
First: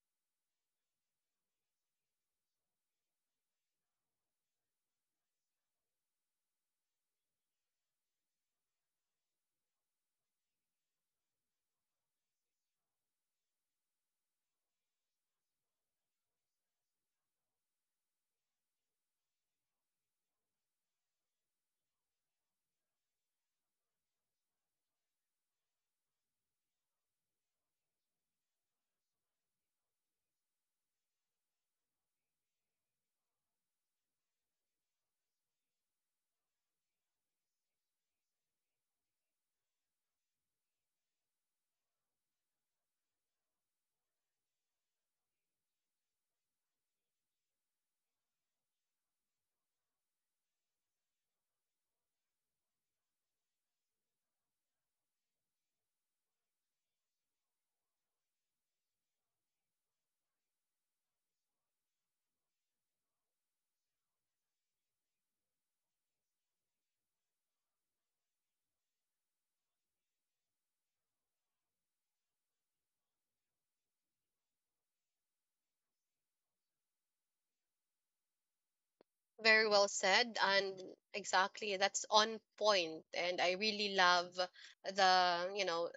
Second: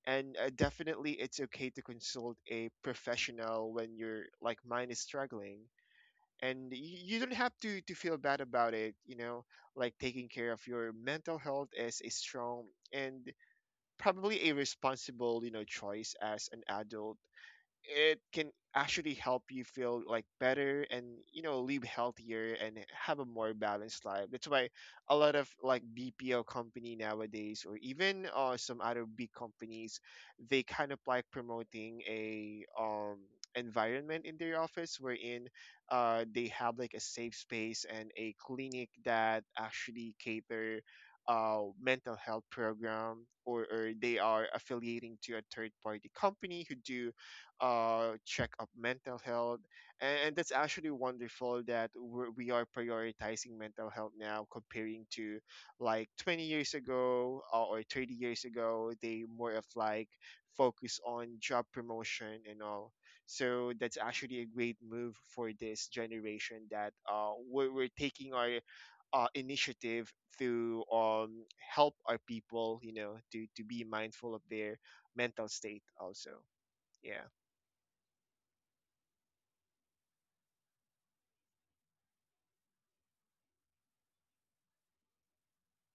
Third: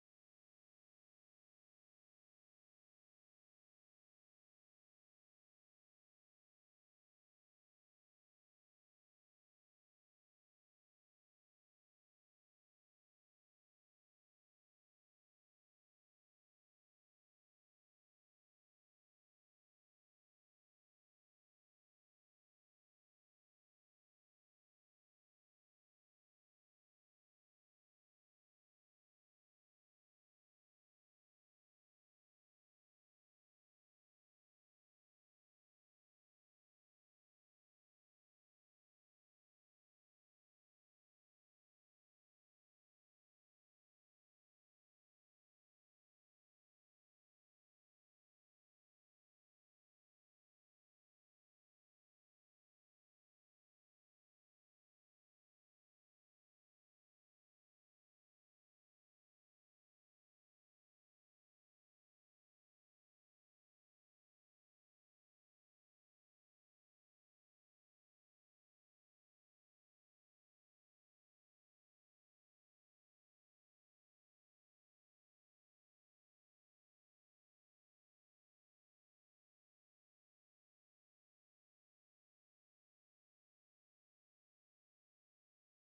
Speaker 2: and definitely it's okay to consult a professional when your like mind is struggling. and y- you don't have to feel bad about it, you know. Like taking care of your mental health is a strong and probably a responsible you know choice as an adult. It can actually help you feel like better and you know live healthier and have a more balanced life. That's why a lot of like BPO company nowadays or even some other big companies, they kind of like promoting a environment in their office wherein they have like a safe space and a clinic that actually cater mental health program, or they are affiliating to a third party company who do check up mental health. And that's actually wonderful that we are prioritizing mental health now comparing to like 20 years ago or 30 years ago. They more of like focus on job promotion and all. So that's actually a great move for this generation that we're taking our initiative to help our people, you know, to be mindful of their mental state also. Yeah.
Speaker 1: Very well said, and exactly, that's on point. And I really love the, you know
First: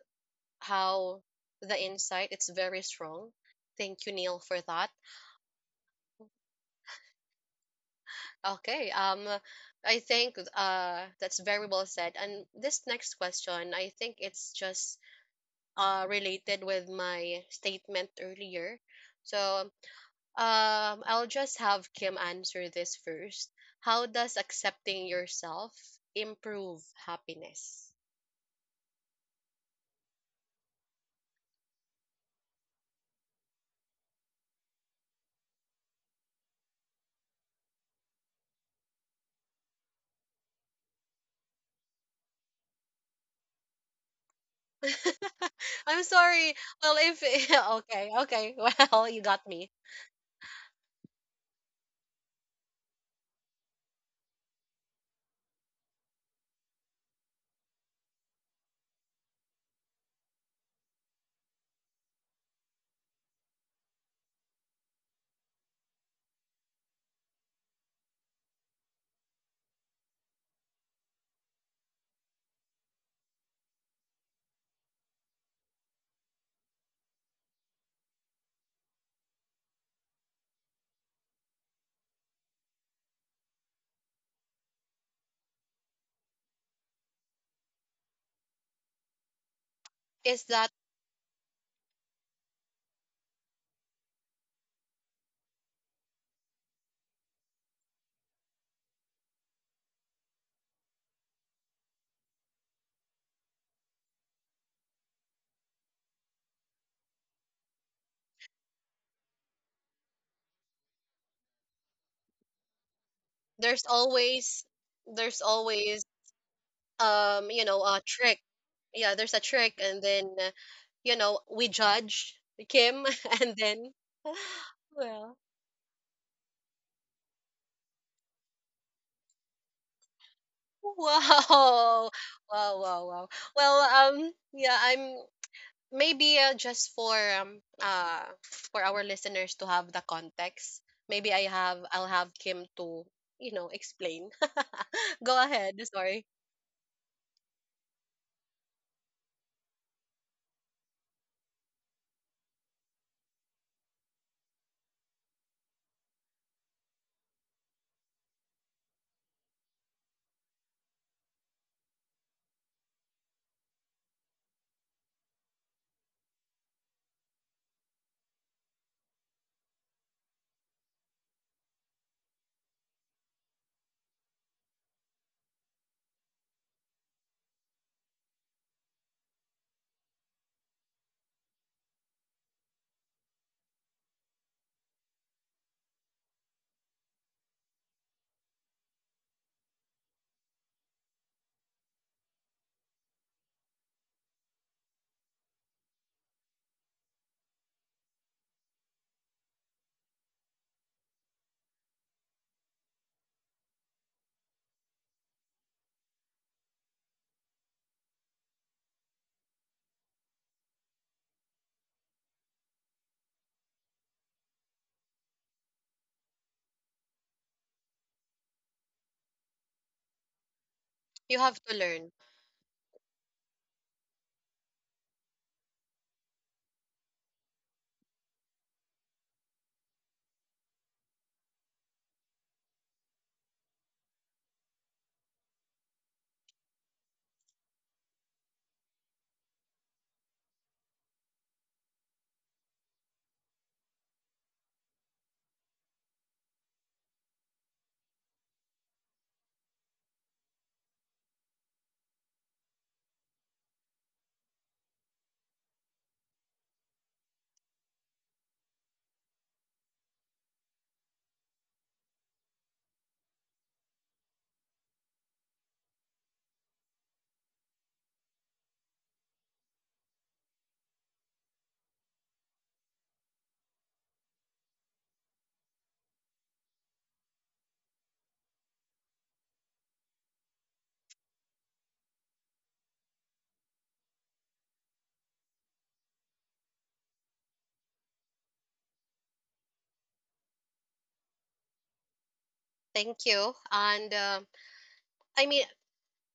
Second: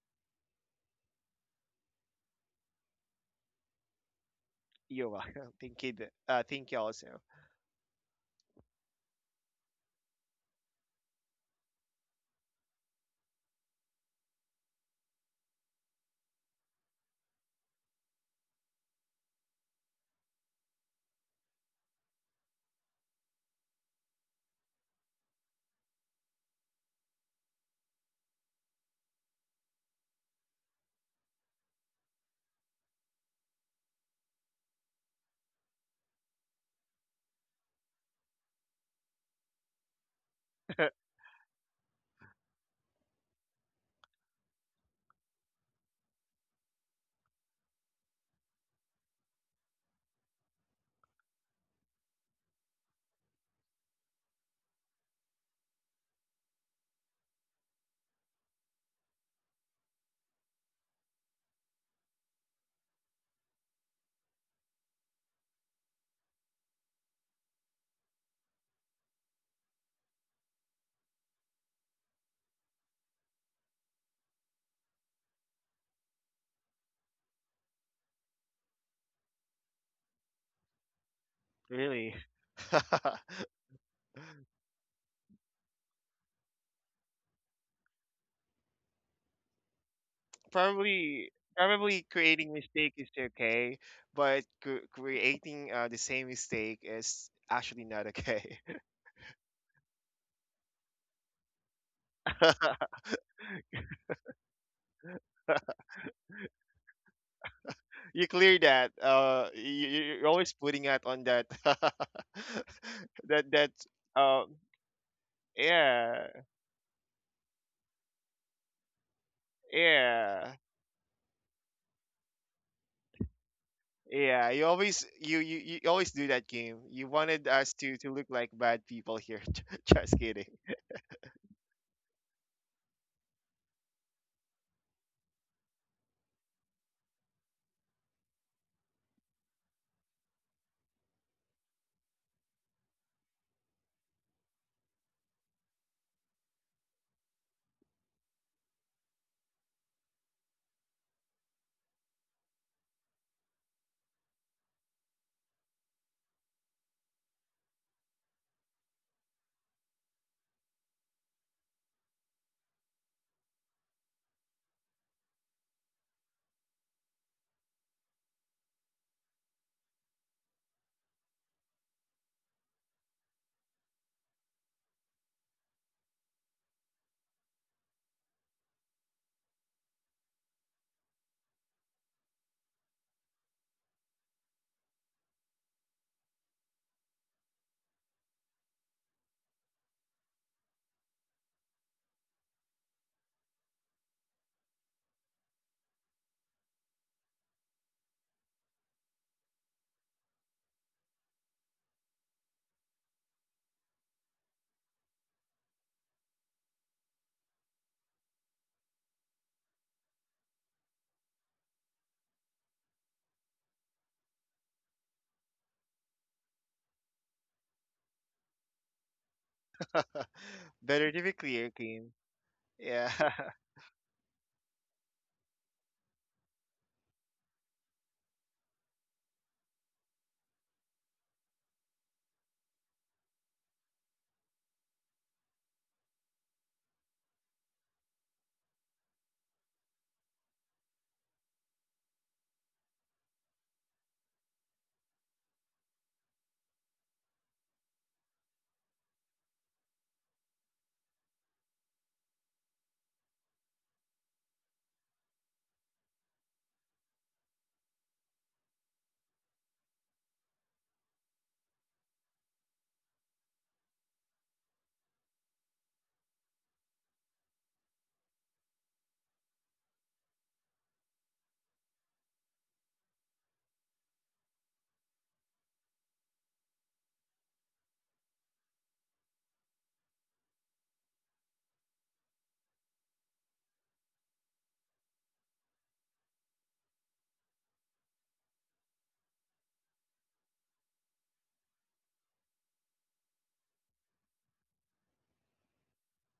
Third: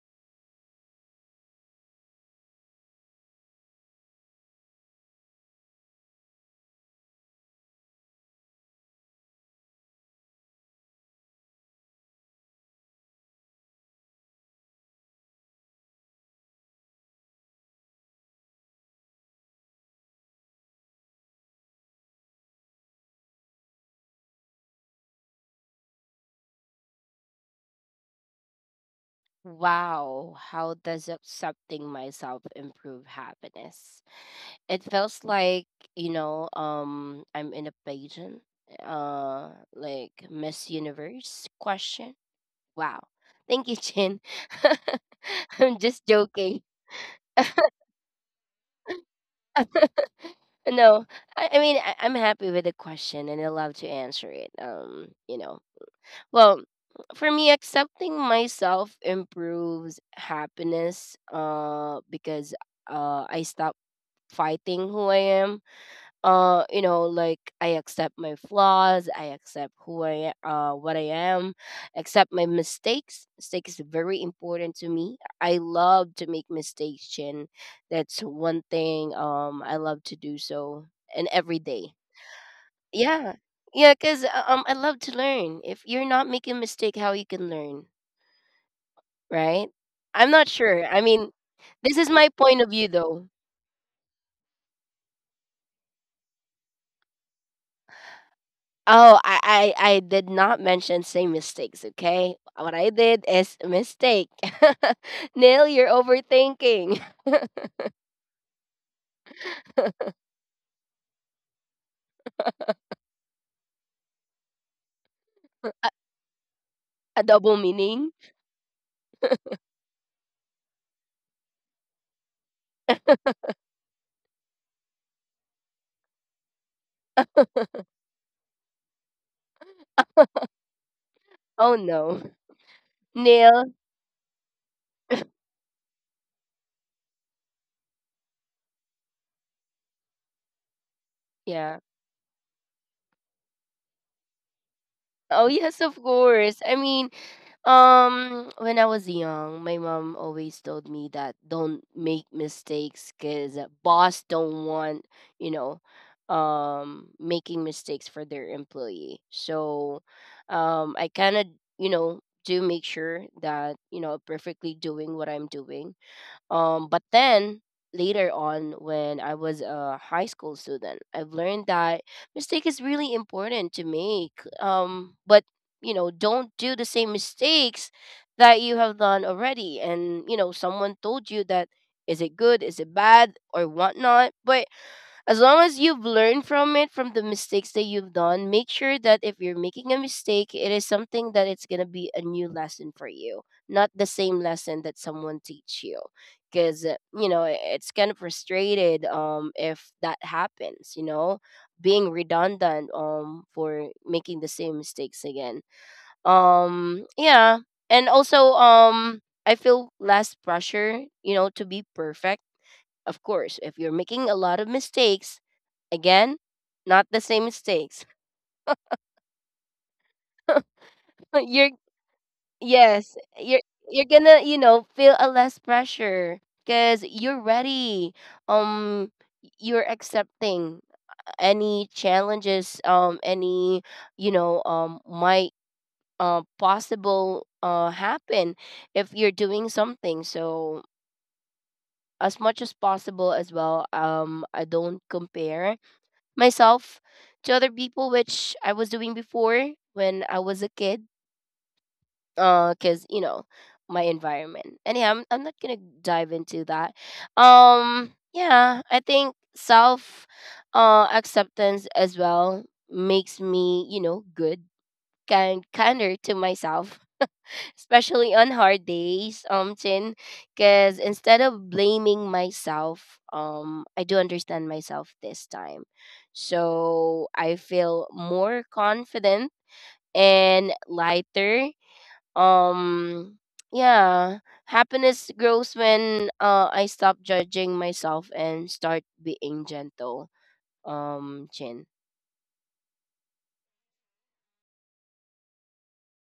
Speaker 1: how the insight, it's very strong. Thank you, Neil, for that.
Speaker 2: You're welcome. Thank you. Thank you also.
Speaker 1: Okay. I think that's very well said. And this next question, I think it's just related with my statement earlier. So I'll just have Kim answer this first. How does accepting yourself improve happiness?
Speaker 3: Wow, how does accepting myself improve happiness? It feels like, I'm in a pageant, like Miss Universe question. Wow. Thank you, Chin. I'm
Speaker 1: I'm
Speaker 3: just
Speaker 1: sorry.
Speaker 3: joking.
Speaker 1: Well, if okay, okay. Well, you got me.
Speaker 3: No, I mean I'm happy with the question and I love to answer it. Well, for me, accepting myself improves happiness. Because I stop fighting who I am. Like, I accept my flaws, I accept what I am, accept my mistakes. Mistakes is very important to me. I love to make mistakes, and that's one thing I love to do. So and every day,
Speaker 2: Really.
Speaker 3: yeah, yeah, because I love to learn. If you're not making mistake, how you can learn, right? I'm
Speaker 1: Is
Speaker 3: not
Speaker 1: that—
Speaker 3: sure, I
Speaker 2: Probably
Speaker 3: mean,
Speaker 2: probably
Speaker 3: this is my
Speaker 2: creating
Speaker 3: point of
Speaker 2: mistake
Speaker 3: view
Speaker 2: is
Speaker 3: though.
Speaker 2: okay, but creating the same mistake is actually not okay.
Speaker 3: Oh, I did not mention same mistakes, okay? What I did is a mistake. Neil, you're overthinking.
Speaker 2: You clear that. You're always putting out on that. That that.
Speaker 1: there's
Speaker 2: Um.
Speaker 1: always— there's
Speaker 3: A,
Speaker 1: always
Speaker 2: Yeah.
Speaker 3: a double
Speaker 1: a
Speaker 3: meaning?
Speaker 1: trick. Yeah, there's a trick, and then
Speaker 2: Yeah.
Speaker 1: we judge Kim and then—
Speaker 2: Yeah. You always
Speaker 1: well,
Speaker 2: you always do that game. You wanted us to look like bad people here. Just kidding.
Speaker 3: Oh
Speaker 1: wow,
Speaker 3: no.
Speaker 1: wow, wow, wow. Well,
Speaker 3: Neil,
Speaker 1: yeah, I'm maybe just um uh for our listeners to have the context, maybe
Speaker 3: yeah.
Speaker 1: I'll have Kim to explain. Go
Speaker 3: Oh
Speaker 1: ahead,
Speaker 3: yes, of
Speaker 1: sorry.
Speaker 3: course. I mean, when I was young, my mom always told me that don't make mistakes because boss don't want, you know, making mistakes for their employee. So, I kind of, you know, do make sure that, you know, perfectly doing what I'm doing, but then later on, when I was a high school student, I've learned that mistake is really important to make. But you know, don't do the same mistakes that you have done already. And you know, someone told you that, is it good, is it bad, or whatnot. But as long as you've learned from it, from the mistakes that you've done, make sure that if you're making a mistake, it is something that it's going to be a new lesson for you, not the same lesson that someone teach you. Because, it's kind of frustrated, if that happens, you know, being redundant, for making the same mistakes again. Yeah. And also, I feel less pressure, you know, to be perfect, of course, if you're making a lot of mistakes, again, not the same mistakes.
Speaker 2: Better to be
Speaker 1: You have
Speaker 2: clear,
Speaker 3: you're
Speaker 1: to
Speaker 2: Kim.
Speaker 1: learn.
Speaker 2: Yeah,
Speaker 3: yes, you're you're gonna, you know, feel a less pressure because you're ready. Um, you're accepting any challenges. Any might possible happen if you're doing something. So as much as possible as well. I don't compare myself to other people, which I was doing before when I was a kid, because you know my environment. Anyhow, I'm not gonna dive into that. Yeah, I think self acceptance as well makes me, you know, good, kinder to myself, especially on hard days, Chin, because instead of blaming myself, I do understand myself this time. So I feel more confident and lighter. Um, yeah, happiness grows when, I stop judging myself and start being gentle. Chin.
Speaker 1: Thank you, and I mean,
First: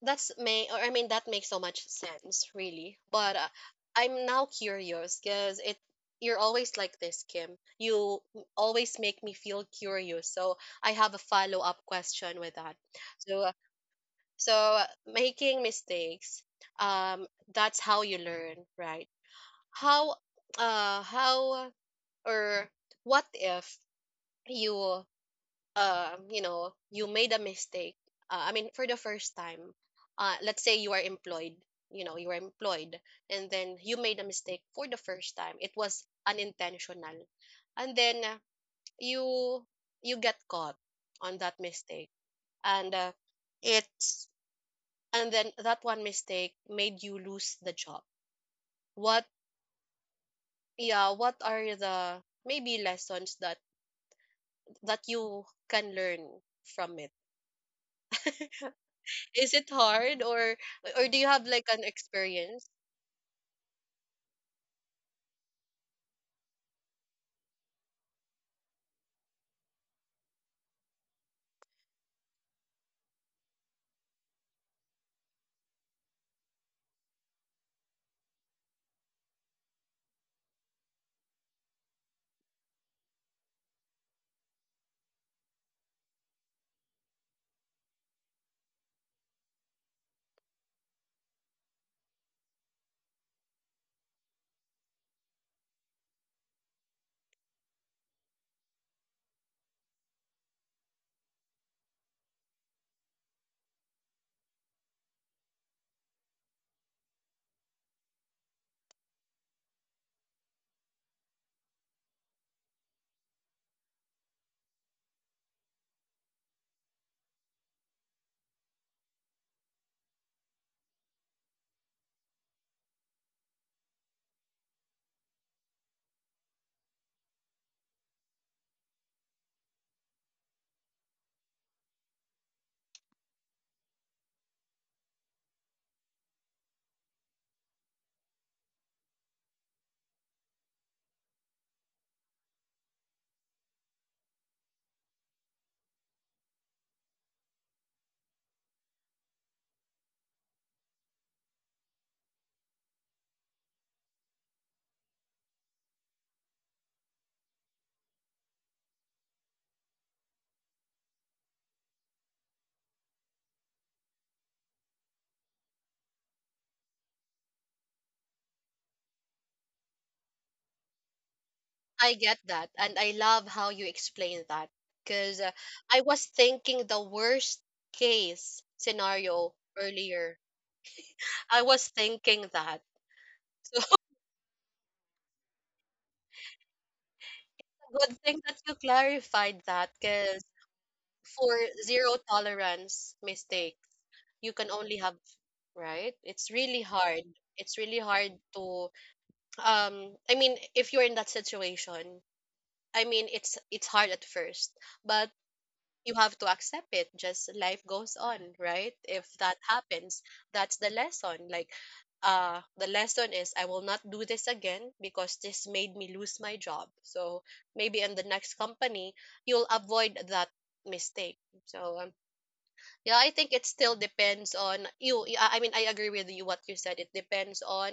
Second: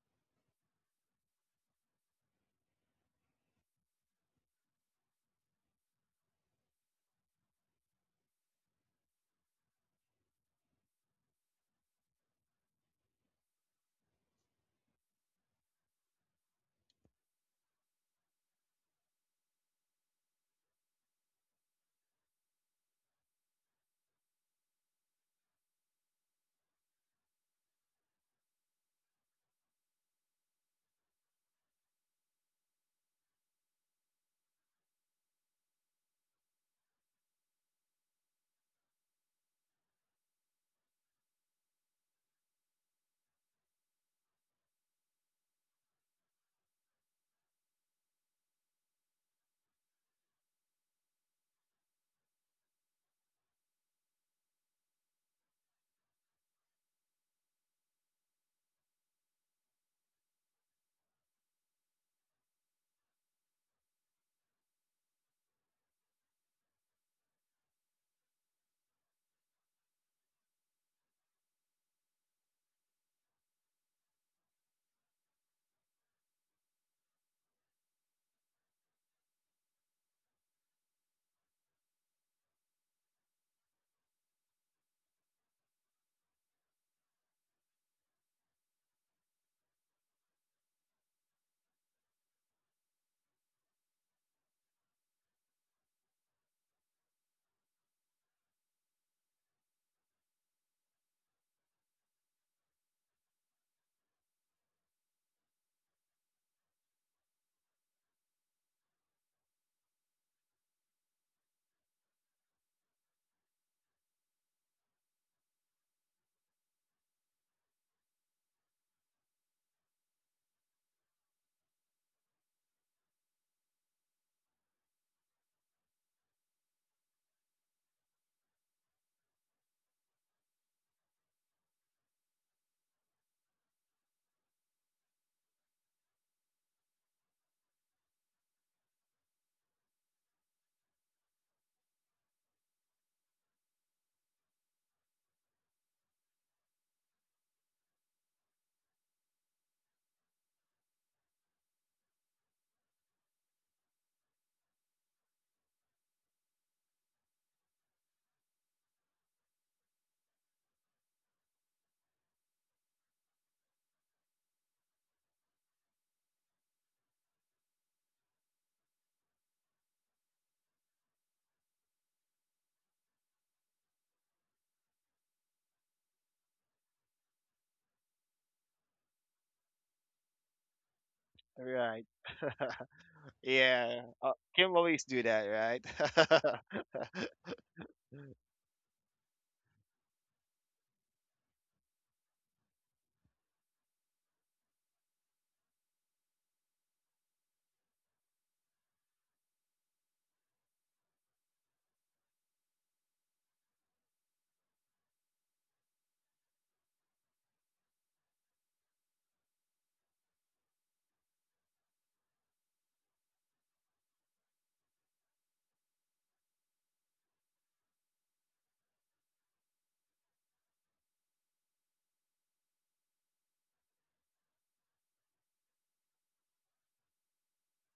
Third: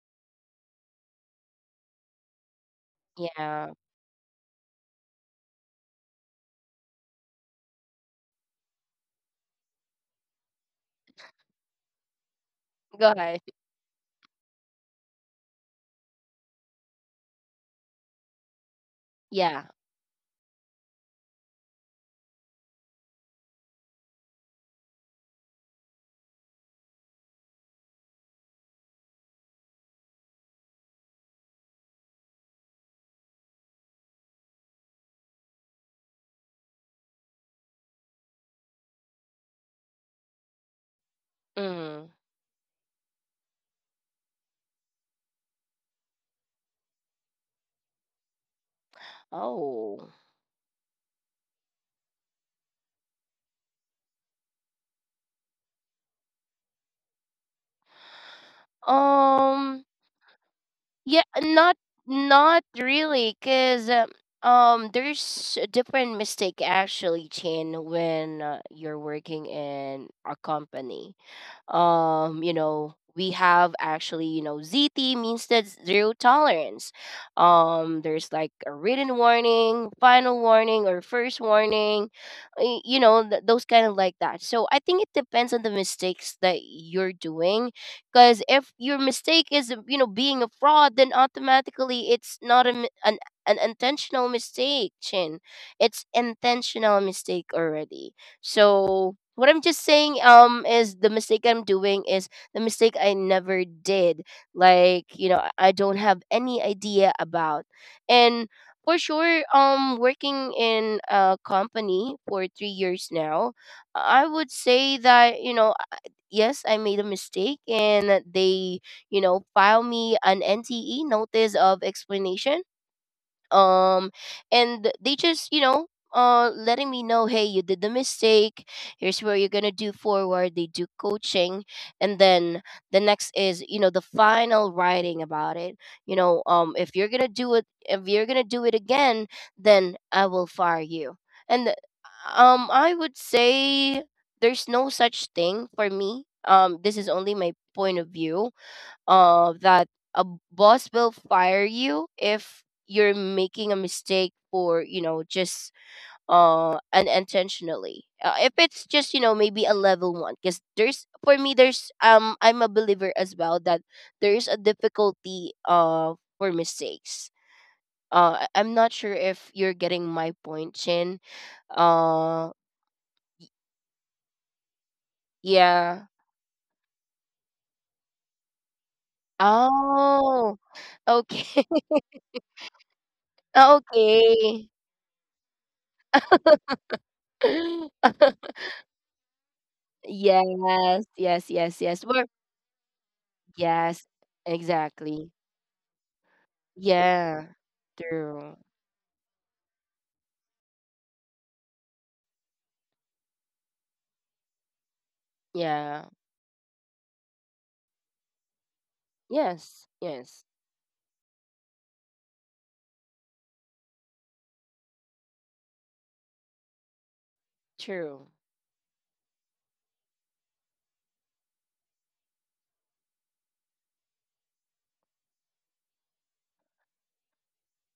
Speaker 1: that's may or I mean, that makes so much sense, really. But
Speaker 3: Yeah,
Speaker 1: I'm now curious because it— you're always like this, Kim. You always make me feel curious. So I have a follow up question with that.
Speaker 3: go
Speaker 1: So
Speaker 3: ahead.
Speaker 1: making mistakes, um, that's how you learn, right?
Speaker 3: Yeah.
Speaker 1: How— how, or what if you— you made a mistake. I mean, for the first time, let's say you are employed, you are employed, and then you made a mistake for the first time. It was unintentional, and then you you get caught on that
Speaker 3: Mm.
Speaker 1: mistake, and it's and then that one mistake made you lose the job. What—
Speaker 3: Oh.
Speaker 1: yeah? What are the maybe lessons that you can learn from it? Is it
Speaker 3: Um.
Speaker 1: hard, or— or
Speaker 3: Yeah,
Speaker 1: do you have like
Speaker 3: not
Speaker 1: an
Speaker 3: not
Speaker 1: experience?
Speaker 3: really, cause there's a different mistake actually, Chin, when, you're working in a company. You know, we have actually, you know, ZT means, that's zero tolerance. There's like a written warning, final warning, or first warning, you know, those kind of like that. So I think it depends on the mistakes that you're doing, because if your mistake is, you know, being a fraud, then automatically it's not an an intentional mistake, Chin. It's intentional mistake already. So what I'm just saying, is the mistake I'm doing is the mistake I never did. Like, you know, I don't have any idea about. And for sure, working in a company for 3 years now, I would say that, you know, I- yes, I made a mistake and they, you know, file me an NTE, notice of explanation, um and they just, you know, letting me know, hey, you did the mistake, here's where you're gonna do forward. They do coaching, and then the next is, you know, the final writing about it, you know, if you're gonna do it, if you're gonna do it again, then I will fire you. And I would say there's no such thing for me, this is only my point of view, that a boss will fire you if you're making a mistake for, you know, just unintentionally, if it's just, you know, maybe a level one. Because there's, for me, there's, I'm a believer as well, that there's a difficulty for mistakes. I'm not sure if you're getting my point, Chin.
Speaker 1: I get
Speaker 3: Uh,
Speaker 1: that, and I love how you explain that because
Speaker 3: yeah.
Speaker 1: I was thinking the worst case scenario earlier.
Speaker 3: Oh, okay.
Speaker 1: I was
Speaker 2: right.
Speaker 1: thinking that.
Speaker 2: Yeah, Kim always do that, right?
Speaker 3: Okay.
Speaker 1: Good thing that you clarified that, because
Speaker 3: Yes, yes,
Speaker 1: for
Speaker 3: yes, yes. We're
Speaker 1: zero tolerance mistakes,
Speaker 3: yes,
Speaker 1: you can only have,
Speaker 3: exactly.
Speaker 1: right? It's really hard.
Speaker 3: Yeah,
Speaker 1: It's really hard
Speaker 3: true.
Speaker 1: to— I mean, if you're in that situation, I mean, it's— it's hard at first, but
Speaker 3: Yeah,
Speaker 1: you have to accept it. Just life goes on, right? If that
Speaker 3: yes,
Speaker 1: happens,
Speaker 3: yes,
Speaker 1: that's the lesson. Like, the lesson is I will not do this again because this made me lose my job. So maybe in the
Speaker 3: true.
Speaker 1: next company, you'll avoid that mistake. So yeah, I think it still depends on you. Yeah, I mean, I agree with you. What you said, it depends on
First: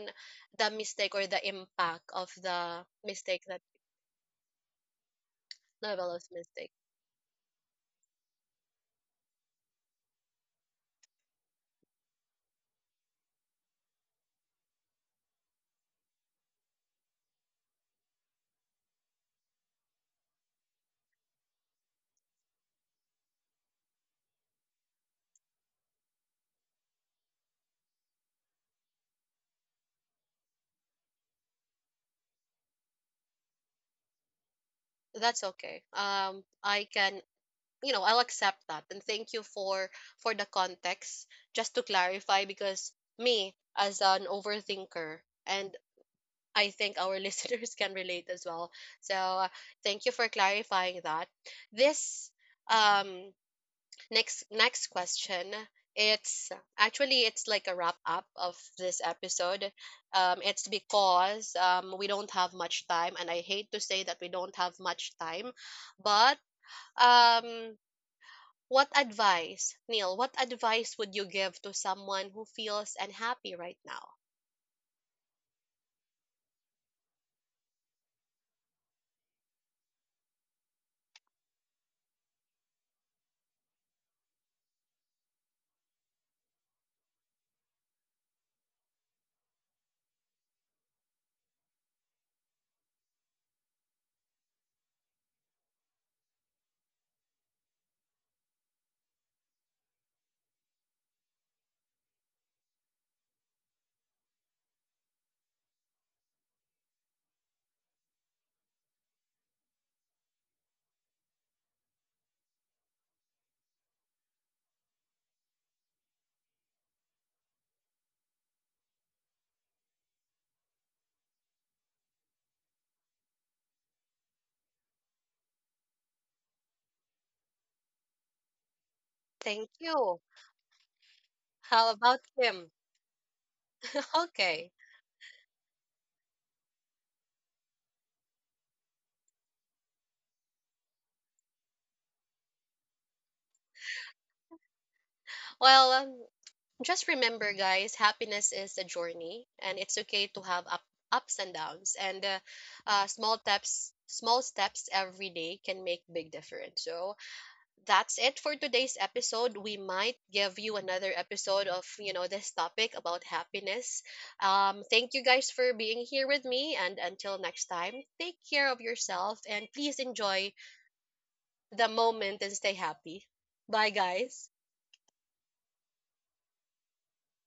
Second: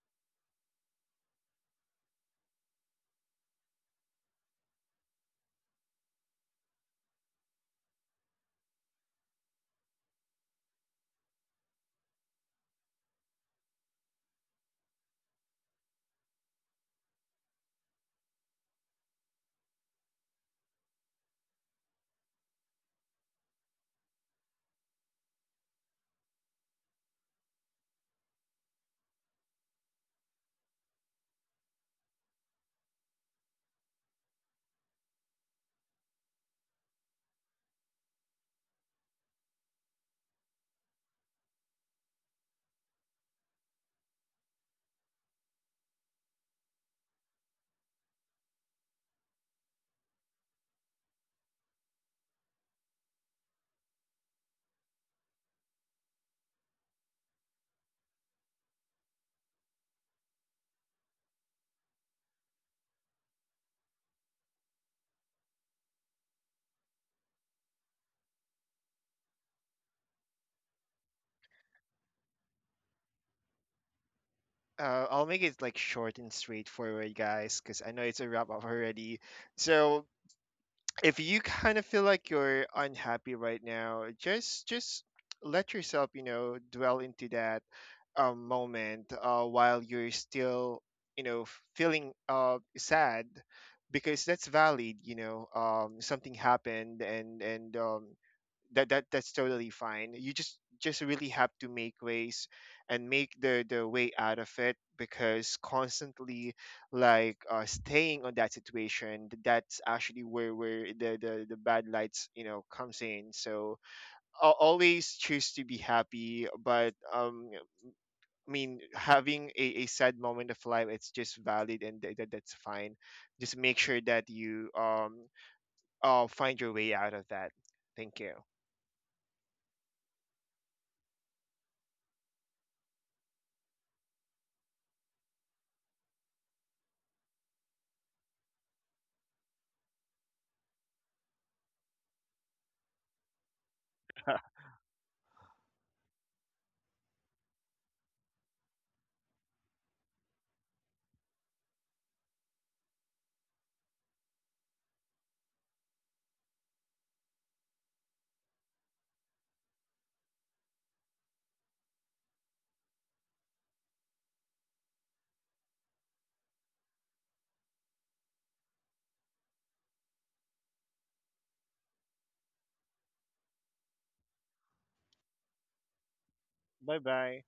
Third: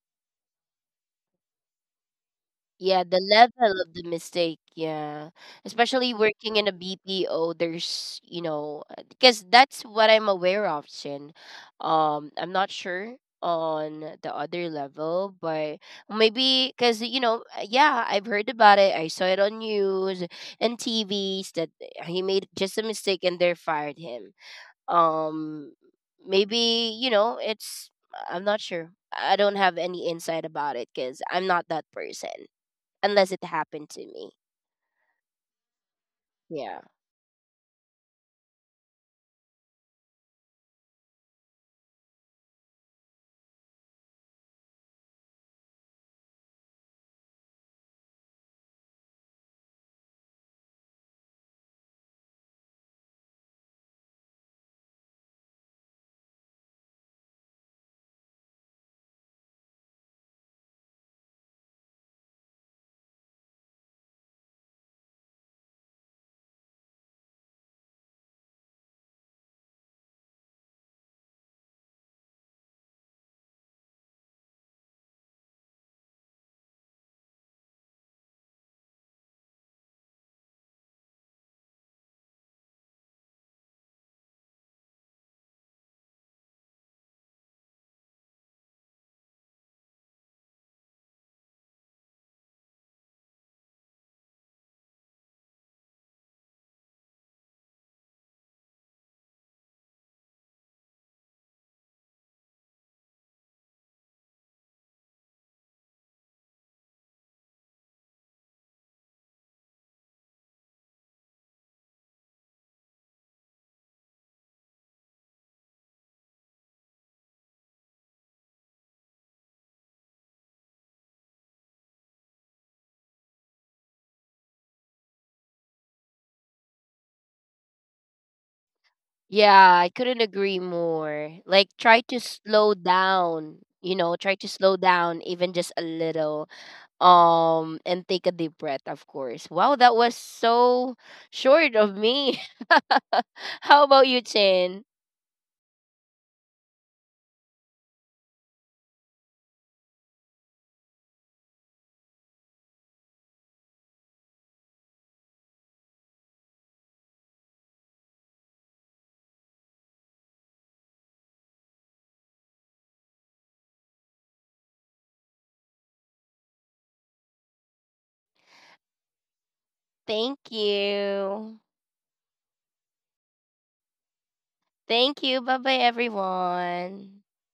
Speaker 1: the mistake or the impact of the
Speaker 3: Yeah, the
Speaker 1: mistake, that
Speaker 3: level of the mistake. Yeah. Especially
Speaker 1: level of
Speaker 3: working in a
Speaker 1: mistake.
Speaker 3: BPO, there's, you know, because that's what I'm aware of, Shin. I'm not sure on the other level, but maybe because, you know, yeah, I've heard about it. I saw it on news and TVs, that eh, he made just a mistake and they fired him. Um, Maybe, you know, it's, I'm not sure. I don't have any insight about it because I'm not that person unless it happened to me.
Speaker 1: That's okay.
Speaker 3: Yeah.
Speaker 1: I can, I'll accept that. And thank you for— for the context, just to clarify, because me as an overthinker, and I think our listeners can relate as well. So thank you for clarifying that. This, um next— next question, it's actually it's like a wrap up of this episode. It's because we don't have much time, and I hate to say that we don't have much time, but um what advice, Neil, what advice would you give to someone who feels unhappy right now?
Speaker 2: I'll make it like short and straightforward, guys, because I know it's a wrap up already. So if you kind of feel like you're unhappy right now, just let yourself, you know, dwell into that moment while you're still you know feeling sad, because that's valid, you know. Something happened, and that that's totally fine. You just really have to make ways and make the way out of it, because constantly like staying on that situation, that's actually where the, the bad lights you know comes in. So I'll always choose to be happy, but I mean, having a sad moment of life, it's just valid, and that that's fine. Just make sure that you find your way out of that. Thank you.
Speaker 1: Thank
Speaker 3: Yeah, I couldn't
Speaker 1: you.
Speaker 3: agree more. Like,
Speaker 1: How
Speaker 3: try to
Speaker 1: about
Speaker 3: slow
Speaker 1: Kim?
Speaker 3: down, you know, try to slow
Speaker 1: Okay.
Speaker 3: down even just a little, and take a deep breath, of course. Wow, that was so short of me. How about you, Chin?
Speaker 1: Well, just remember, guys, happiness is a journey, and it's okay to have up— ups and downs. And small steps every day can make big difference. So that's it for today's episode. We might give you another episode of, you know, this topic about happiness. Thank you guys for being here with me. And until next time, take care of yourself and please
Speaker 3: Thank
Speaker 1: enjoy
Speaker 3: you.
Speaker 1: the moment and stay happy. Bye, guys.
Speaker 3: Thank you. Bye bye,
Speaker 2: Bye
Speaker 3: everyone.
Speaker 2: bye.